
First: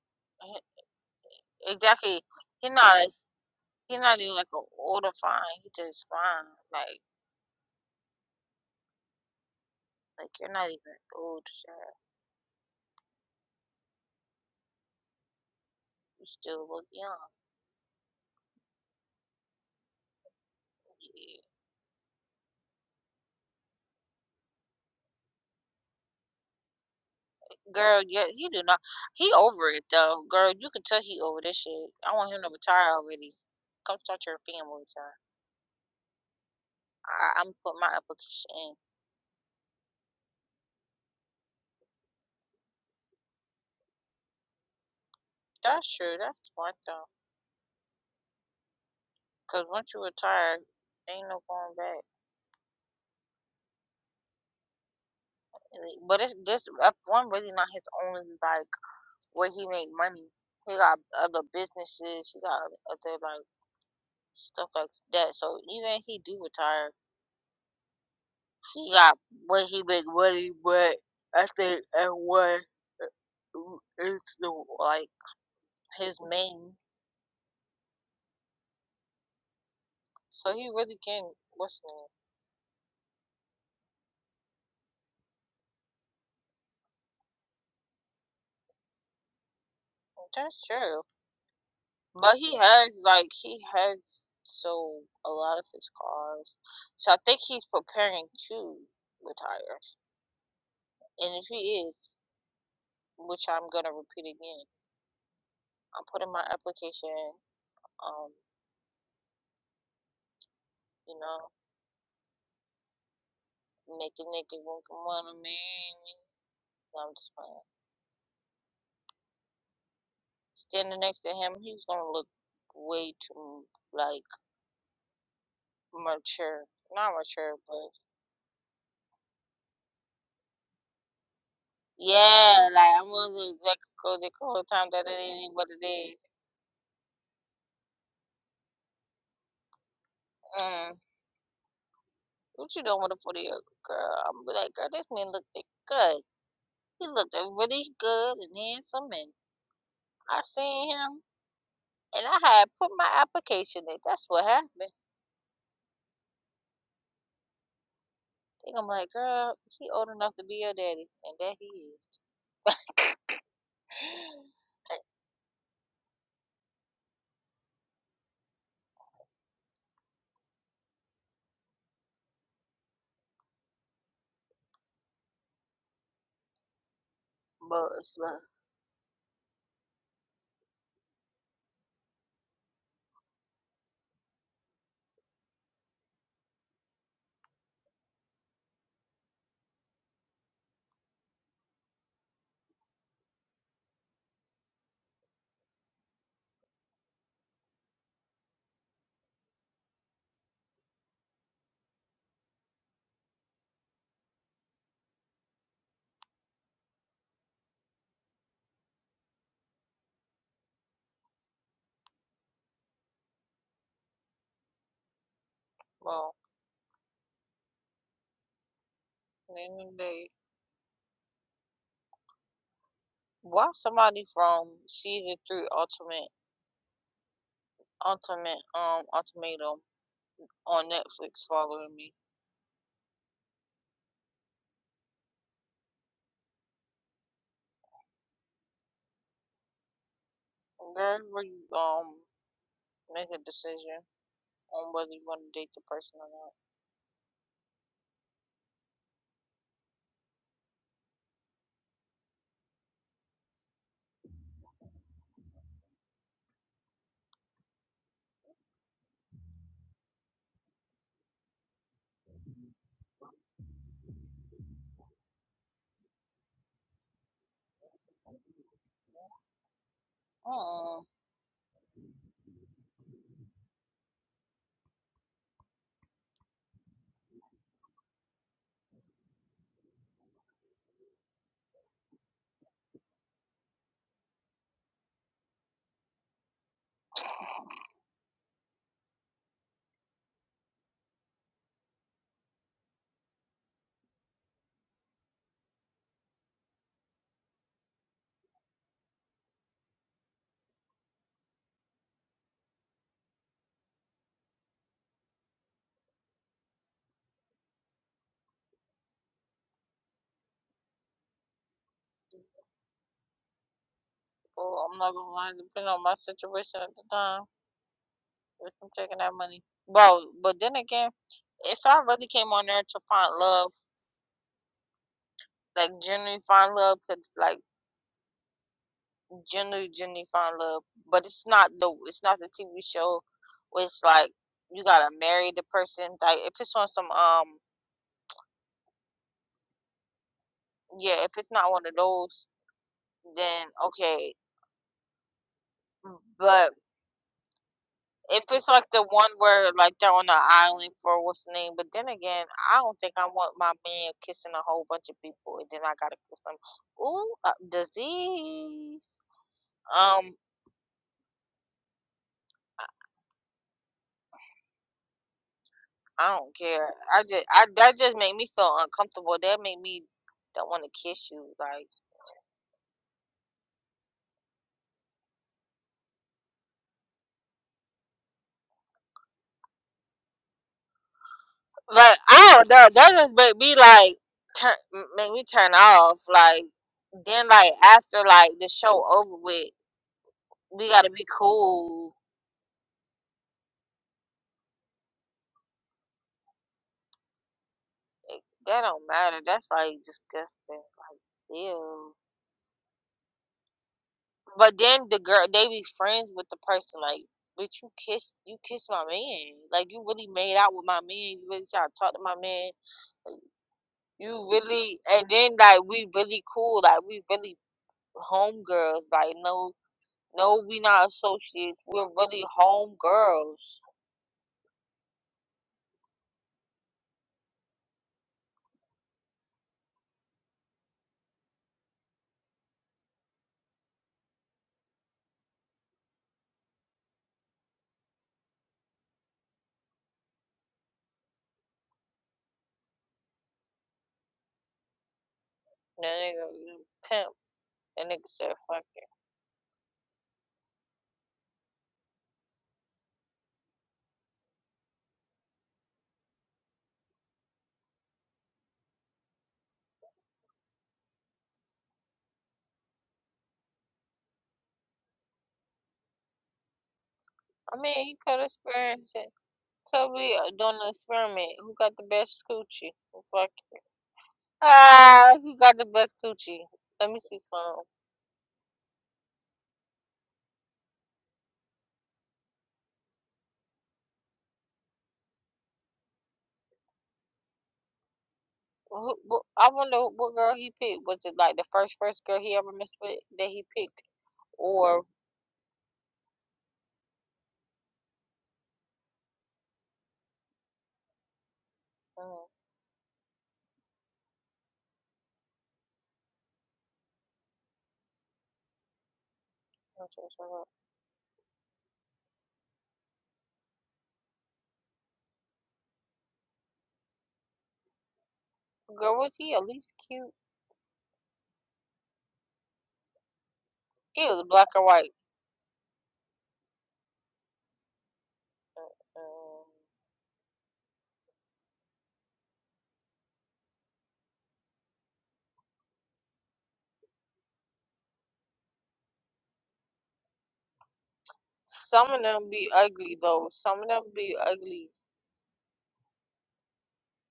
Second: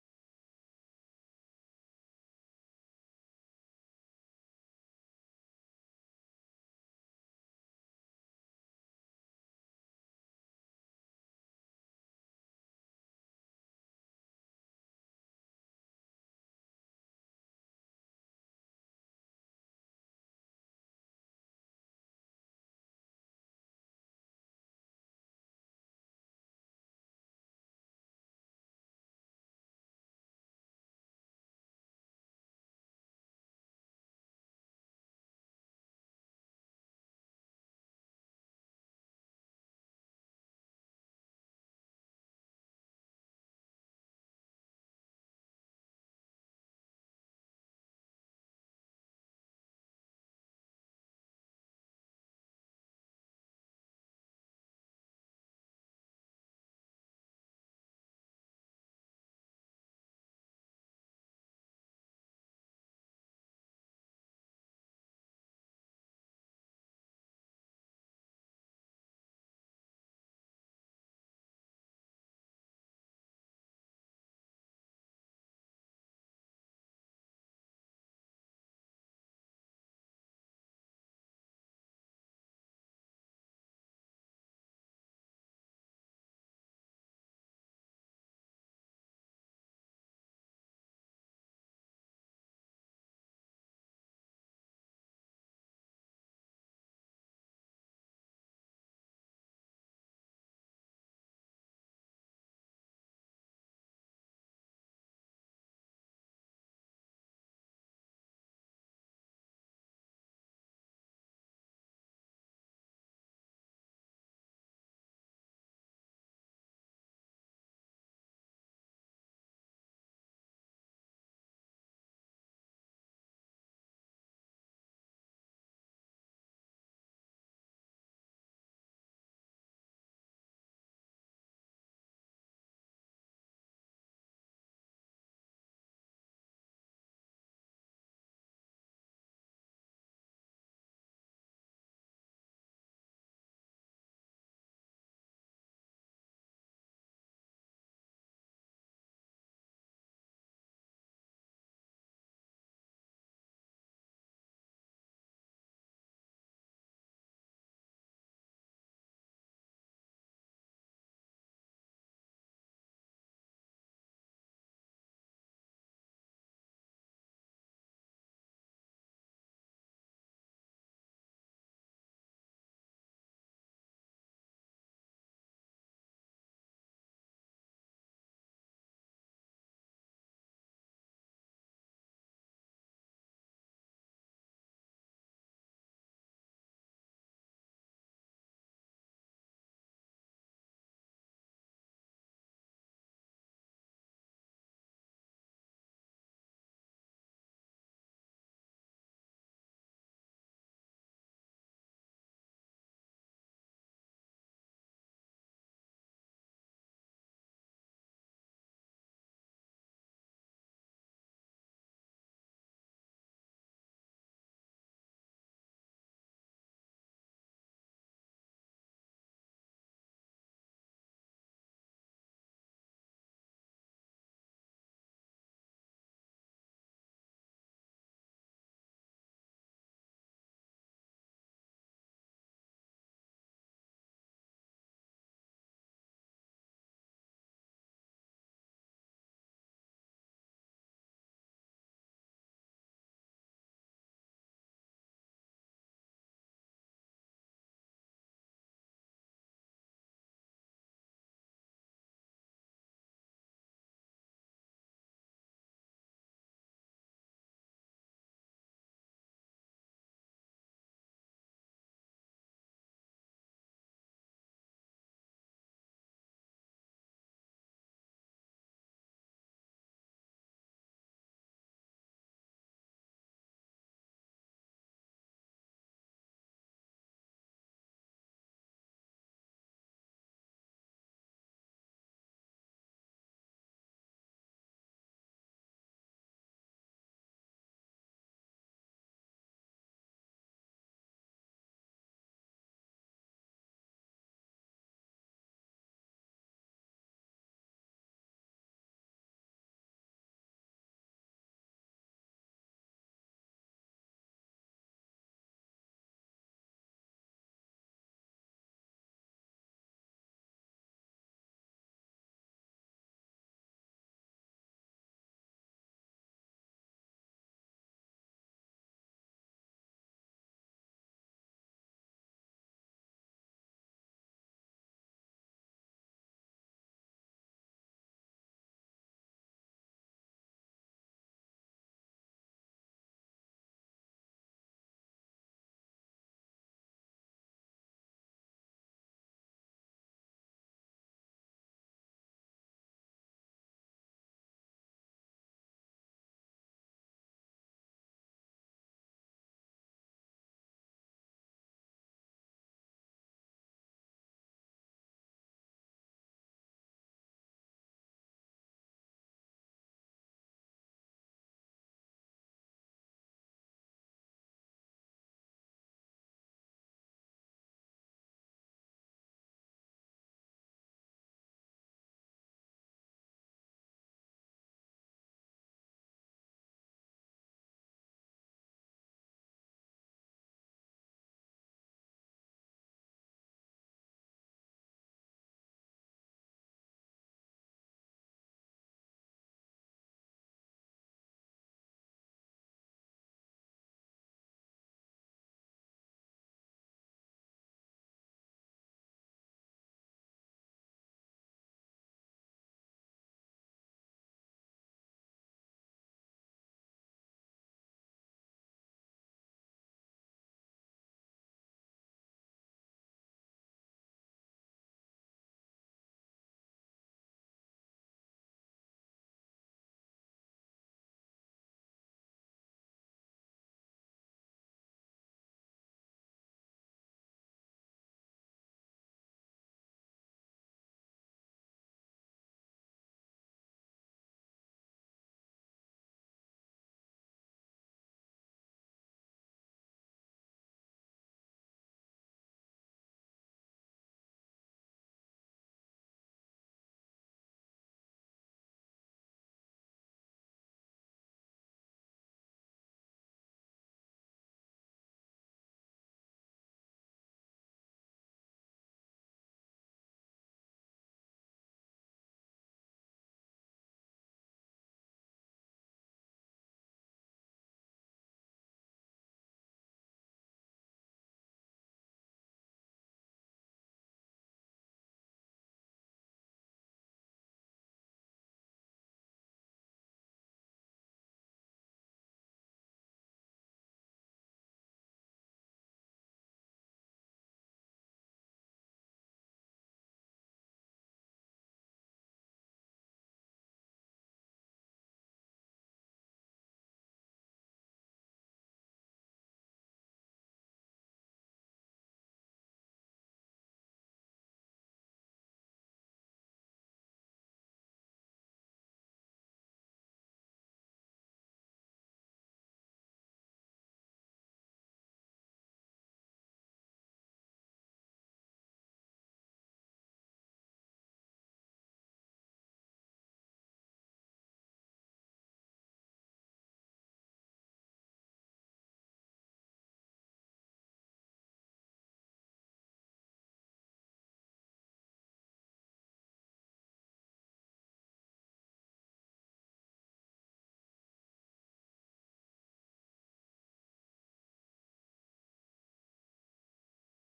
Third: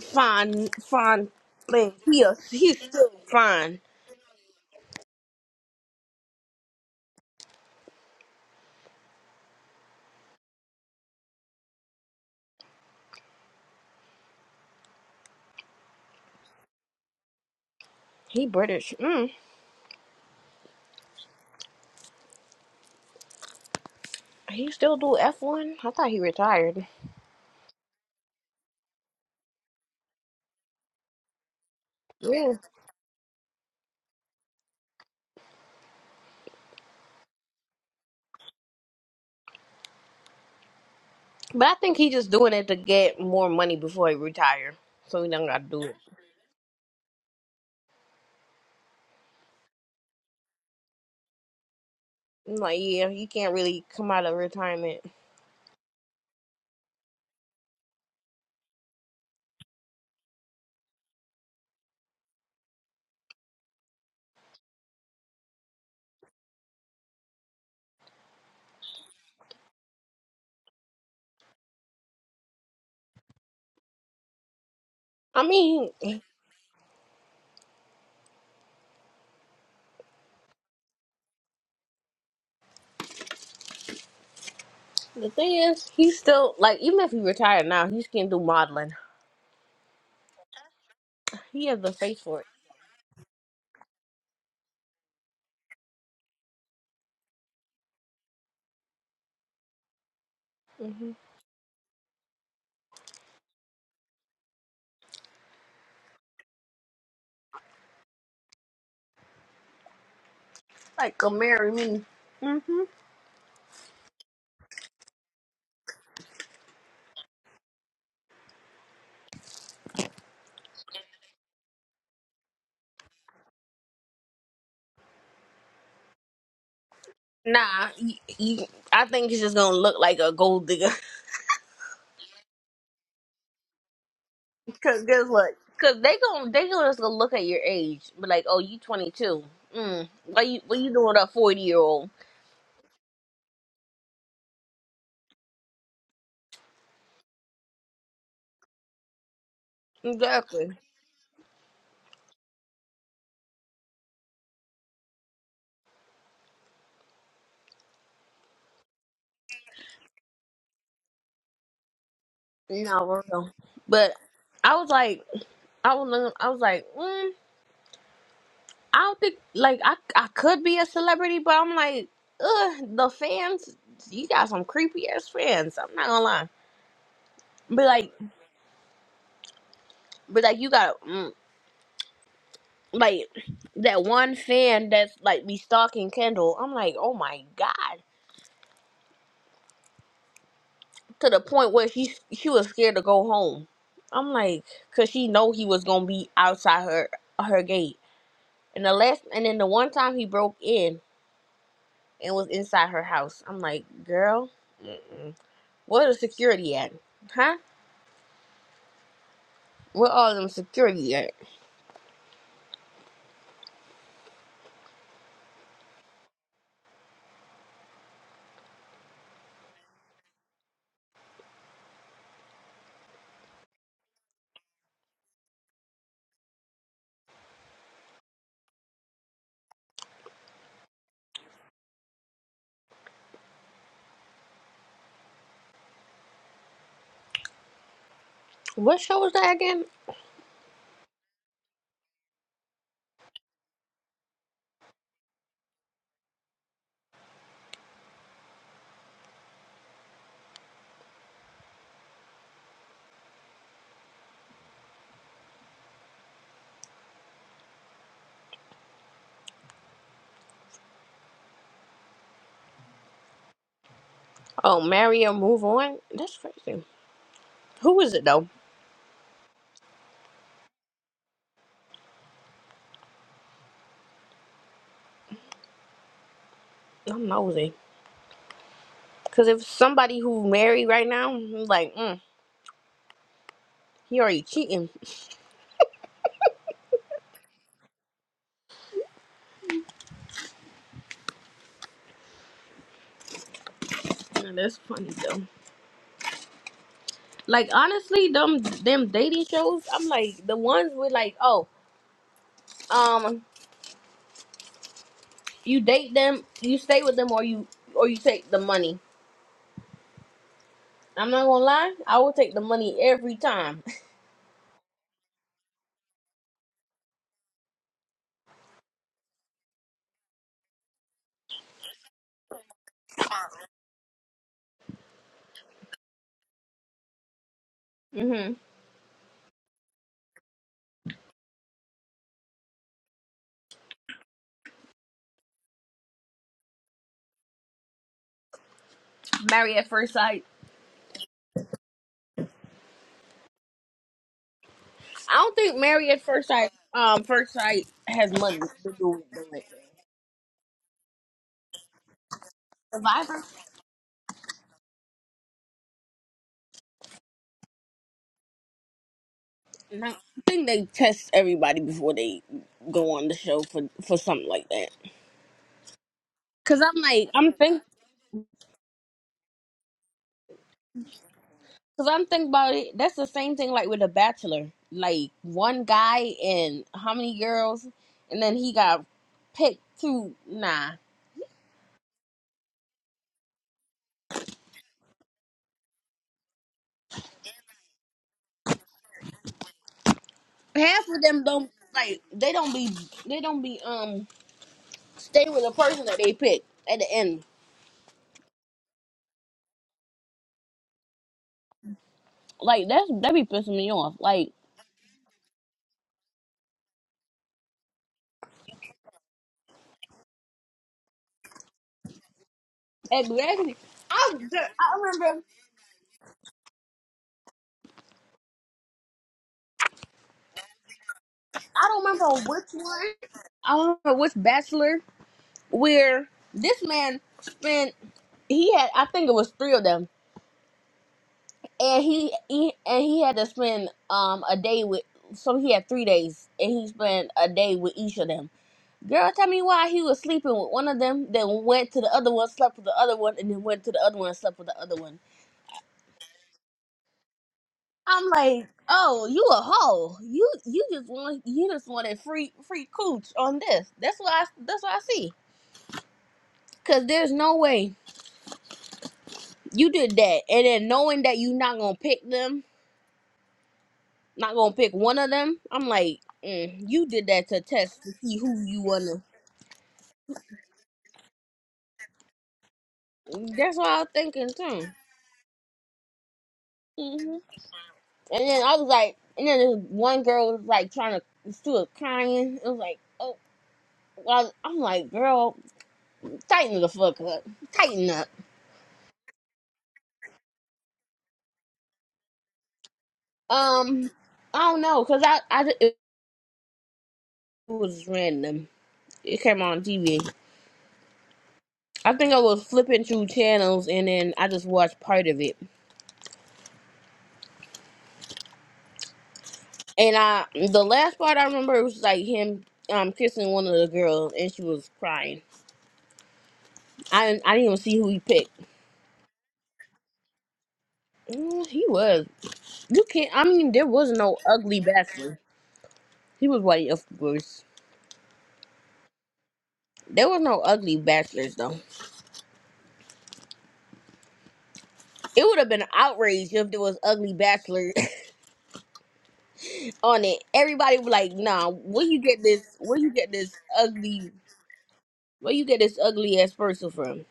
Speaker 2: Fine, fine. thing. he
Speaker 1: Exactly.
Speaker 2: a,
Speaker 1: He
Speaker 2: he's
Speaker 1: not.
Speaker 2: still fine.
Speaker 1: He not even like an older fine. He just fine. Like like you're not even old, sir. You still look young.
Speaker 2: He British. Mm.
Speaker 1: Yeah.
Speaker 2: He still do F one? I thought he retired.
Speaker 1: Girl, yeah. He do not. He over it though. Girl, you can tell he over this shit. I want him to
Speaker 2: Yeah.
Speaker 1: retire already. Come start your family, sir. I, I'm put my application in.
Speaker 2: But I think he just doing it to get more money before he retire. So he don't gotta do
Speaker 1: That's
Speaker 2: it.
Speaker 1: true. That's smart though. Cause once you retire, ain't no going back.
Speaker 2: I'm like, yeah, he can't really come out of retirement.
Speaker 1: Really. But it's this up one really not his only like where he make money. He got other businesses. He got other like stuff like that. So even if he do retire, he got what he make money. But I think and what is the like
Speaker 2: I mean,
Speaker 1: his main. So he really can. What's the
Speaker 2: the thing is, he's still like, even if he retired now, he can do modeling.
Speaker 1: name? That's true.
Speaker 2: He has the face
Speaker 1: But
Speaker 2: for it.
Speaker 1: he has like he has sold a lot of his cars, so I think he's preparing to retire.
Speaker 2: hmm
Speaker 1: And if he is, which I'm gonna repeat again, I'm putting my application. in, Um,
Speaker 2: Like,
Speaker 1: you
Speaker 2: go
Speaker 1: know,
Speaker 2: marry me. hmm
Speaker 1: making nigga want to wanna man. No, I'm just playing. Standing next to him, he's gonna look way too like mature. Not mature,
Speaker 2: Nah,
Speaker 1: but
Speaker 2: y y I I think he's just gonna look like a gold digger.
Speaker 1: yeah, like I'm gonna look like a girl the whole time
Speaker 2: Cause
Speaker 1: that it
Speaker 2: good luck.
Speaker 1: ain't what it
Speaker 2: Cause they
Speaker 1: is.
Speaker 2: gon' they gonna just gonna look at your age, be like, oh, you twenty two. Mm, what you what
Speaker 1: Mm.
Speaker 2: you doing with a forty year old?
Speaker 1: What you doing with a 40 year old girl? I'm be like, girl, this man looked good. He looked really good and handsome, and I
Speaker 2: Exactly.
Speaker 1: seen him, and I had put my application in. That's what happened. Think I'm like, girl, he old enough to be your daddy, and there he is.
Speaker 2: No, for real. But I was like, I was looking, I was like, mm, I don't think like I I could be a celebrity, but I'm like, ugh, the fans, you got some creepy ass fans. I'm not gonna lie. But
Speaker 1: but
Speaker 2: like,
Speaker 1: it's like,
Speaker 2: but like you got mm, like that one fan that's like be stalking Kendall. I'm like, oh my god. to the point where she she was scared to go home. I'm like, cause she know he was gonna be outside her her gate. And the last, and then the one time he broke in and was inside her house. I'm like, girl, mm-mm. where the security at? Huh? Where all them security at?
Speaker 1: well, at the end day, why somebody from season three, ultimate, ultimate, um, ultimatum on Netflix following me?
Speaker 2: What show was that again?
Speaker 1: Girl, where you um make a decision? on whether you want to date the person or not.
Speaker 2: Oh, marry or move on. That's crazy. Who is it though?
Speaker 1: Mm.
Speaker 2: I'm nosy. Cause if somebody who married right now, I'm like, mm, he already cheating. That's funny though. Like honestly, them them dating shows, I'm like the ones with like, oh, um, you date them, you stay with them, or you or you take the money. I'm not gonna lie, I will take the money every time.
Speaker 1: Well, I'm not gonna lie, depending on my situation at the time, if I'm taking that money. Well, but then again, if I really came on there to find love, like genuinely find love, 'cause, like
Speaker 2: hmm
Speaker 1: genuinely, genuinely find love, but it's not the it's not the TV show where it's like you gotta marry the person. Like if it's on some um
Speaker 2: Marry at first sight.
Speaker 1: yeah, if it's not one of those, then okay.
Speaker 2: I don't think marry at first
Speaker 1: but.
Speaker 2: sight, um, first sight has
Speaker 1: If
Speaker 2: money
Speaker 1: it's like
Speaker 2: to
Speaker 1: the
Speaker 2: do
Speaker 1: one
Speaker 2: with the
Speaker 1: where like they're on the island for what's the name, but then again, I don't think I
Speaker 2: Survivor.
Speaker 1: want my man kissing a whole bunch of people and then I gotta kiss them. Ooh, uh, disease.
Speaker 2: No, I
Speaker 1: Um,
Speaker 2: think they test everybody before they
Speaker 1: I
Speaker 2: go on the show for for something like that.
Speaker 1: I don't
Speaker 2: Cause
Speaker 1: care.
Speaker 2: I'm
Speaker 1: I
Speaker 2: like,
Speaker 1: just
Speaker 2: I'm
Speaker 1: I
Speaker 2: thinking.
Speaker 1: that just made me feel uncomfortable. That made me don't want to kiss you. Like
Speaker 2: Cause I'm thinking about it. That's the same thing like with The Bachelor. Like one guy and how many girls, and then he got picked two. Nah,
Speaker 1: like I don't know. That just made me like turn make me turn off. Like then like after like the show over with, we
Speaker 2: half
Speaker 1: gotta
Speaker 2: of
Speaker 1: be
Speaker 2: them don't
Speaker 1: cool
Speaker 2: like. They don't be. They don't be um stay with the person that they pick at the end.
Speaker 1: That don't matter. That's like disgusting. Like, ew.
Speaker 2: Like that's that be pissing me off. Like
Speaker 1: But then the girl, they be friends with the person. Like, bitch, you kiss, you kiss my man. Like, you really made out with my man. You really try to talk to my man.
Speaker 2: exactly.
Speaker 1: You
Speaker 2: I
Speaker 1: really,
Speaker 2: I
Speaker 1: and
Speaker 2: remember.
Speaker 1: then like we really cool. Like, we really homegirls. Like, no, no, we not associates.
Speaker 2: I don't
Speaker 1: We're
Speaker 2: remember
Speaker 1: really
Speaker 2: which one. I
Speaker 1: homegirls.
Speaker 2: don't remember which Bachelor where this man spent. He had. I think it was three of them and he, he and he had to spend um a day with so he had three days and he spent a day with each of them girl tell me why he was sleeping with one of them then went to the other one slept with the other one and then went to the other one and slept with the other one
Speaker 1: That nigga, you pimp. That
Speaker 2: i'm
Speaker 1: nigga said,
Speaker 2: like
Speaker 1: fuck it.
Speaker 2: oh you a hoe you you just want you just wanted free free cooch on this that's what i that's what i see because there's no way you did that and then knowing that you're not gonna pick them not gonna pick one of them. I'm like, mm, you did that to
Speaker 1: I mean,
Speaker 2: test to
Speaker 1: he
Speaker 2: see
Speaker 1: could
Speaker 2: who you
Speaker 1: experience
Speaker 2: wanna.
Speaker 1: it. Kobe uh, doing an experiment. Who got the best coochie? It's like,
Speaker 2: That's what I was thinking too.
Speaker 1: ah, who got the best coochie? Let me
Speaker 2: hmm
Speaker 1: see some.
Speaker 2: And then I was like, and then this one girl was like trying to still crying. It was like, oh, well, I'm like, girl, tighten the fuck up, tighten up.
Speaker 1: Who, wh- I wonder what girl he picked. Was it like the first first girl he ever messed with that he picked,
Speaker 2: Um, I don't
Speaker 1: or
Speaker 2: know, cause I, I ju- it was random. It came on TV. I think I
Speaker 1: mm,
Speaker 2: was flipping through channels and then I just watched part of it
Speaker 1: which
Speaker 2: And
Speaker 1: was
Speaker 2: I,
Speaker 1: her?
Speaker 2: the last part I remember was like him um kissing one of the girls, and she was crying. I didn't- I didn't even see who he picked.
Speaker 1: girl was he at least cute?
Speaker 2: Mm, he was. You can't. I mean, there was
Speaker 1: He
Speaker 2: no
Speaker 1: was black
Speaker 2: ugly
Speaker 1: or white.
Speaker 2: bachelor. He was white, of course.
Speaker 1: Mm.
Speaker 2: There was no ugly bachelors though. It would have been outrage if there was ugly bachelor on it. Everybody was like, "Nah, where
Speaker 1: Some
Speaker 2: you
Speaker 1: of
Speaker 2: get
Speaker 1: them be
Speaker 2: this? Where you
Speaker 1: ugly
Speaker 2: get
Speaker 1: though.
Speaker 2: this
Speaker 1: Some of them
Speaker 2: ugly?
Speaker 1: be ugly.
Speaker 2: Where you get this ugly ass person from?"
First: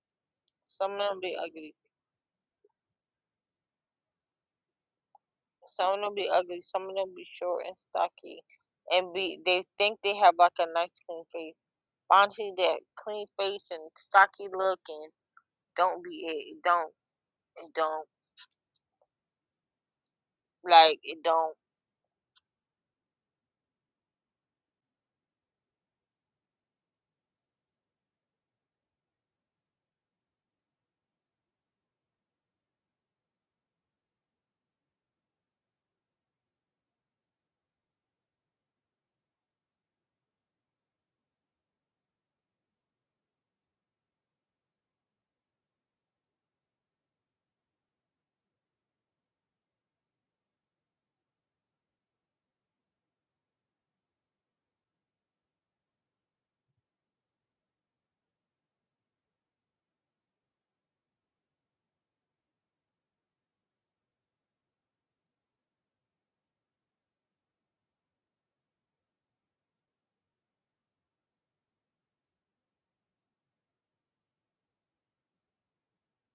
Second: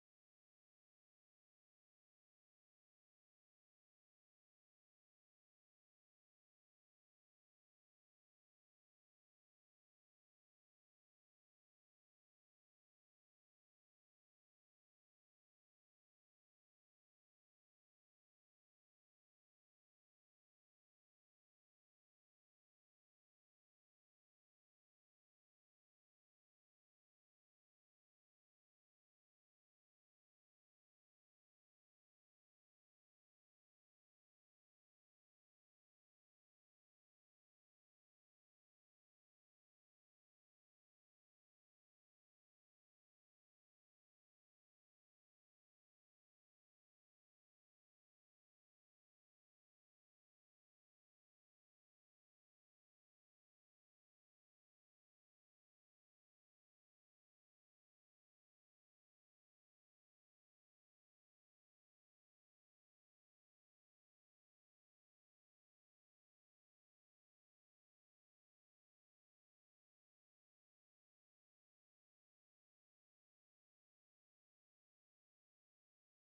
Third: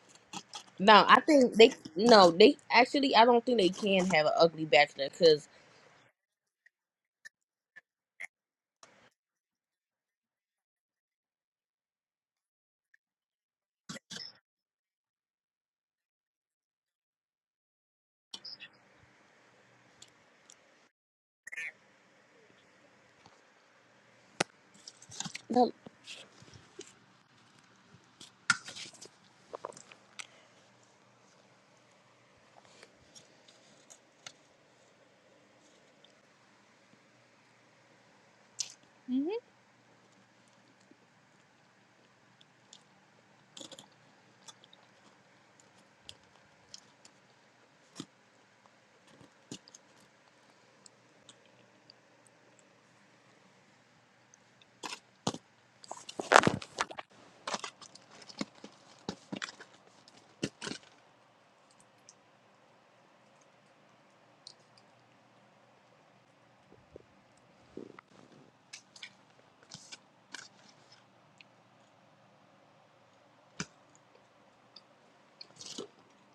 Speaker 1: Some of
Speaker 2: No,
Speaker 1: them
Speaker 2: I
Speaker 1: be
Speaker 2: think they
Speaker 1: ugly.
Speaker 2: no, they actually I don't think they can have an ugly bachelor because
Speaker 1: Some of them be ugly. Some of them be short and stocky and be they think they have like a nice clean face. Honestly, that clean face and stocky look and don't be it. It don't. It don't. Like it don't.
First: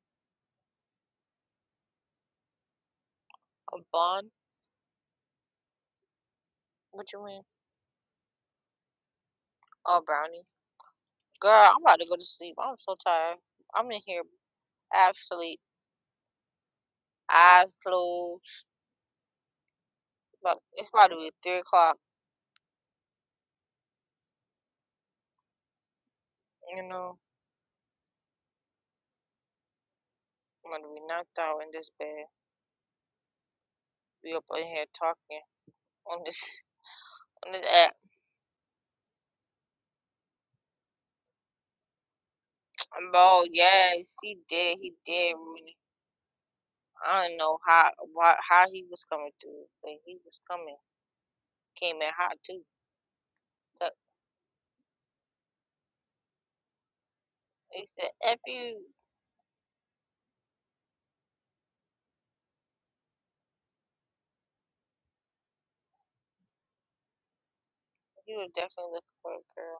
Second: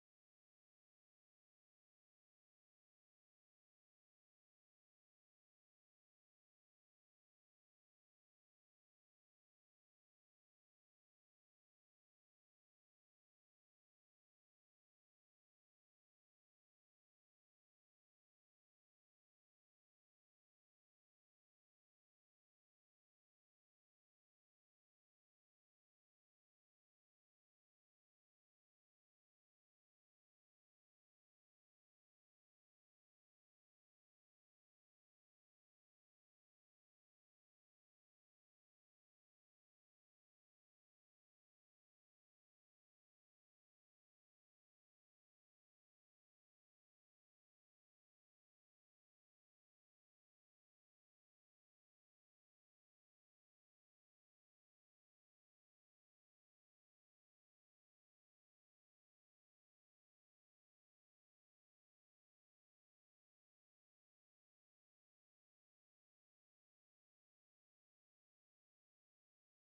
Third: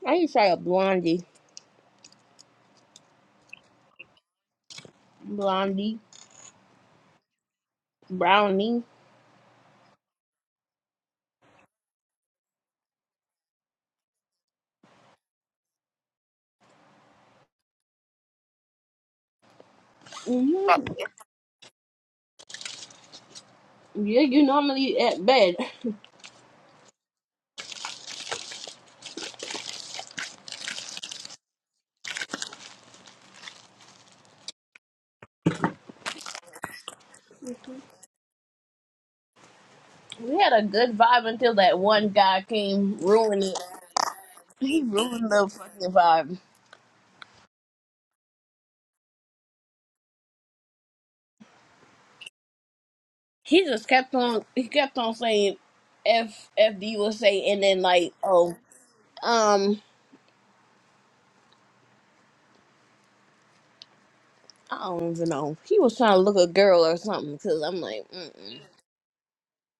Speaker 2: I used to try a blondie,
Speaker 1: A bun?
Speaker 2: blondie,
Speaker 1: What you mean?
Speaker 2: brownie.
Speaker 1: Oh, brownies. Girl, I'm about to go to sleep. I'm so tired. I'm in here absolutely eyes closed. But
Speaker 2: Mm-hmm.
Speaker 1: it's about to be three o'clock.
Speaker 2: Yeah, you normally at bed.
Speaker 1: You know, I'm about to be knocked out in this bed. We up in here talking on this on this app.
Speaker 2: We had a good vibe until that one guy came ruin
Speaker 1: Bro,
Speaker 2: it.
Speaker 1: yes, he did.
Speaker 2: He
Speaker 1: He
Speaker 2: ruined
Speaker 1: did.
Speaker 2: the
Speaker 1: Really.
Speaker 2: fucking vibe.
Speaker 1: I don't know how why, how he was coming through, but he was coming. came in hot too.
Speaker 2: He just
Speaker 1: So
Speaker 2: kept on. He kept on saying, "F F D was say," and then
Speaker 1: he said,
Speaker 2: like,
Speaker 1: "If
Speaker 2: oh,
Speaker 1: you,
Speaker 2: um, I don't even know. He was trying to look a girl or something. Cause I'm like,
Speaker 1: he was
Speaker 2: mm-mm,
Speaker 1: definitely looking for a girl.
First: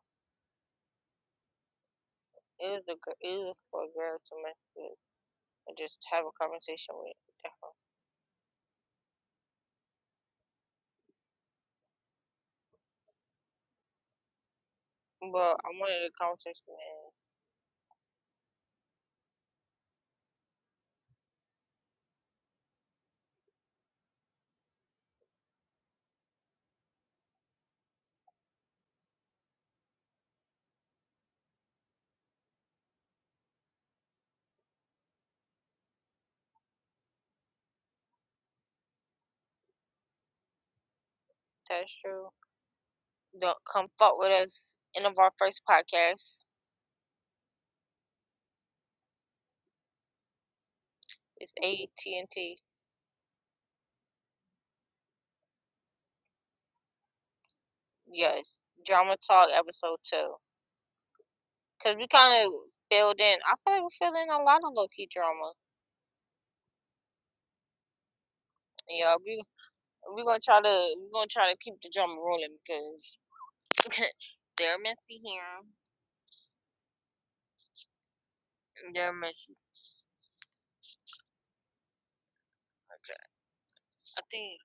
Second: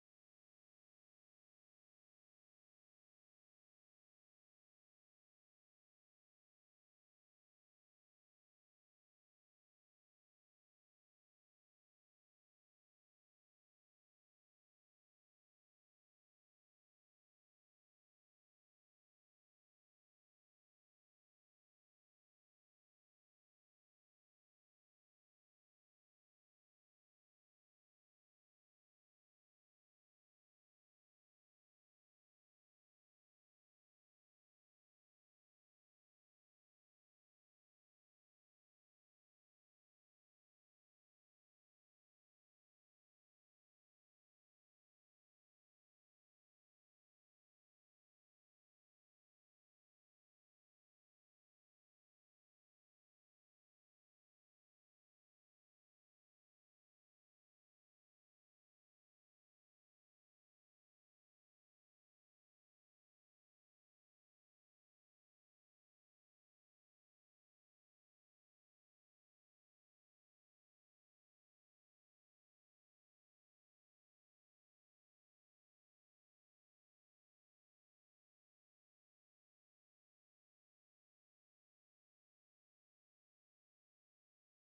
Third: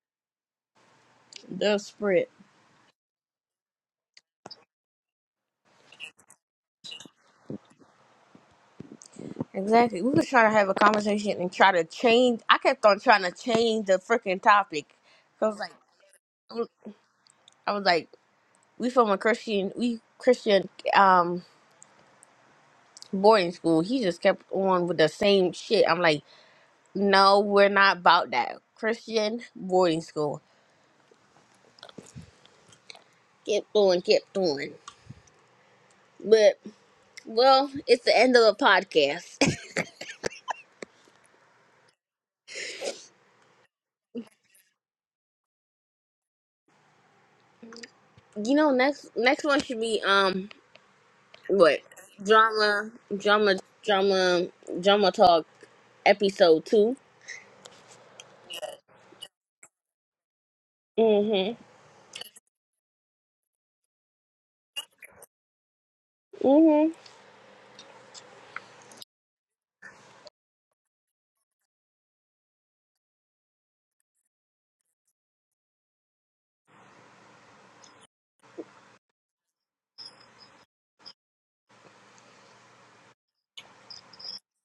Speaker 2: desperate.
Speaker 1: It was a girl. He was looking for a girl to mess with and just have a conversation with, definitely.
Speaker 2: Exactly. We was trying to have a conversation and try to change. I kept on trying to change the freaking topic.
Speaker 1: But
Speaker 2: Cause
Speaker 1: I
Speaker 2: like.
Speaker 1: wanted a conversation,
Speaker 2: I
Speaker 1: man.
Speaker 2: was like, we from a Christian, we Christian um boarding school. He just kept on with the same shit. I'm like, no, we're not about that. Christian boarding school. Kept on, kept on. But well, it's the end of the podcast.
Speaker 1: That's true. Don't come fuck with us. End of our first podcast.
Speaker 2: you know, next next one should be um
Speaker 1: It's
Speaker 2: what
Speaker 1: AT&T.
Speaker 2: drama, drama, drama, drama talk episode two.
Speaker 1: Yes, drama talk episode two.
Speaker 2: Mhm.
Speaker 1: Cause we kind of filled in. I feel like we filled in a lot of low key drama.
Speaker 2: Mhm.
Speaker 1: Yeah, we we gonna try to we gonna try to keep the drama rolling because They're messy here. They're messy. Okay. I think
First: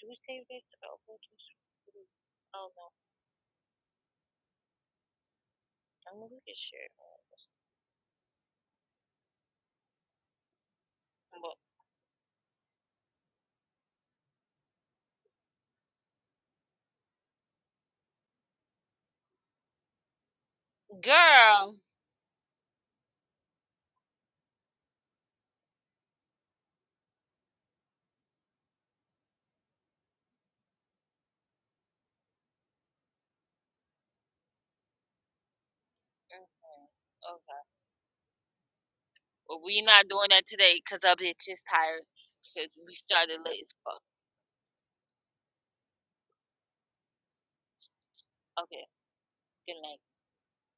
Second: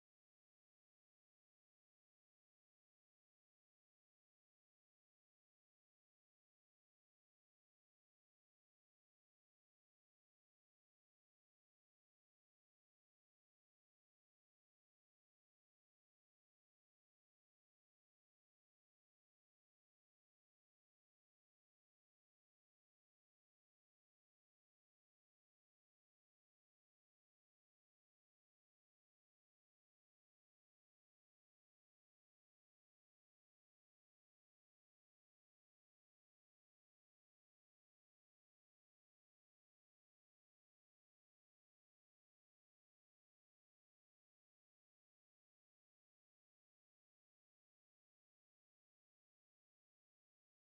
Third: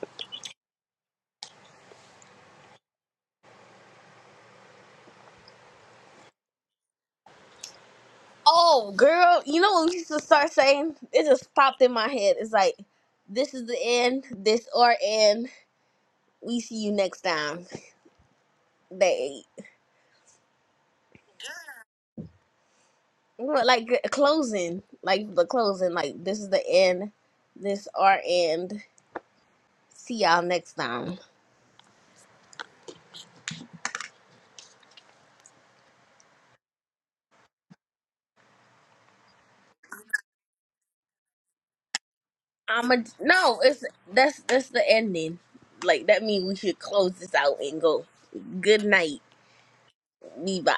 Speaker 1: do we save this? Oh, we'll just, I don't know. I'm gonna look at shit.
Speaker 2: Oh, girl, you know when Lisa start saying it just
Speaker 1: But
Speaker 2: popped in my head. It's like this is the end. This or end. We see you next time. They
Speaker 1: girl.
Speaker 2: well, like uh, closing, like the closing. Like this is the end. This or end. See y'all next time.
Speaker 1: Mhm. Okay. Well, we not doing that today because our bitch is tired. Cause
Speaker 2: I'm
Speaker 1: we
Speaker 2: a
Speaker 1: started
Speaker 2: no.
Speaker 1: late as
Speaker 2: It's
Speaker 1: fuck.
Speaker 2: that's that's the ending. Like that means we should close this out and go. Good
Speaker 1: Okay.
Speaker 2: night.
Speaker 1: Good night.
Speaker 2: We bye.